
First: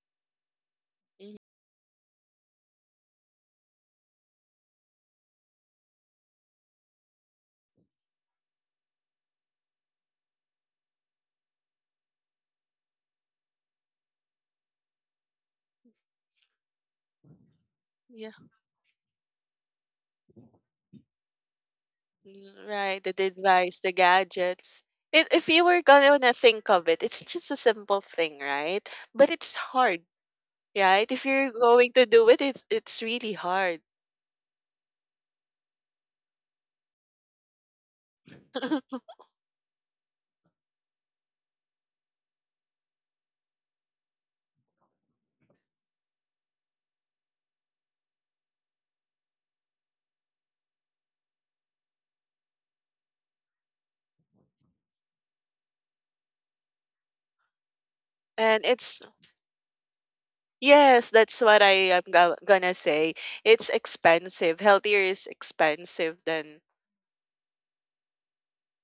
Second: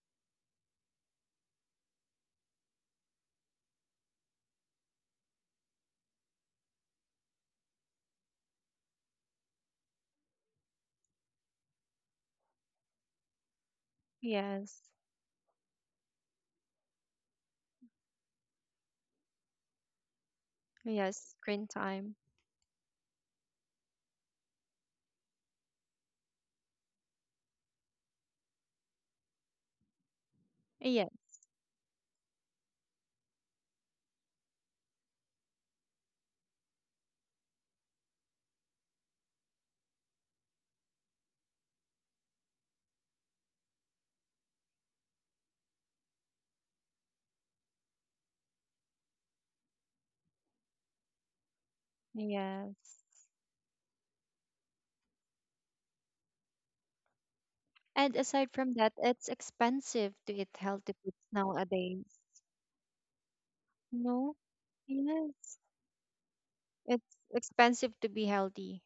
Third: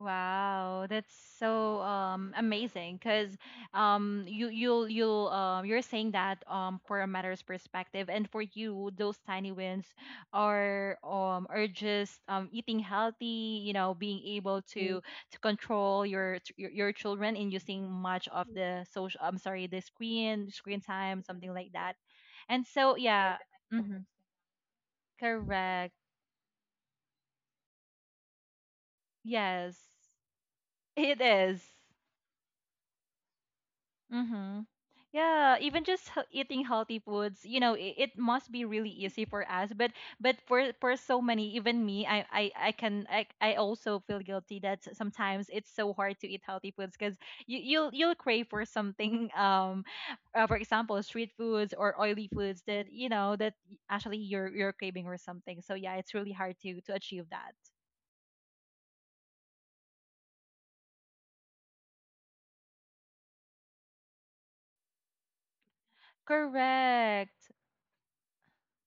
S1: Wow, that's
S3: Mhm.
S1: so um amazing because um you you'll you'll um you're saying that um for a matter's perspective and for you those tiny wins are um are just um eating healthy, you know, being able, Mm,
S2: Yes,
S1: to to control your ch- your, your children in using much
S3: Yeah.
S1: of, mm, the social, I'm sorry, the screen screen time,
S2: yes.
S1: something
S2: Screen
S1: like that.
S2: time.
S1: And
S3: Mm,
S1: so
S3: right, the
S1: yeah,
S3: device, the
S1: mhm,
S3: gadgets. If if you were
S1: correct.
S3: gonna think of it, it's just a simple thing, right? But it's
S1: Yes,
S3: hard,
S2: Yes,
S3: right?
S1: it
S3: If you're
S1: is.
S3: going to do it, it it's really hard.
S1: Mm-hmm. Yeah, even just hea- eating healthy foods, you know, it, it must be really easy for us. But but for for so many, even me, I I, I can I, I also feel guilty that s- sometimes it's so hard to eat healthy foods because you you'll you'll crave for something um uh, for example street foods or oily foods that
S2: yes.
S1: you know that y- actually you're you're craving or something. So yeah, it's really hard to to achieve that.
S2: And aside
S3: And
S2: from that,
S3: it's,
S2: it's expensive to eat healthy
S3: yes,
S2: foods
S3: that's what I am
S2: nowadays.
S3: go- gonna say. It's
S2: No.
S3: expensive. Healthier is
S2: Yes,
S3: expensive than,
S2: it's
S1: Correct.
S2: expensive to be healthy.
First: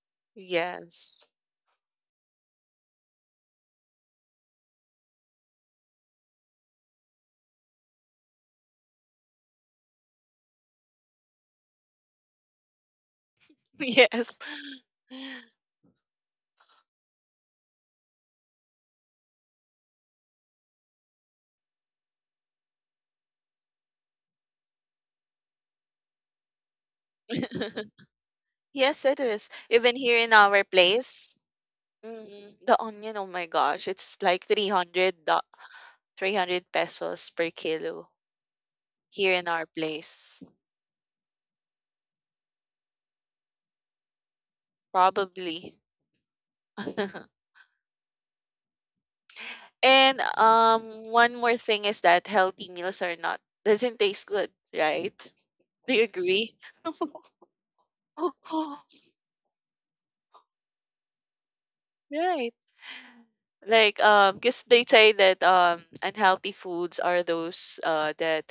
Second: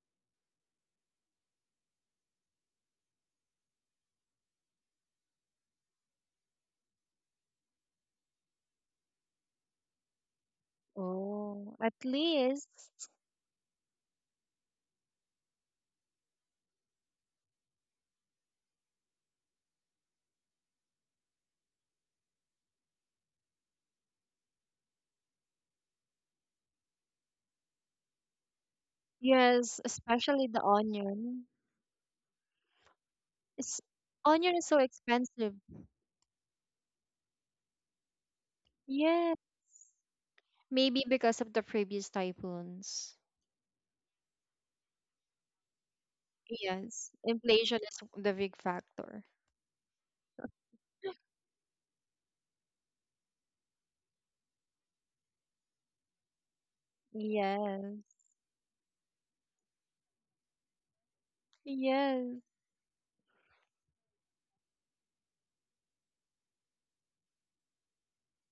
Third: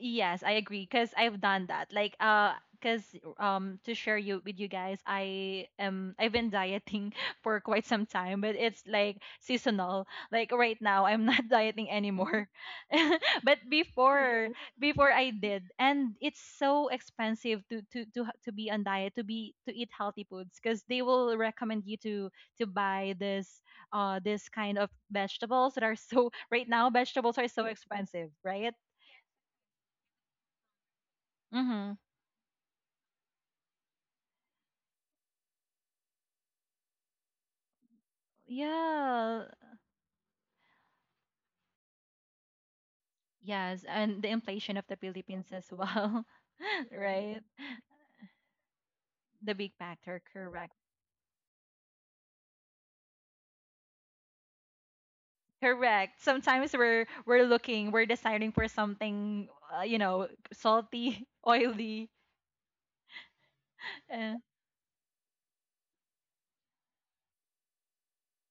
S1: Yes, I agree because
S3: yes.
S1: I've done that. Like, uh, because um, to share you with you guys, I am I've been dieting for quite some time, but it's like seasonal. Like right now, I'm not
S2: Oh,
S1: dieting
S2: at
S1: anymore,
S2: least.
S1: but
S3: Yes.
S1: before before I did, and it's so expensive to to to ha- to be on diet, to be to eat healthy foods because they will recommend you to to buy this uh this kind of vegetables that are so, right now vegetables are so expensive, right?
S3: Yes, it is.
S2: Yes,
S3: Even here in
S2: especially
S3: our
S2: the
S3: place,
S2: onion.
S3: mm, the onion, oh my
S2: It's,
S3: gosh, it's like
S2: onion is so
S3: three hundred dollars.
S2: expensive.
S3: three hundred pesos per kilo here
S2: Yes.
S3: in
S1: Yeah,
S3: our place.
S2: Maybe because of the previous typhoons.
S1: yes, and the inflation of the Philippines as
S3: Probably.
S1: well,
S2: Yes.
S1: right?
S2: Inflation is the big factor.
S1: The big
S3: And
S1: factor, correct.
S3: um one more thing is that healthy meals are not, doesn't taste good, right? Do you
S1: Correct.
S3: agree?
S1: Sometimes we're we're looking,
S2: Yes.
S1: we're deciding for something, uh, you know, salty, oily.
S2: Yes.
S3: Right. Like,
S1: Uh,
S3: um because they say that um unhealthy foods are those uh that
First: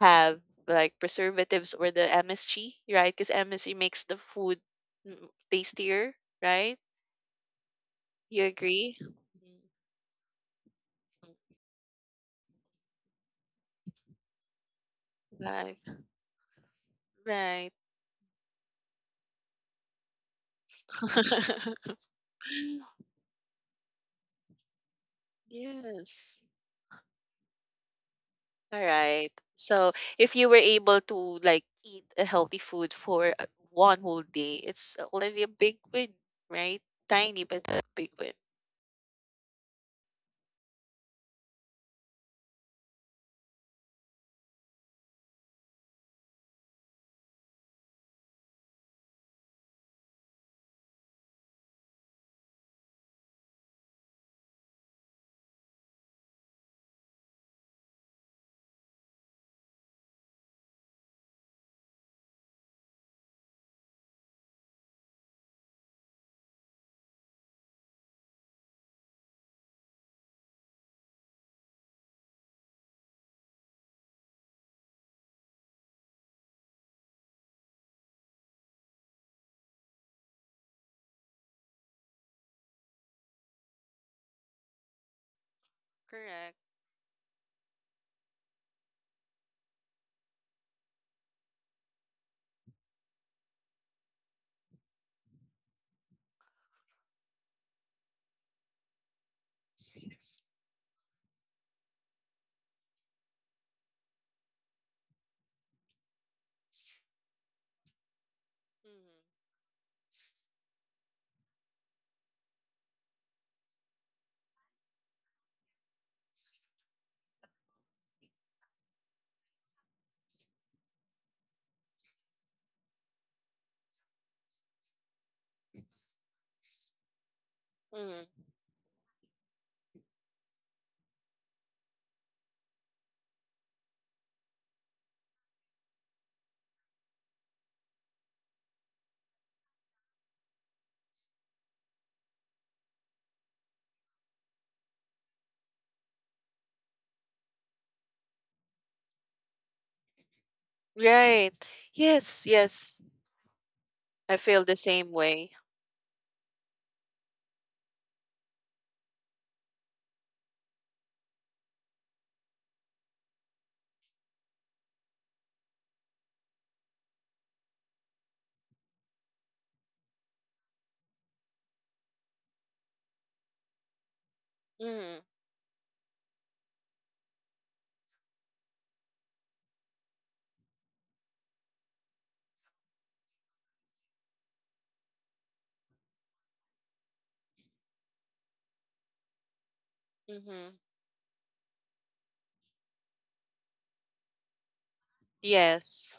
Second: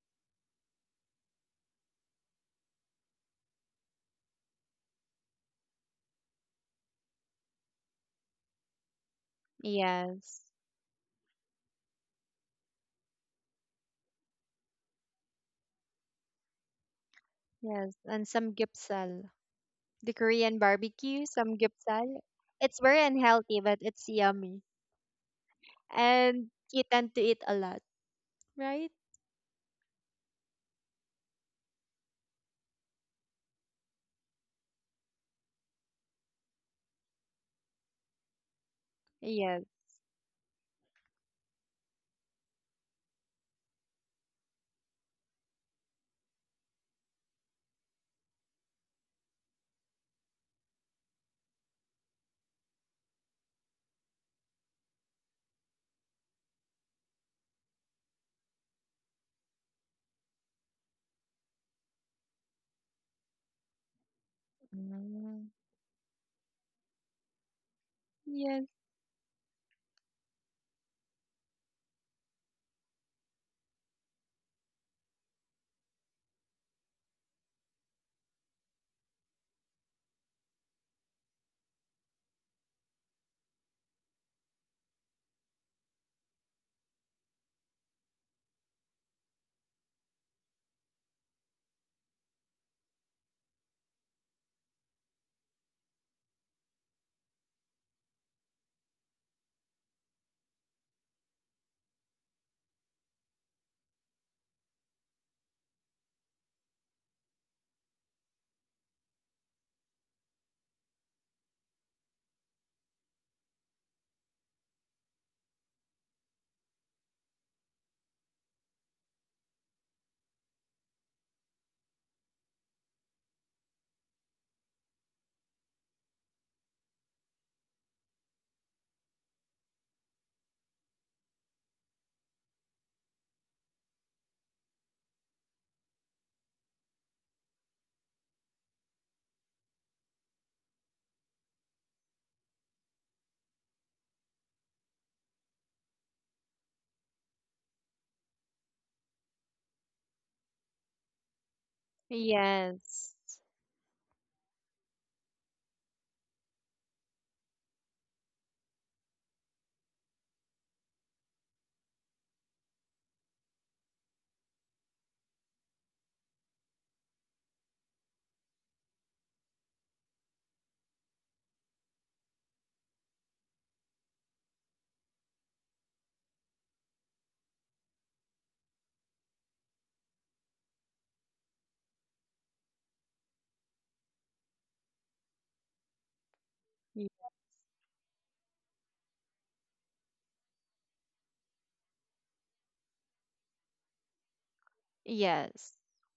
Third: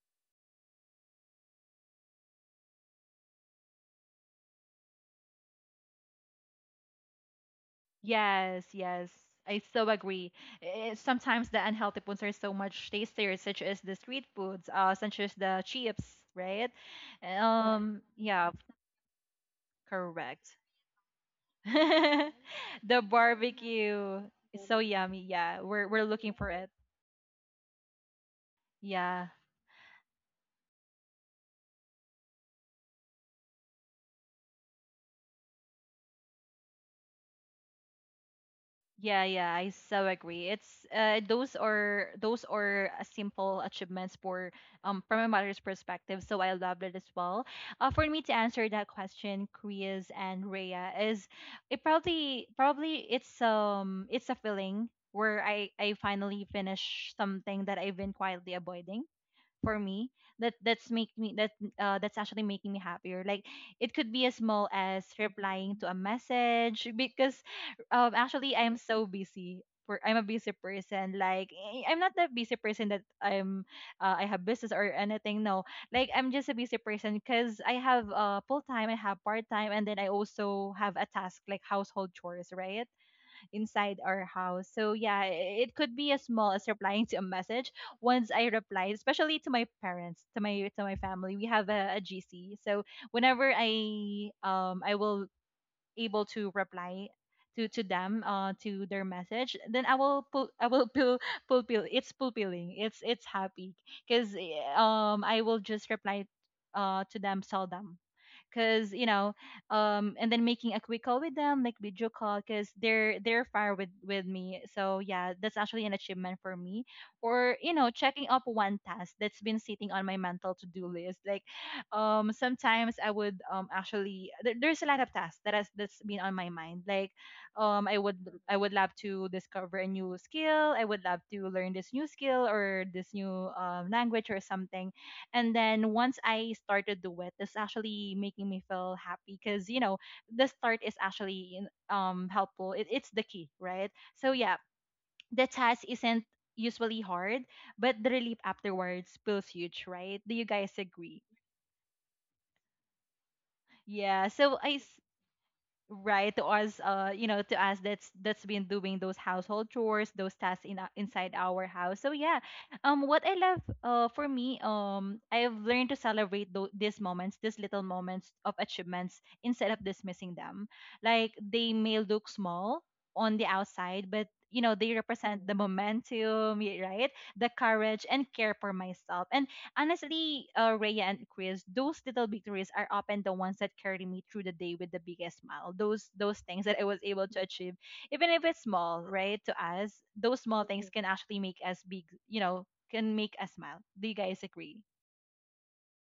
S3: have like preservatives or the M S G, right? Because M S G makes the food, mm, tastier, right? You
S1: yes,
S3: agree?
S1: yes. I so agree.
S2: Yes.
S1: Eh, sometimes
S3: Mhm.
S1: the unhealthy foods are so much tastier, such as the street foods, uh, such as the
S3: Right.
S1: chips, right?
S3: Right.
S2: Yes.
S1: Um,
S2: And
S1: yeah,
S2: some gipsal. The
S1: correct.
S2: Korean barbecue, some gipsal. It's
S1: The
S2: very unhealthy, but it's
S1: barbecue
S2: yummy.
S1: is so yummy. Yeah, we're we're looking
S3: Yes.
S1: for
S2: And
S1: it.
S2: you tend to eat a lot,
S3: All
S2: right?
S1: Yeah.
S3: right. So if you were able to like eat a healthy food for, uh, one whole day, it's already a big win, right? Tiny but a big win.
S1: Yeah, yeah,
S2: Yes.
S1: I so agree. It's uh, those are those are uh, simple achievements for um from a mother's perspective. So I love it as well. Uh, for me to answer that question, Chris and Rhea, is it probably probably it's um it's a feeling where I I finally finish something that I've been quietly avoiding for me, that that's make me that uh, that's actually making me happier. Like it could be as small as
S2: Mm.
S1: replying to a message, because um actually
S2: Yes.
S1: I'm so busy, for I'm a busy person. Like eh, I'm not that busy person that I'm uh, I have business or anything, no. Like I'm just a busy person because I have uh full time, I have part time, and then I also have a task like household chores, right, inside our house. So yeah, i- it could be as small
S3: Correct.
S1: as replying to a message. Once I replied, especially to my parents, to my to my family, we have a G C. So whenever I um I will able to reply to to them uh to their message, then I will pull I will pull fulfill. It's fulfilling. It's it's happy because um I will just reply uh to them seldom, because you know, um and then making a quick call with them, like video call, because they're they're far with with me. So yeah, that's actually an achievement for me, or you know, checking up one task that's been sitting on my mental to-do list. Like um sometimes I would, um actually there, there's a lot of tasks that has that's been on my mind. Like um i
S3: Mm-hmm.
S1: would
S3: Mm-hmm.
S1: i would love to discover a new skill, I would love to learn this new skill or this new um, language or something. And then once I started do it, it's actually making me feel happy, because you know, the start is actually in- um helpful. It, it's the key, right? So yeah, the task isn't usually hard, but the relief afterwards feels huge, right? Do you guys agree?
S3: Right. Yes, yes.
S2: Yes.
S1: Yeah.
S3: I
S1: So
S3: feel
S1: I
S3: the
S1: s-
S3: same way.
S1: right to us, uh you know, to us that's that's been doing those household chores, those tasks in our- inside our house. So yeah, um what I love, uh for me, um I've learned to celebrate tho- these moments, these little moments of achievements instead of dismissing them. Like they may look small on the outside, but you know they
S3: Mm-hmm.
S1: represent the momentum, y- right, the courage and care for myself. And honestly, uh, Rhea and Chris, those little victories are often the ones that carry me through the day with the biggest smile. Those those things that I was able to achieve, even if it's small, right? To us, those small
S3: Mm-hmm.
S1: things can actually make us big. You know, can make us smile. Do you guys agree?
S2: Yes.
S3: Yes.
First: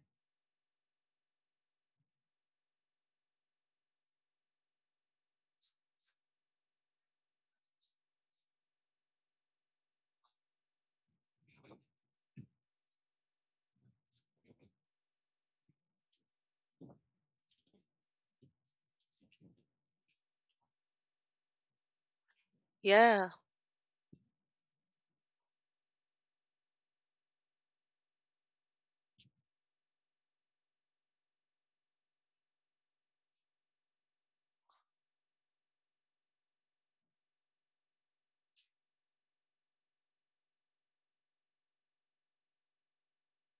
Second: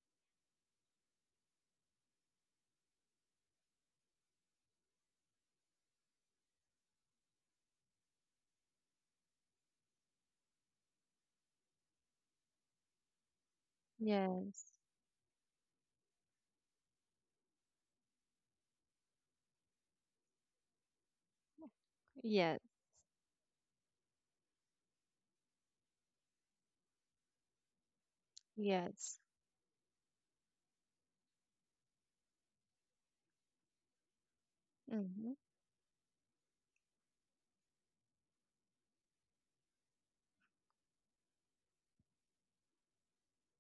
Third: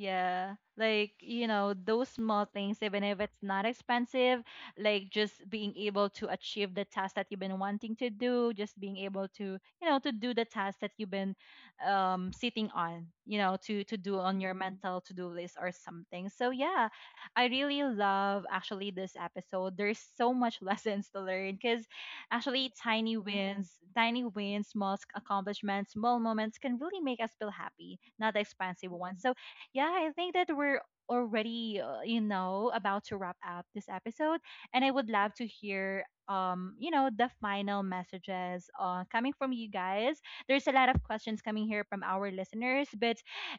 S1: Yeah, like you know, those small things, even if it's not expensive, like just being able to achieve the task that you've been wanting to do, just being able to, you know, to do the task that you've been um sitting on, you know, to to do on your
S2: Yes.
S1: mental to-do list or something. So yeah, I really love actually this episode. There's so much lessons to learn because
S2: Yes.
S1: actually tiny
S3: Yeah.
S1: wins, tiny wins, small accomplishments, small moments can really make us feel happy, not the expensive
S2: Yes.
S1: ones. So yeah, I think that we're already, uh, you know, about to wrap up this episode, and I would
S2: Mm-hmm.
S1: love to hear, um, you know, the final messages uh, coming from you guys. There's a lot of questions coming here from our listeners, but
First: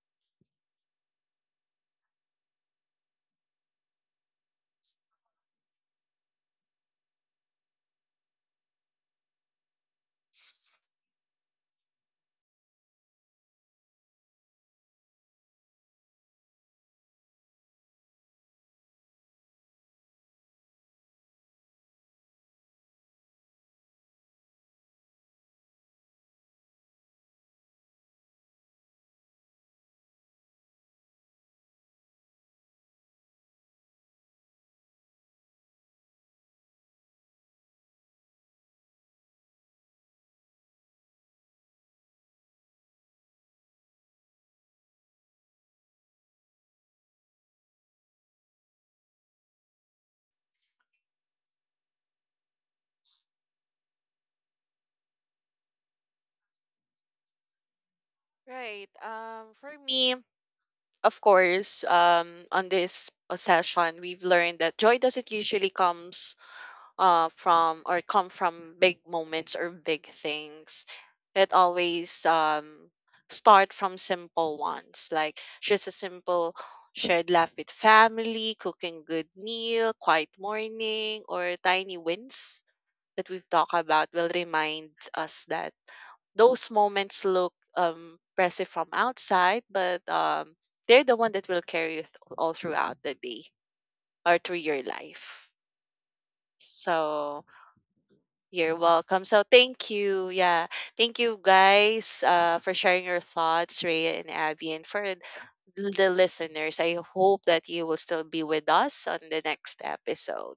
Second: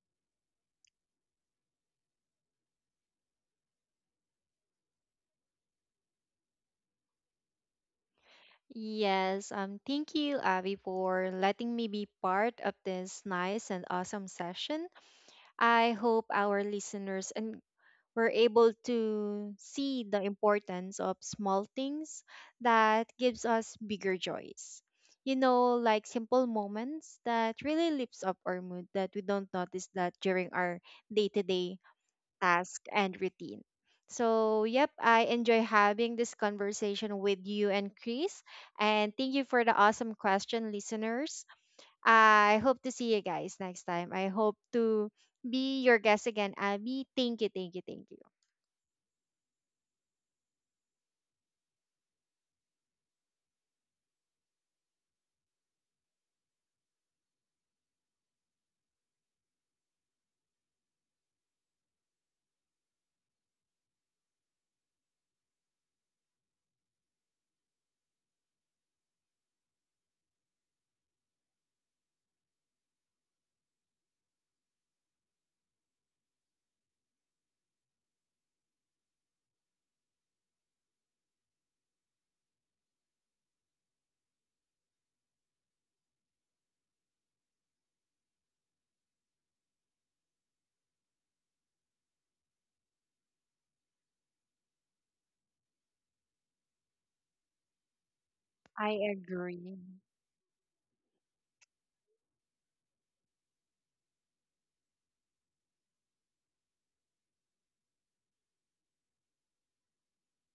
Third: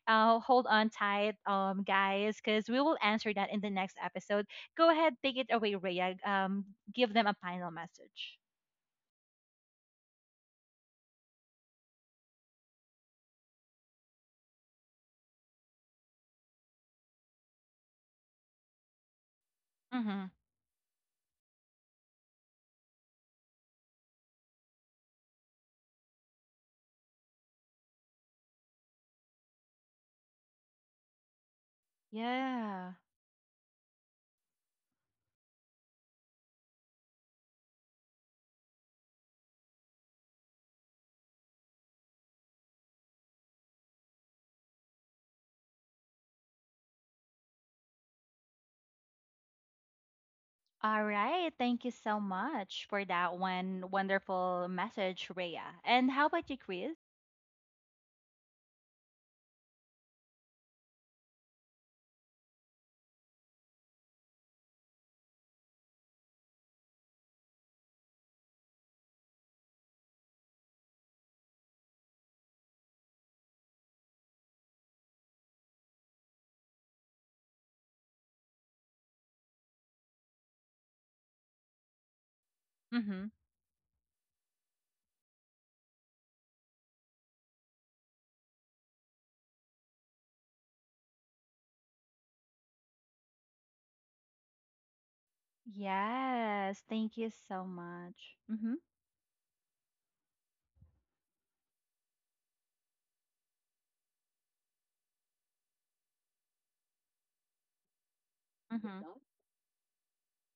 S1: uh, hold on tight, um, guys, because we will answer that in the next episode. Go ahead, take it away, Rhea. Um, give them a final message.
S2: Yes, um, thank you, Abby, for letting me be part of this nice and awesome session. I hope our listeners and were able to see the
S1: Mm-hmm.
S2: importance of small things that gives us bigger joys. You know, like simple moments that really lifts up our mood that we don't notice that during our day-to-day task,
S1: Yeah.
S2: and routine. So, yep, I enjoy having this conversation with you and Chris. And thank you for the awesome question, listeners. I hope to see you guys next time. I hope to be your guest again, Abby. Thank you, thank you, thank you.
S1: All right. Thank you so much for that one wonderful message, Rhea. And how about you, Chris?
S3: Right. Um for me, of course, um, on this uh, session, we've learned that joy doesn't usually comes, uh, from or come from big moments or big things. It always, um, start from simple ones, like just a simple shared laugh with family, cooking good meal, quiet morning, or tiny wins that
S1: Mm-hmm.
S3: we've talked about will remind us that those moments look um impressive from outside, but um they're the one that will carry you th- all throughout the day or through your life.
S1: Yes. Thank you
S3: So
S1: so much. Mm-hmm.
S3: you're
S2: I
S3: welcome. So
S2: agree.
S3: thank you. Yeah. Thank you guys, uh, for sharing your thoughts, Rhea and Abby, and for th- the listeners. I hope that you will still be with
S1: Mm-hmm.
S3: us on the next episode.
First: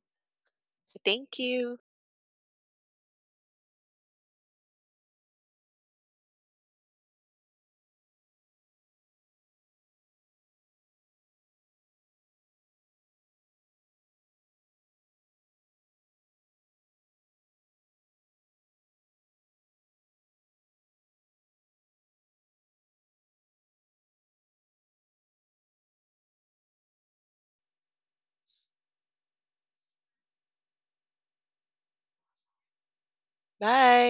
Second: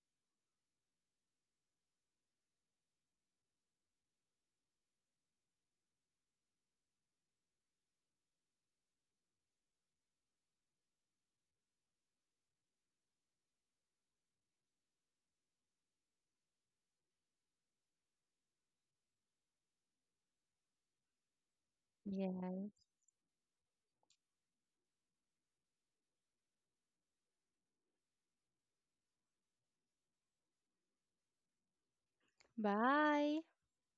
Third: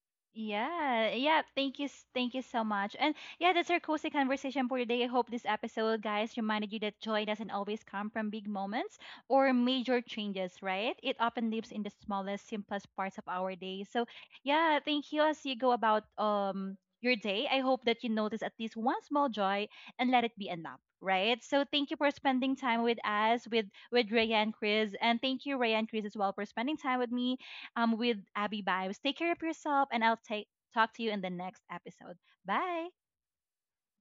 S3: So
S1: Yeah,
S3: thank
S1: yeah.
S3: you.
S1: Thank you, s- thank you so much. And yeah, that's our cozy conversation for today. I hope this episode, guys, reminded you that joy doesn't always come from big moments or major changes, right? It often lives in the smallest, simplest parts of our day. So yeah, thank you. As you go about um your day, I hope that you notice at least one small joy and let it be enough. Right. So thank you for spending
S2: Yes.
S1: time with us, with with Ray and Chris. And thank you, Ray and Chris, as well for spending time with me, um, with Abby Vibes. Take care of yourself, and I'll take talk to you in the next episode. Bye.
S2: Bye.
S3: Bye.